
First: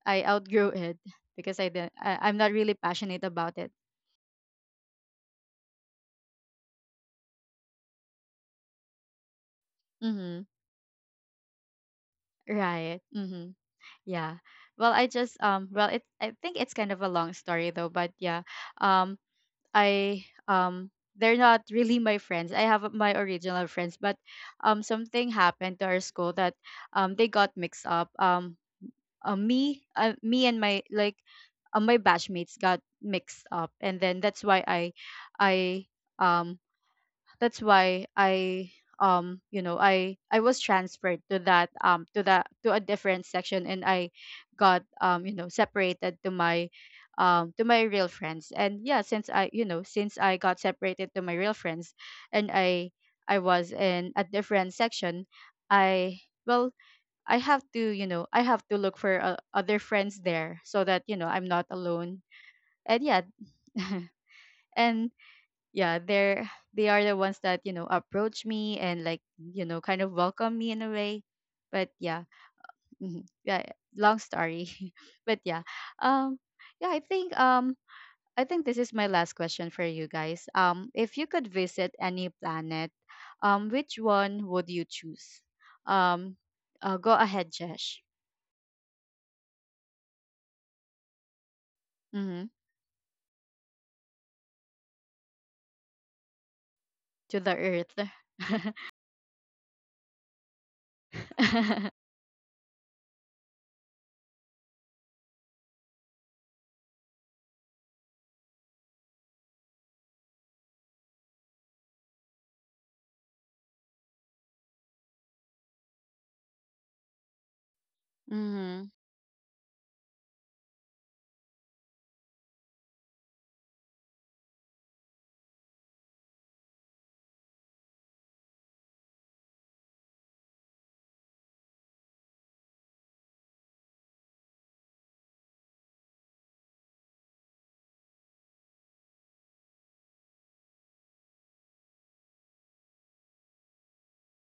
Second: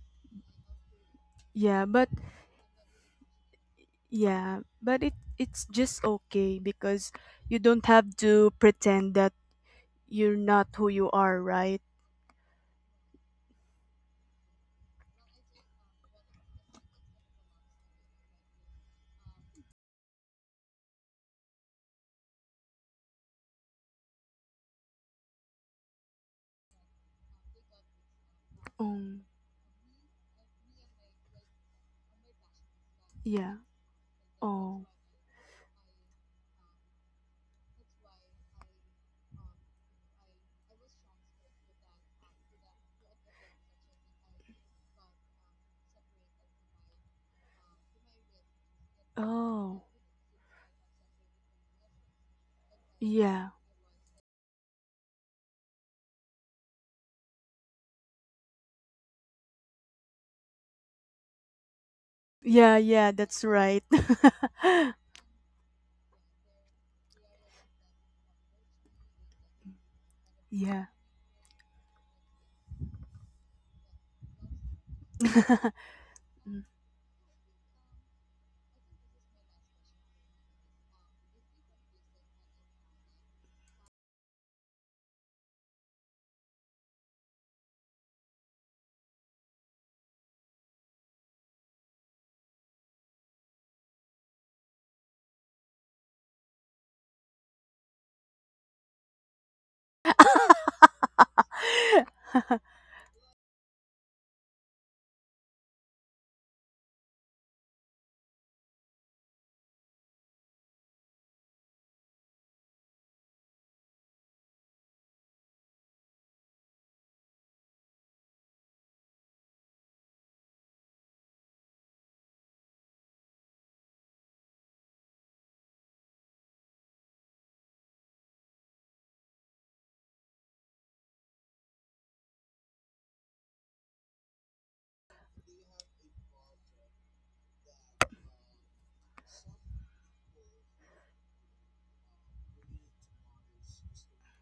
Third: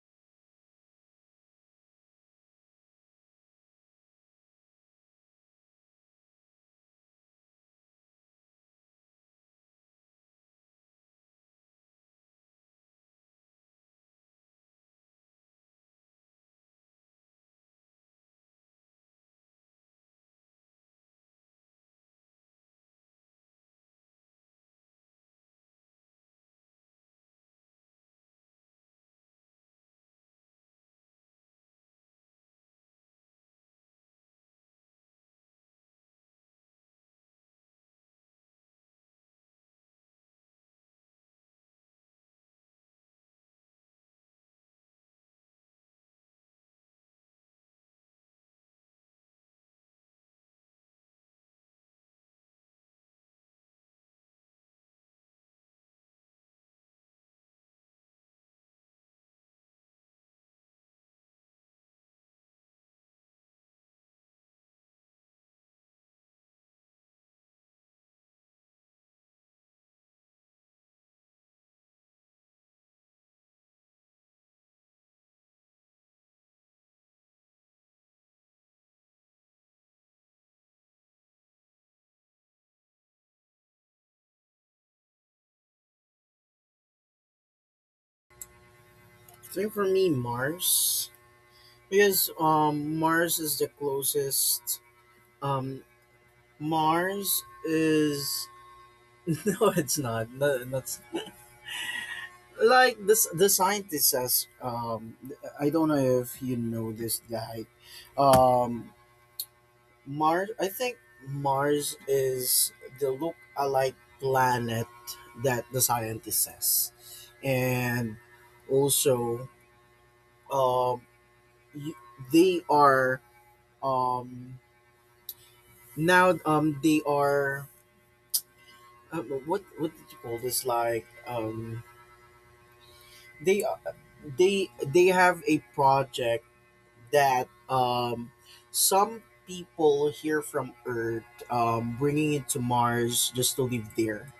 A: I outgrew it, because I
B: Yeah,
A: didn't
B: but
A: I, I'm not really passionate about it.
B: yeah, but it it's just okay, because you don't have to pretend that you're
A: Mm-hmm.
B: not who you are, right?
A: Right. Mm-hmm. Yeah. Well, I just um well, it, I think it's kind of a long story though, but yeah. Um I, um they're not really my friends. I have my original friends, but um something happened to our school, that um they got mixed up. Um
B: Um,
A: uh, me uh, me and my like uh, my batchmates got mixed
B: yeah.
A: up, and then that's why
B: Oh.
A: I I um that's why I, um you know I I was transferred to that um to that to a different section, and I got, um you know separated to my um to my real friends. And yeah, since I, you know
B: Oh.
A: since I got separated to my real friends, and I I
B: Yeah.
A: was in a different section. I well I have to, you know I have to look for uh, other friends there so that, you know I'm not alone.
B: Yeah,
A: And
B: yeah,
A: yeah.
B: that's right.
A: And yeah, they're, they are the ones that, you know approach me and like, you know kind of welcome me in
B: Yeah.
A: a way. But yeah. Mhm, yeah. Long story, but yeah. um yeah, I think, um I think this is my last question for you guys. Um if you could visit any planet, um which one would you choose? um uh, Go ahead, Jesh.
C: So for me, Mars, because
A: Mm-hmm.
C: um, Mars is the closest um,
A: To
C: mars
A: the Earth.
C: is no it's not, no, that's like this the scientist says. um I don't know if you know this guy. um Mars, I think Mars is the look-alike planet that the scientist says, and
A: Mm-hmm.
C: also, um, y- they are um now um they are uh, what what did you call this, like um they are- they they have a project that um some people here from Earth um bringing it to Mars just to live there.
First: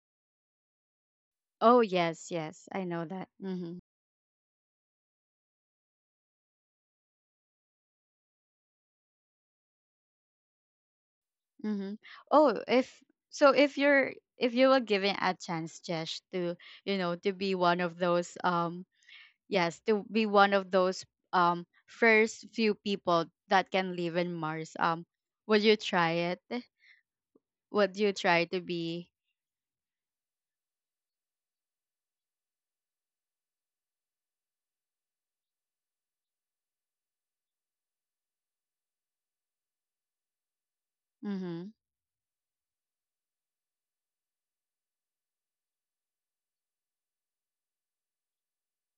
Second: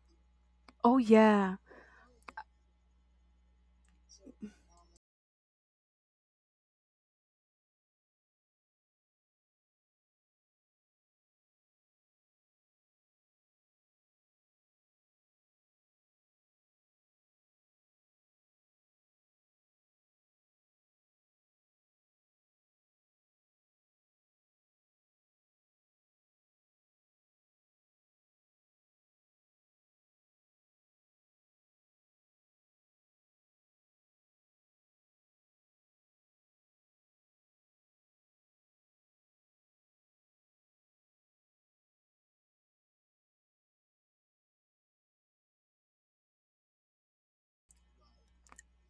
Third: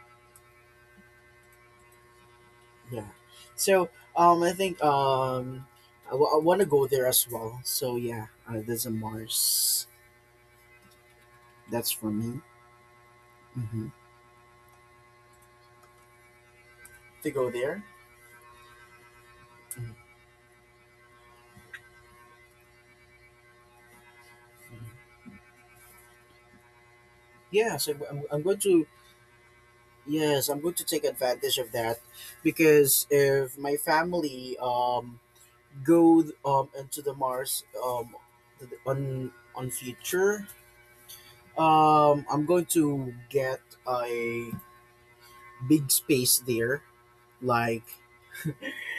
B: Oh yeah.
A: Oh yes, yes, I know
C: Yeah.
A: that. Mm-hmm.
C: So um, I think um, I w- I want to go there as well. So yeah, uh, there's a Mars. That's
A: Mm-hmm.
C: for me.
A: Oh, if so, if
C: hmm
A: you're, if you were given a chance, Jesh, to, you know
C: to
A: to
C: go
A: be one
C: there.
A: of those um yes
C: Mhm.
A: to be one of those, um, first few people that can live in Mars, um, would you try it?
C: Yeah. So
A: Would you
C: I'm, I'm
A: try
C: going
A: to
C: to,
A: be—
C: yes, I'm going to take advantage of that because if my family um go um into the Mars um on on future
A: mm-hmm.
C: um I'm going to get a big space there like.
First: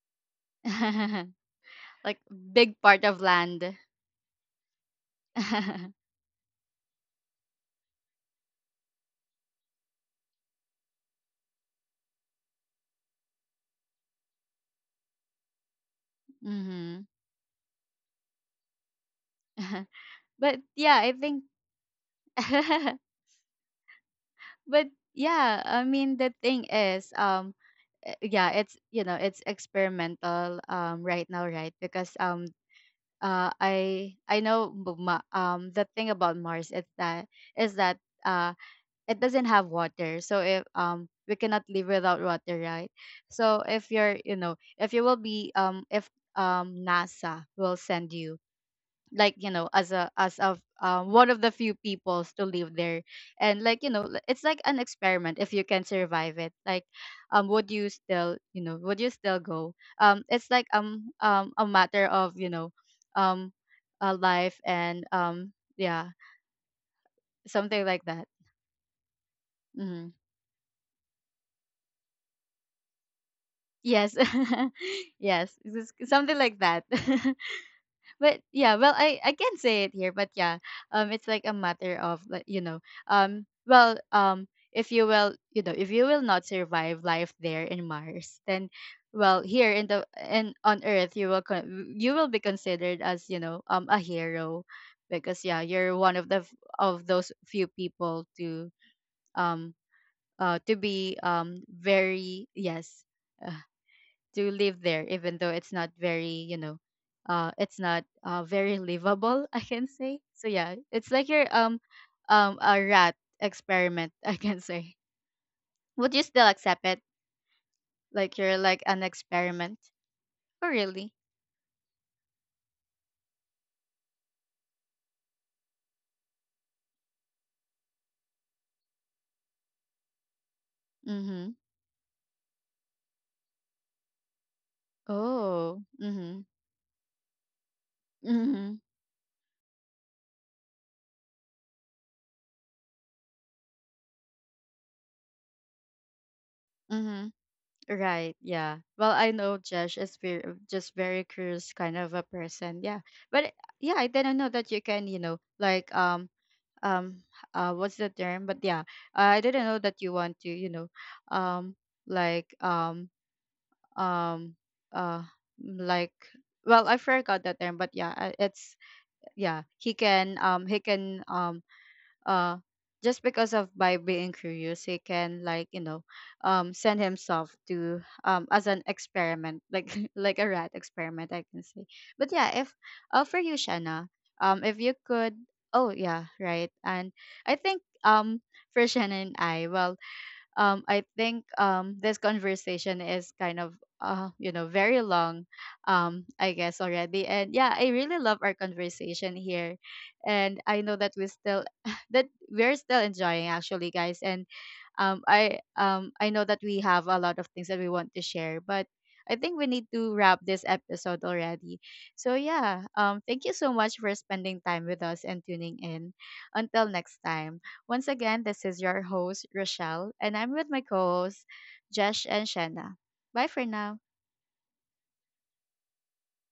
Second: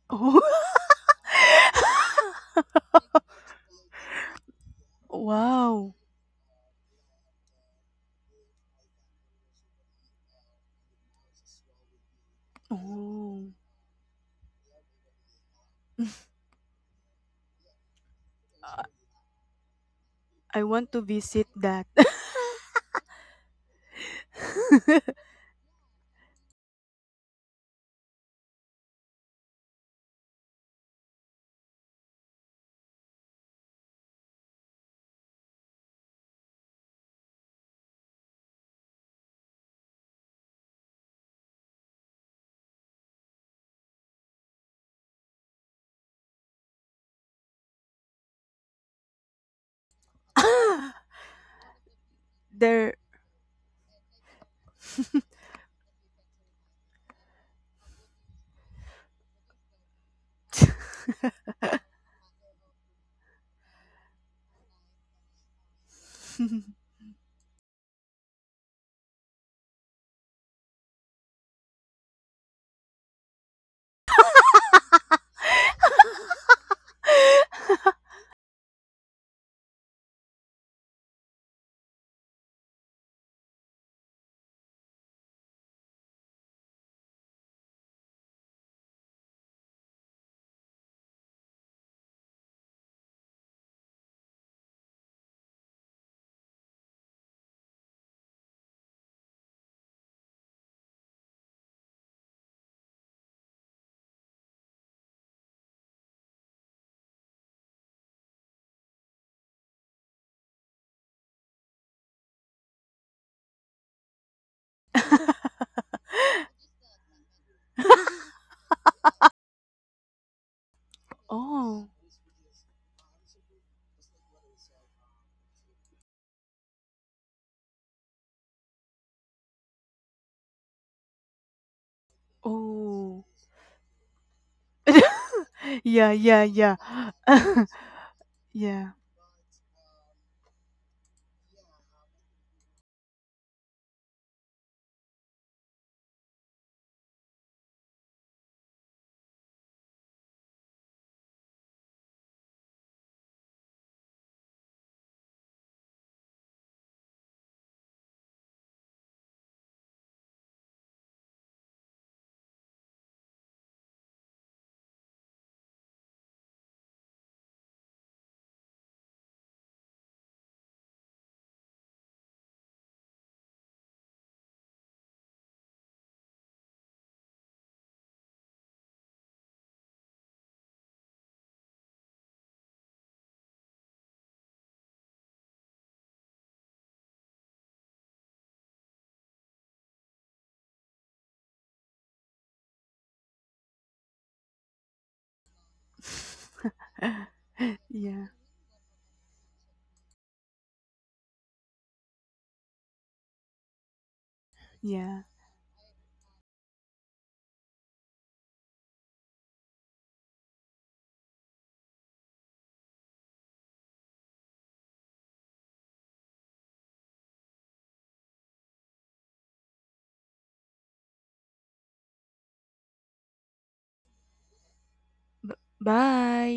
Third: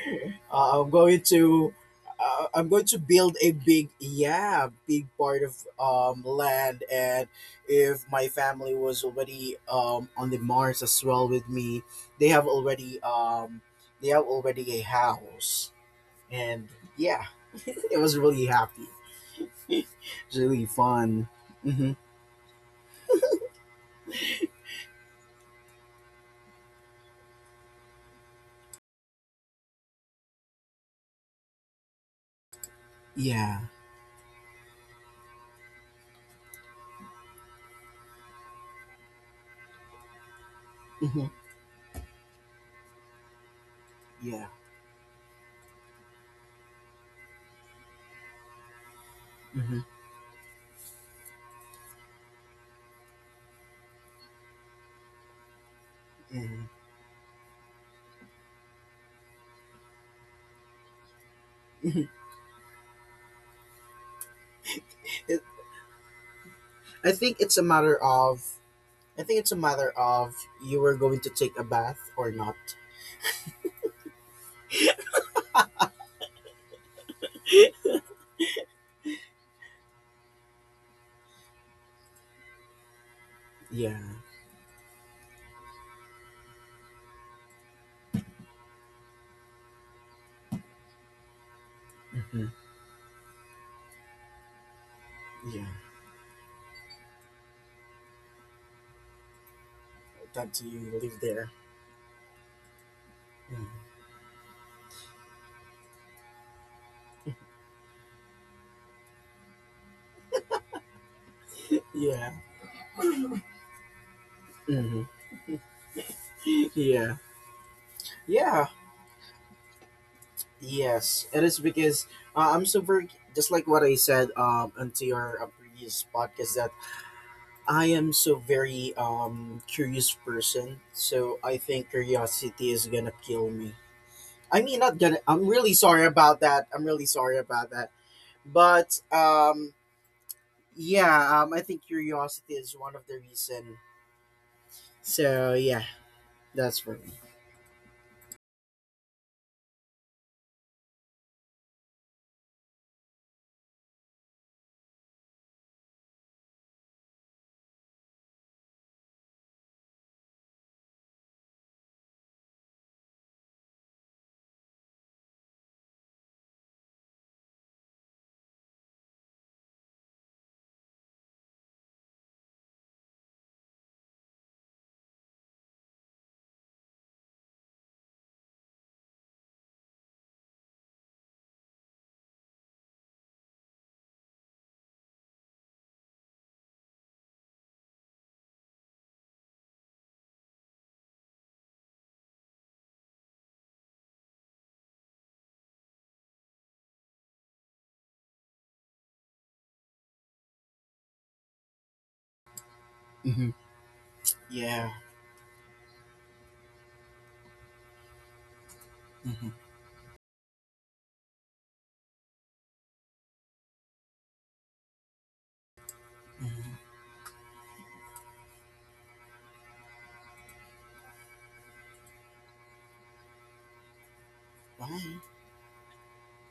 B: Oh.
C: Uh, I'm going to
A: Like
C: uh, I'm
A: big
C: going to
A: part of
C: build a
A: land?
C: big, yeah big part of
B: Wow.
C: um, land, and if my family was already um, on the Mars as well with me, they have already
B: Oh.
C: um, they have already a house, and
A: Mm-hmm.
C: yeah it was really
B: I—
C: happy. It's
B: I
A: But
C: really
B: want to
A: yeah, I
C: fun.
B: visit
A: think.
B: that.
C: hmm
A: But yeah, I mean, the thing is, um uh, yeah, it's, you know it's experimental, um, right now, right? Because um uh
C: yeah
A: i i know, bu- ma- um the thing about Mars is that is that, uh, it doesn't have water. So if, um,
C: hmm
A: we cannot live without water, right? So if you're, you
C: yeah
A: know if you will be, um, if, um, NASA will send you, like, you know
C: hmm
A: as a, as of
B: Ah,
A: uh, one of the few peoples to live
B: there.
A: there, and like, you know l- it's like an experiment if you can survive it,
C: hmm
A: like, um, would you still, you know would you still go? Um, it's like um um a matter of, you know um, a life and
C: it,
A: um, yeah,
C: I think it's a
A: something
C: matter
A: like that.
C: of, I think it's a matter
A: Hmm.
C: of you were going to take a bath or not.
A: Yes, yes, it's- it's something like that. But yeah, well, i i can say it here, but yeah, um, it's like a matter of, like, you know, um well
C: Yeah.
A: um if you will, you know if you will not survive life there in Mars, then, well, here in the in on Earth, you will con- you will be
C: hmm
A: considered as, you know um, a hero. Because yeah,
C: Yeah.
A: you're one of the f- of those few people to, um, uh
C: That
A: to
C: you
A: be,
C: live there.
A: um, very, yes,
C: Mm.
A: to live there, even though it's not very, you know, uh, it's not uh, very livable, I can say. So yeah, it's like your, um
C: Yeah.
A: um a rat experiment, I can say.
C: hmm
A: Would you still accept it?
C: Yeah.
A: Like you're
C: Yeah.
A: like an experiment? Oh really?
C: Yes. It is
B: Oh.
C: because uh, I'm so very, just like what I said um, until your uh, previous podcast, that I am so very um, curious person. So
A: Mm-hmm.
C: I think curiosity is gonna
B: Oh.
C: kill me. I mean, not gonna. I'm really
A: Oh.
B: Yeah,
C: sorry
B: yeah,
A: Mm-hmm.
C: about that.
B: yeah.
C: I'm really sorry about that.
A: Mm-hmm.
B: Yeah.
C: But um, yeah, um, I think curiosity is one of the reason. So yeah, that's for me.
A: Mm-hmm. Right. Yeah. Well, I know Josh is very, just very curious kind of a person. Yeah. But yeah, I didn't know that you can, you know, like, um um uh what's the term, but yeah, I didn't know that you want to, you know, um like um um uh like well, I forgot that term, but yeah, I- it's, yeah, he can, um he can, um uh just because of by being curious, he can, like, you know, um, send himself to, um, as an experiment, like like a rat experiment, I can say. But yeah, if, uh for you, Shanna, um, if you could— oh yeah, right. And I think, um, for Shanna and I, well um, I think, um, this conversation is kind of, uh, you know, very long, um, I guess already. And yeah, I really
B: Yeah,
A: love our conversation here, and I know that we still that we're still enjoying
C: hmm
A: actually, guys. And
C: Yeah.
B: yeah.
A: um, I um, I know that we have a lot of things that we want to share, but I
C: hmm
A: think we need to wrap this episode already. So yeah, um, thank you so much for spending time with us and tuning in. Until
C: hmm
A: next time. Once again, this is your host, Rochelle, and I'm with my co hosts, Jesh and Shanna. Bye for now.
C: Bye.
B: B- bye.